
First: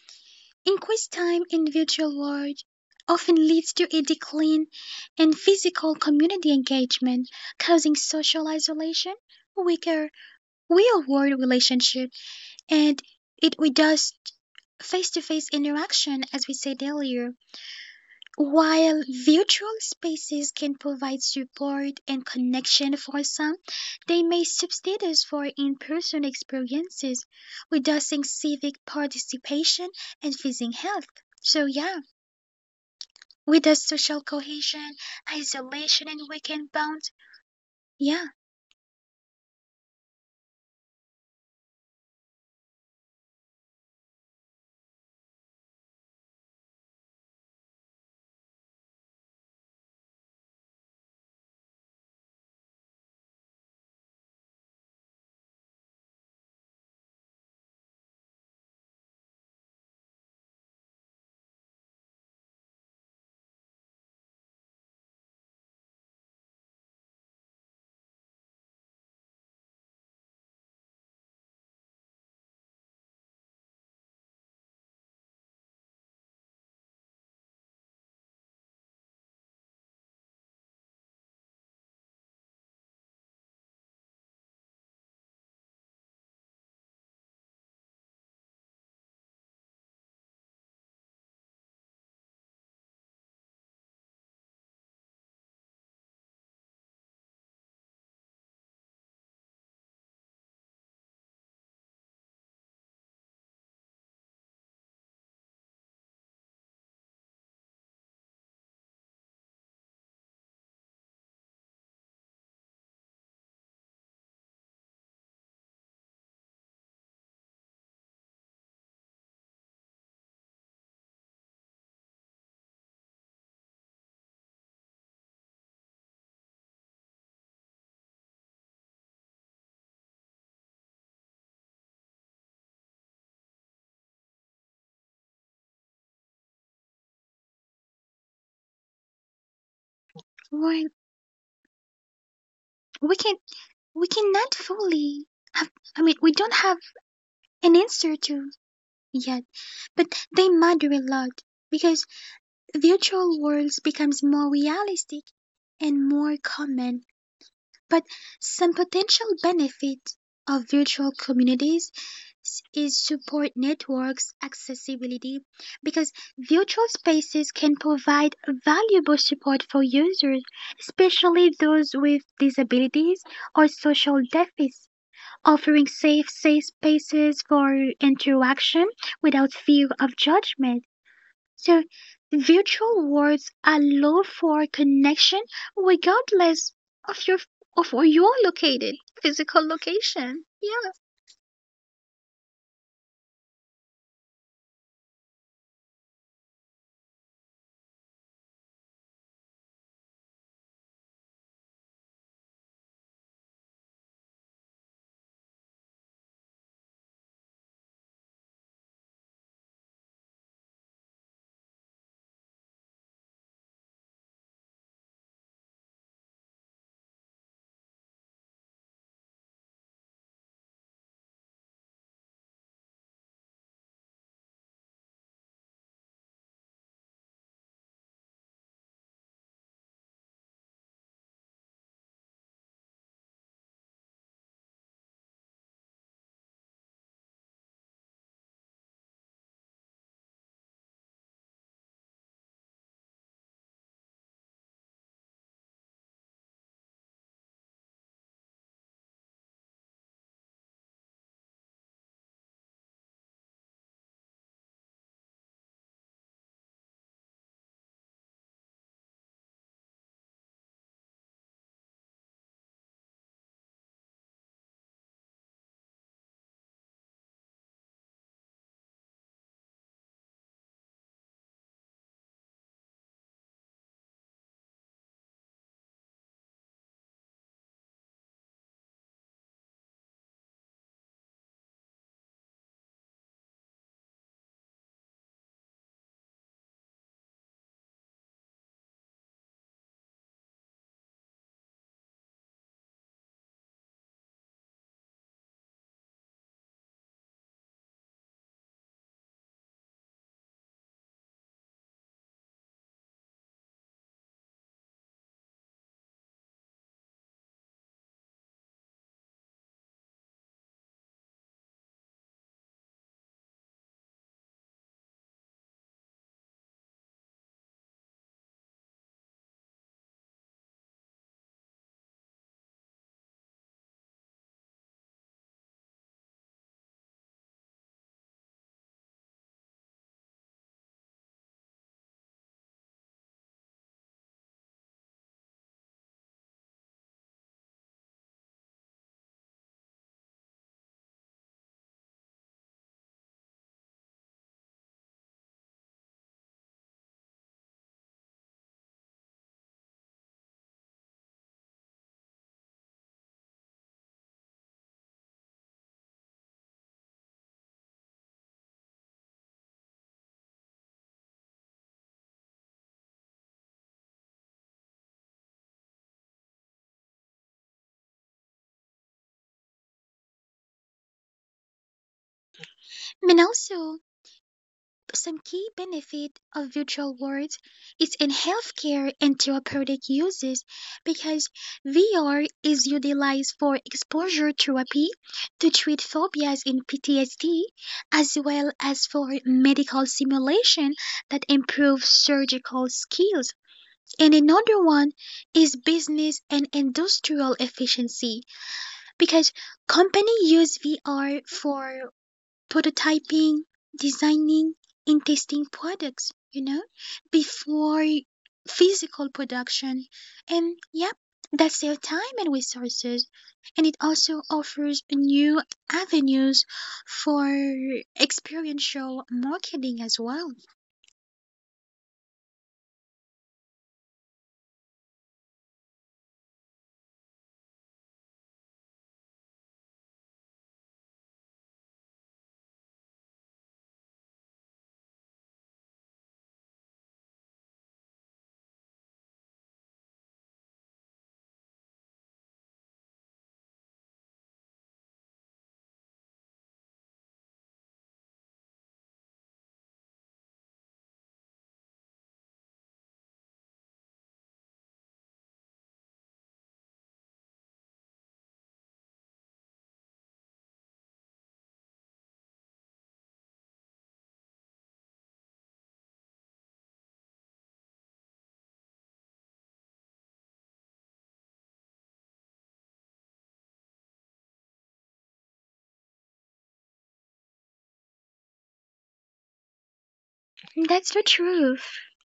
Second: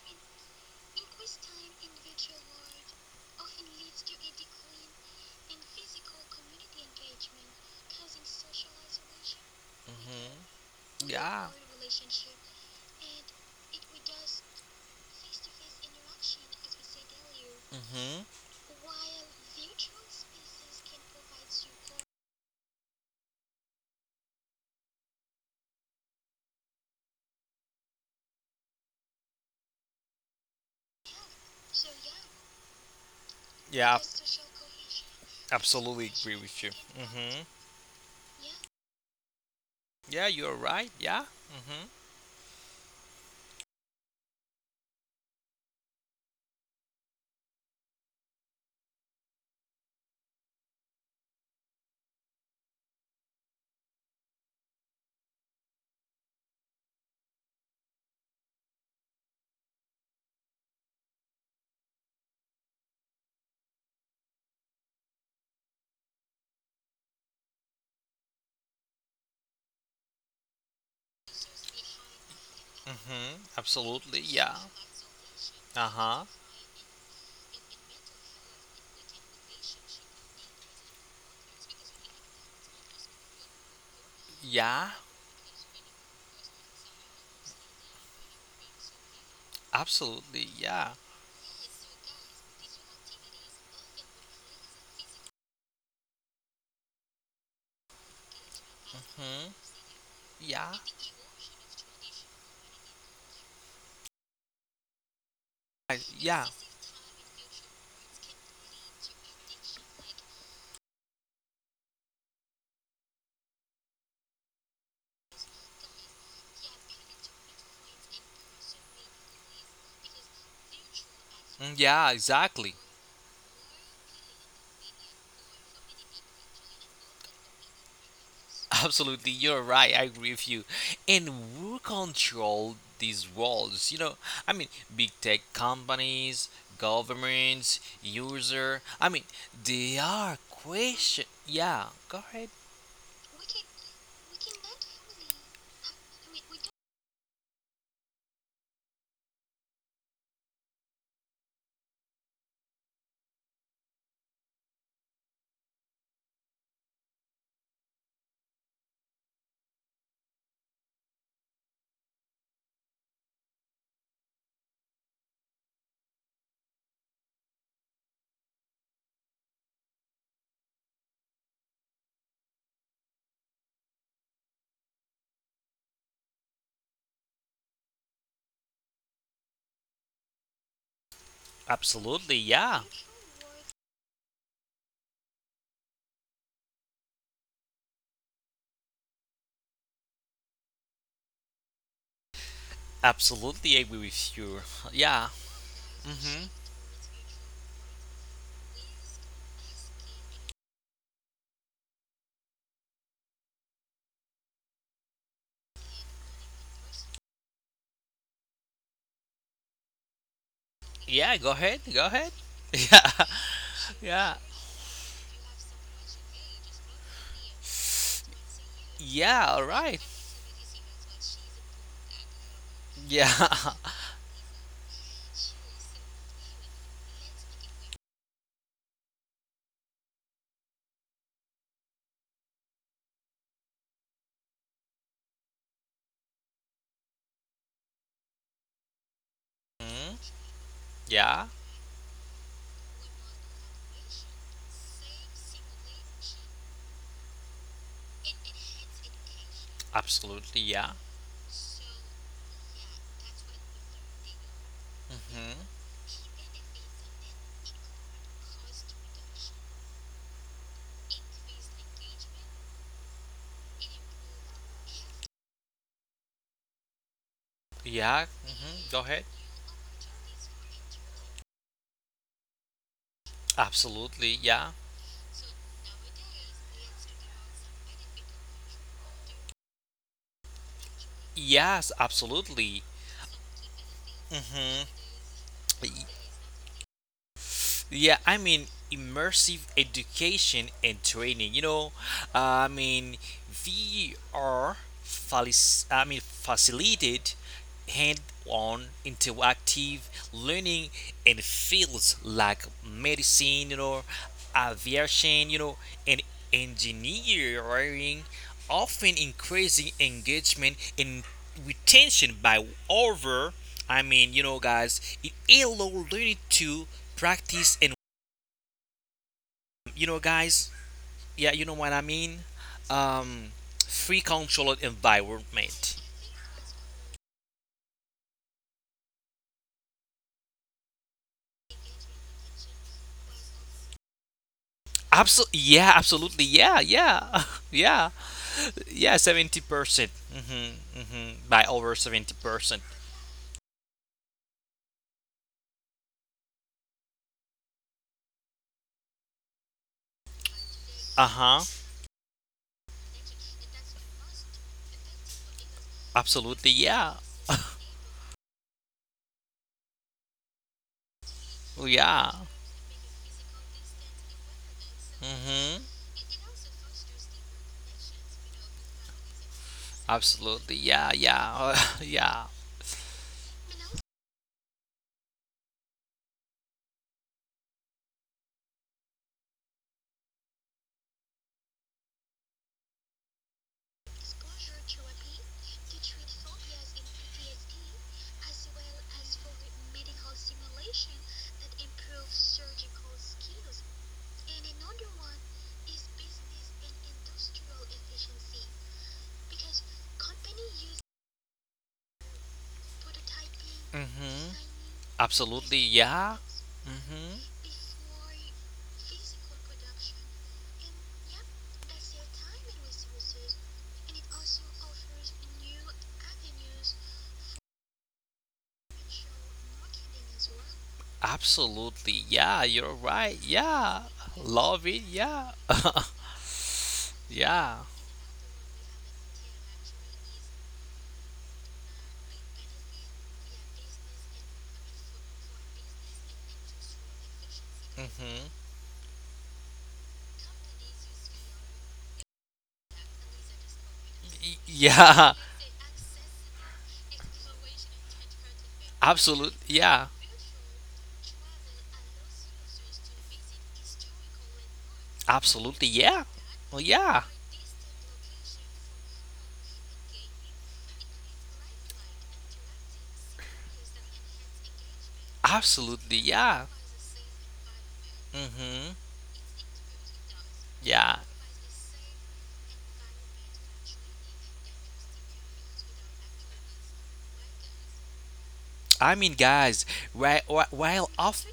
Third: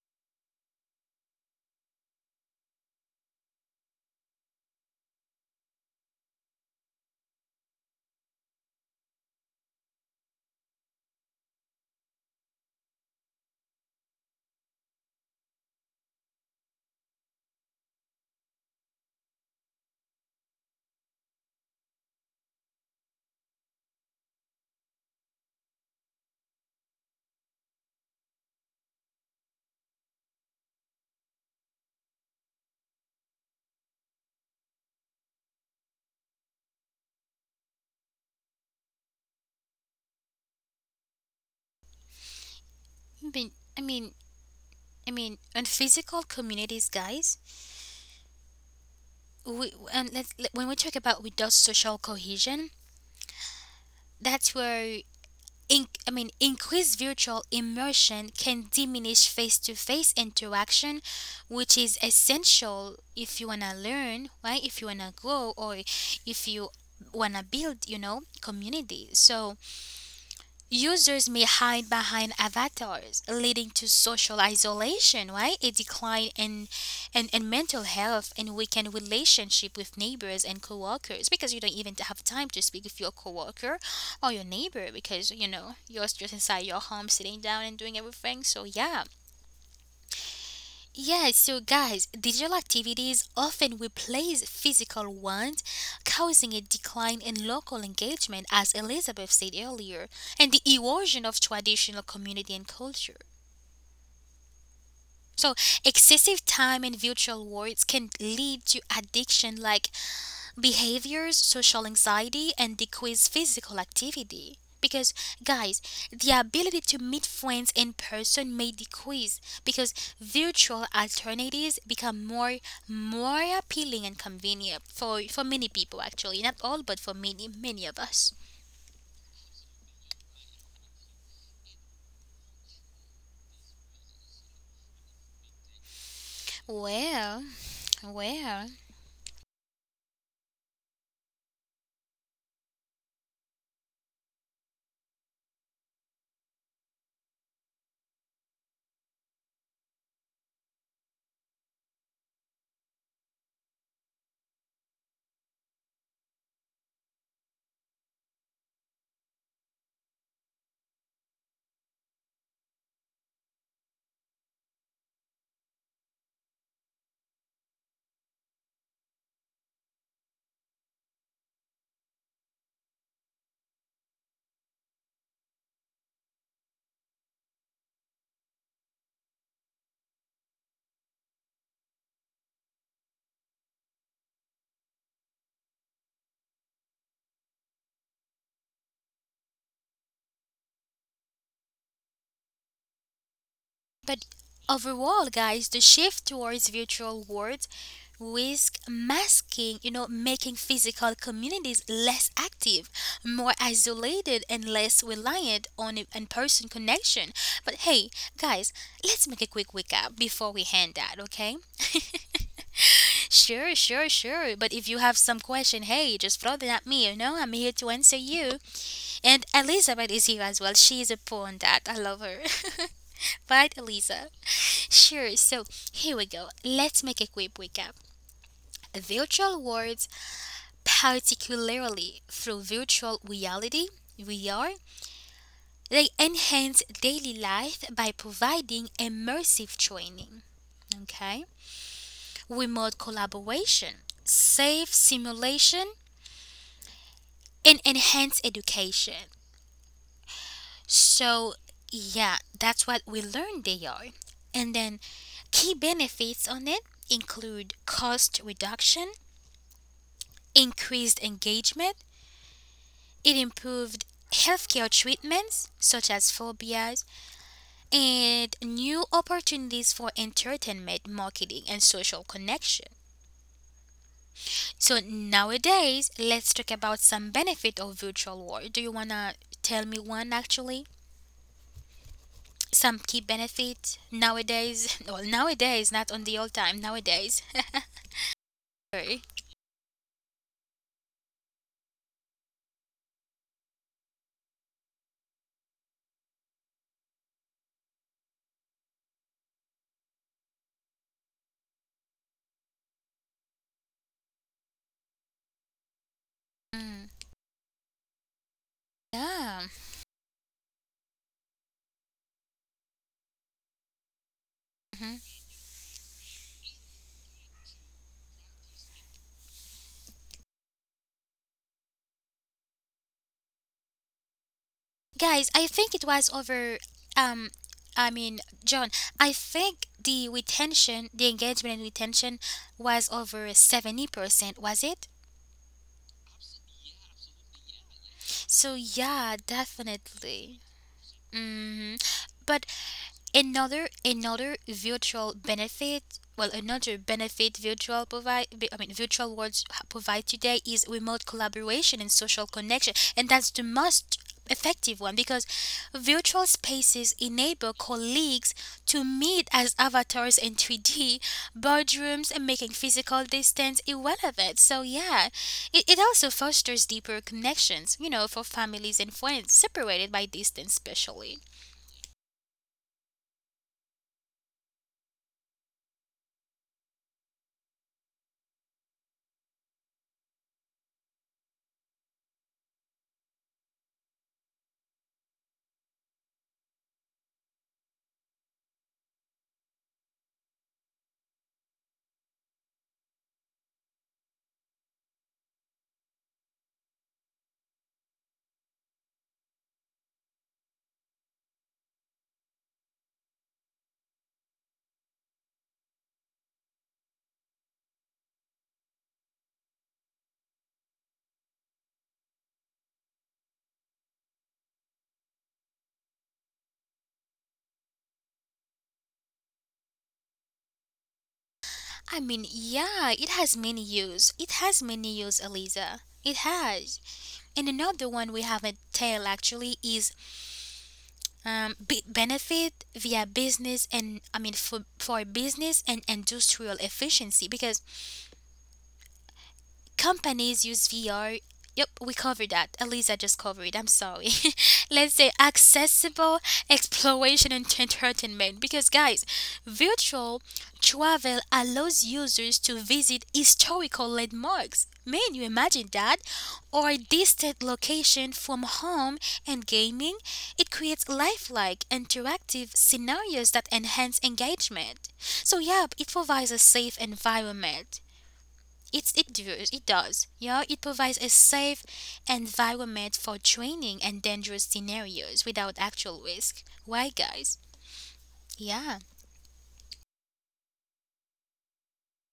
Speaker 3: increased time in virtual world often leads to a decline in physical community engagement, causing social isolation, weaker
Speaker 2: Mm-hmm.
Speaker 3: real world
Speaker 2: Yeah.
Speaker 3: relationship, and it reduced face to face interaction, as we said earlier.
Speaker 2: Mm-hmm.
Speaker 3: While virtual spaces can provide support and connection for some, they may substitute for in person experiences, reducing civic participation and physical health. So, yeah. With the
Speaker 2: Yeah.
Speaker 3: social cohesion, isolation and
Speaker 2: Absolutely agree
Speaker 3: weakened
Speaker 2: with you.
Speaker 3: bonds,
Speaker 2: Mm-hmm.
Speaker 3: yeah,
Speaker 2: Yeah, you're right. Yeah. Mm-hmm.
Speaker 1: I mean, I mean, I mean, on physical communities, guys, we and let, let- when we talk about reduced social cohesion, that's where— I mean, increased virtual immersion can diminish face to face interaction, which is essential if you want to learn, right? If you want to grow, or if you want to build, you know, community. So, users may hide behind avatars,
Speaker 2: Mm-hmm.
Speaker 1: leading to social
Speaker 2: Absolutely. Yeah.
Speaker 1: isolation, right? A decline
Speaker 2: Uh-huh.
Speaker 1: in mental health and weakened relationship with neighbors and coworkers, because you don't even have time to speak with your coworker or your neighbor
Speaker 2: Yeah.
Speaker 1: because, you know, you're just inside your home sitting down and doing everything. So, yeah.
Speaker 2: Absolutely. Yeah.
Speaker 1: Yes, so guys, digital activities often replace physical ones, causing a decline in local engagement, as Elizabeth said
Speaker 2: Hmm.
Speaker 1: earlier, and the
Speaker 2: Yeah.
Speaker 1: erosion of traditional community and culture. So,
Speaker 2: I,
Speaker 1: excessive
Speaker 2: yeah.
Speaker 1: time in virtual worlds can lead to addiction like behaviors, social anxiety, and decreased physical activity. Because, guys, the ability to meet friends in person may decrease because virtual alternatives
Speaker 2: Mm,
Speaker 1: become
Speaker 2: yeah.
Speaker 1: more
Speaker 2: Exactly.
Speaker 1: more appealing and convenient for many people, actually. Not all, but for many, many of us.
Speaker 2: Absolutely. You're right. I agree with you. And who control these roles? You know, I mean, big tech companies,
Speaker 1: Well,
Speaker 2: governments,
Speaker 1: well.
Speaker 2: user. I mean, they
Speaker 3: Lauren,
Speaker 2: are question. Yeah. Go ahead.
Speaker 3: we can we cannot fully. Have, I mean, we don't have an answer to yet, but they matter a lot because virtual worlds becomes more realistic and more common. But some potential benefits of virtual communities is support networks accessibility, because virtual spaces can provide valuable support for users, especially those with disabilities or social deficits, offering safe spaces for interaction without fear of judgment. So virtual
Speaker 2: Absolutely.
Speaker 3: worlds
Speaker 2: Yeah.
Speaker 3: allow for connection regardless of your of where you're located, physical location. Yeah.
Speaker 1: But
Speaker 2: Absolutely agree with
Speaker 1: overall,
Speaker 2: you.
Speaker 1: guys, the
Speaker 2: Yeah.
Speaker 1: shift towards
Speaker 2: Mm-hmm.
Speaker 1: virtual worlds risk masking, you know, making physical communities less active, more isolated, and less reliant on in person connection. But hey, guys, let's make a quick recap before we hand out, okay?
Speaker 2: Yeah, go ahead. Go ahead.
Speaker 1: Sure, sure, sure. But if
Speaker 2: Yeah,
Speaker 1: you have some question, hey, just throw them at me, you know? I'm here to answer
Speaker 2: yeah,
Speaker 1: you. And
Speaker 2: yeah.
Speaker 1: Elizabeth
Speaker 2: All
Speaker 1: is here
Speaker 2: right.
Speaker 1: as well. She is a pro on that. I love her. Right,
Speaker 2: Yeah.
Speaker 1: Elisa? Sure, so here we go. Let's make a quick recap. Virtual worlds, particularly through virtual reality, VR, they enhance daily life by providing immersive training,
Speaker 2: Mhm.
Speaker 1: okay,
Speaker 2: Yeah.
Speaker 1: remote collaboration, safe simulation, and enhanced education.
Speaker 2: Absolutely.
Speaker 1: So
Speaker 2: Yeah.
Speaker 1: yeah, that's what we learned they are. And then key
Speaker 2: Hmm.
Speaker 1: benefits on it include cost reduction, increased engagement, it improved healthcare treatments such as phobias, and new
Speaker 2: Yeah. Hmm. Go
Speaker 1: opportunities
Speaker 2: ahead.
Speaker 1: for entertainment, marketing, and social connection. So
Speaker 2: Absolutely. Yeah.
Speaker 1: nowadays, let's talk about some benefit of virtual world. Do you wanna tell me one actually?
Speaker 2: Yes.
Speaker 1: Some key
Speaker 2: Absolutely.
Speaker 1: benefit nowadays. Well,
Speaker 2: Hmm.
Speaker 1: nowadays, not on the old time. Nowadays. Sorry.
Speaker 2: Yeah, I mean immersive education and training. You know, I mean VR facilitate hand-on interactive learning in fields like medicine, you know, aviation, you know,
Speaker 1: Mm,
Speaker 2: and engineering
Speaker 1: yeah.
Speaker 2: often increasing engagement and retention by over I
Speaker 1: hmm
Speaker 2: mean you know guys it allows learning to practice and you know guys yeah you know what I mean um free
Speaker 1: Guys, I
Speaker 2: controlled
Speaker 1: think it was over.
Speaker 2: environment.
Speaker 1: Um, I mean, John, I think the retention, the engagement and retention was over 70%, was it?
Speaker 2: Absolutely yeah absolutely yeah yeah
Speaker 1: So
Speaker 2: yeah
Speaker 1: yeah,
Speaker 2: yeah
Speaker 1: definitely.
Speaker 2: 70% hmm
Speaker 1: hmm
Speaker 2: hmm by
Speaker 1: But
Speaker 2: over 70%
Speaker 1: another virtual benefit, well, another benefit virtual provide, I mean, virtual worlds provide today is remote collaboration and social
Speaker 2: uh-huh
Speaker 1: connection, and that's the most effective one because virtual spaces
Speaker 2: absolutely
Speaker 1: enable
Speaker 2: yeah.
Speaker 1: colleagues to meet as avatars in 3D boardrooms and making
Speaker 2: Well, yeah.
Speaker 1: physical distance irrelevant. So yeah, it also
Speaker 2: Mm-hmm.
Speaker 1: fosters deeper connections, you know, for families and friends separated by distance, especially.
Speaker 2: Absolutely. Yeah. Yeah.
Speaker 3: I
Speaker 2: yeah.
Speaker 3: mean, also, some key benefit of virtual worlds is in healthcare and therapeutic uses, because VR is utilized for exposure therapy to treat phobias in PTSD, as well as for medical simulation that improves surgical skills. And another one is business and industrial efficiency, because companies use VR for prototyping, designing, and
Speaker 2: Mm-hmm.
Speaker 3: testing products, you
Speaker 2: Absolutely.
Speaker 3: know,
Speaker 2: Yeah.
Speaker 3: before
Speaker 2: Mm-hmm.
Speaker 3: physical production. And yep, that saves time and resources. And it also offers new avenues for experiential marketing as well.
Speaker 1: I mean,
Speaker 2: Absolutely.
Speaker 1: yeah, it
Speaker 2: Yeah.
Speaker 1: has
Speaker 2: You're
Speaker 1: many
Speaker 2: right.
Speaker 1: use. It has
Speaker 2: Yeah.
Speaker 1: many use,
Speaker 2: Love it.
Speaker 1: Eliza.
Speaker 2: Yeah.
Speaker 1: It has. And another one we
Speaker 2: Yeah.
Speaker 1: haven't tell actually is benefit via business and, I mean, for business and industrial efficiency because
Speaker 2: Mm-hmm.
Speaker 1: companies use VR. Yep, we covered that. At least I just covered it. I'm sorry. Let's say
Speaker 2: Yeah,
Speaker 1: accessible exploration and entertainment. Because, guys,
Speaker 2: absolutely.
Speaker 1: virtual
Speaker 2: Yeah,
Speaker 1: travel allows users to visit historical landmarks. Man, you imagine that?
Speaker 2: absolutely.
Speaker 1: Or
Speaker 2: Yeah. Well,
Speaker 1: distant
Speaker 2: yeah,
Speaker 1: location from home and gaming. It creates lifelike, interactive scenarios that enhance engagement. So, yeah, it provides a
Speaker 2: absolutely.
Speaker 1: safe
Speaker 2: Yeah.
Speaker 1: environment. It's, it, do,
Speaker 2: Mm-hmm.
Speaker 1: It does. Yeah, it provides a safe
Speaker 2: Yeah.
Speaker 1: environment for training and dangerous scenarios without actual risk. Why, guys? Yeah.
Speaker 2: I mean, guys,
Speaker 3: That's the
Speaker 2: right, while
Speaker 3: truth.
Speaker 2: off.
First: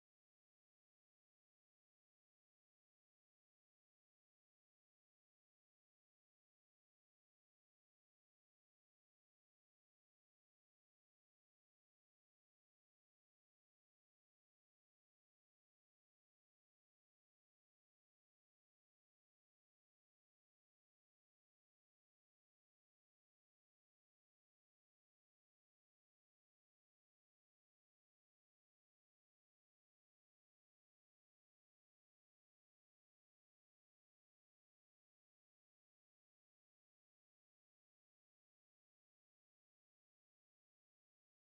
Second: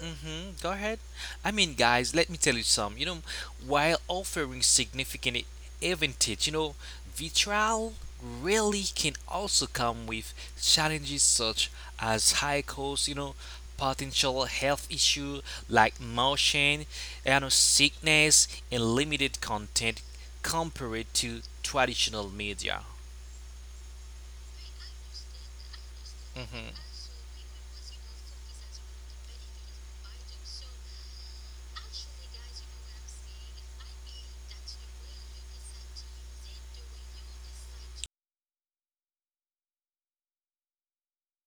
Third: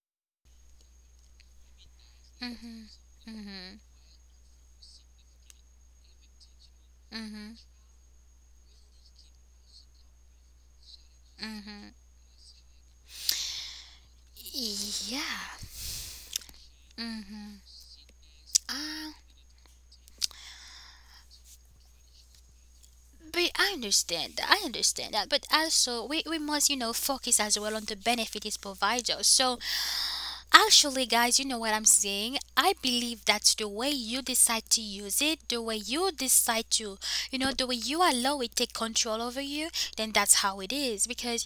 Speaker 2: Hmm. Go ahead. I mean, guys, let me tell you some. You know, while offering significant advantage, you know,
Speaker 1: Mm-hmm.
Speaker 2: vitriol really can also come with challenges such as high cost, you know, potential health
Speaker 1: Yeah.
Speaker 2: issue like motion, you know, sickness, and
Speaker 1: Uh,
Speaker 2: limited content compared to traditional media.
Speaker 1: but I understand that. I understand that. But also, we must, you
Speaker 2: Hmm.
Speaker 1: know, focus as well on the benefit it provides us. So, actually, guys, you know what I'm saying? I believe that's the way you decide to use it, the way you decide to, you know, the way you allow it take control over you, then that's how it is. Because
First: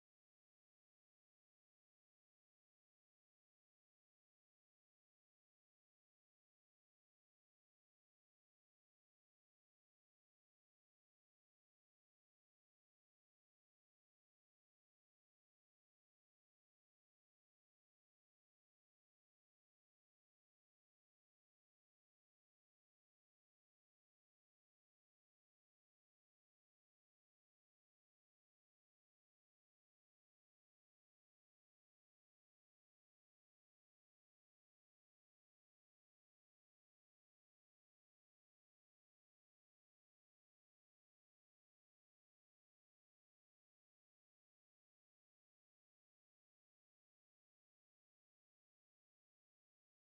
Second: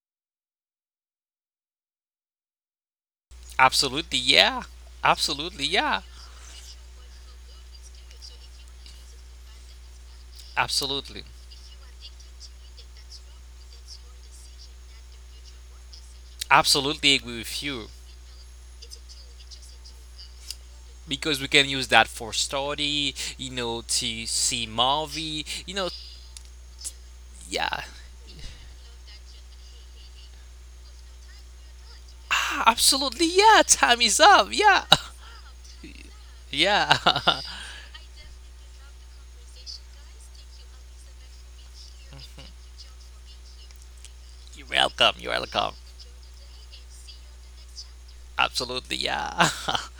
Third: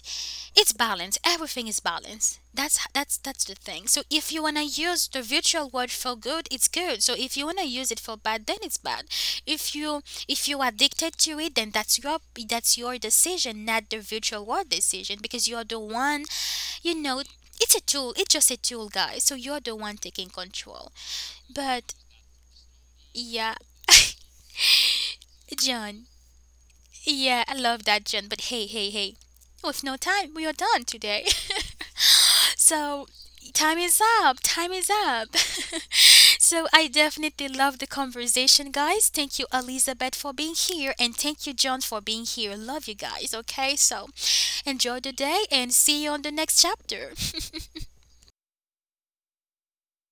Speaker 1: it's balance, everything is balance, that's that's the thing. So
Speaker 2: Absolutely,
Speaker 1: if you want to
Speaker 2: yeah.
Speaker 1: use the
Speaker 2: Absolutely,
Speaker 1: virtual world
Speaker 2: yeah.
Speaker 1: for good, it's good. So if you want to use it for bad, then it's bad. If you, if you are addicted
Speaker 2: Absolutely.
Speaker 1: to it, then that's your, that's your decision, not the virtual world decision, because you're the one, you
Speaker 2: Absolutely
Speaker 1: know,
Speaker 2: agree with
Speaker 1: it's a
Speaker 2: you.
Speaker 1: tool, it's just a tool, guys, so you're the one taking control.
Speaker 2: Because we can use
Speaker 1: But
Speaker 2: that for study, you
Speaker 1: yeah,
Speaker 2: know, to see movie, you know,
Speaker 1: John, yeah, I love
Speaker 2: yeah.
Speaker 1: that, John, but hey, hey, hey, with no time, we are done today.
Speaker 2: Ah,
Speaker 1: So
Speaker 2: absolutely, yeah.
Speaker 1: time is
Speaker 2: Time is
Speaker 1: up.
Speaker 2: up,
Speaker 1: Time is
Speaker 2: yeah.
Speaker 1: up. So I
Speaker 2: Yeah.
Speaker 1: definitely love the conversation, guys. Thank you, Elizabeth, for being here, and thank you, John, for being here. Love you guys. Okay, so
Speaker 2: You're
Speaker 1: enjoy the
Speaker 2: welcome,
Speaker 1: day
Speaker 2: you're
Speaker 1: and
Speaker 2: welcome.
Speaker 1: see you on the next chapter.
Speaker 2: Absolutely, yeah.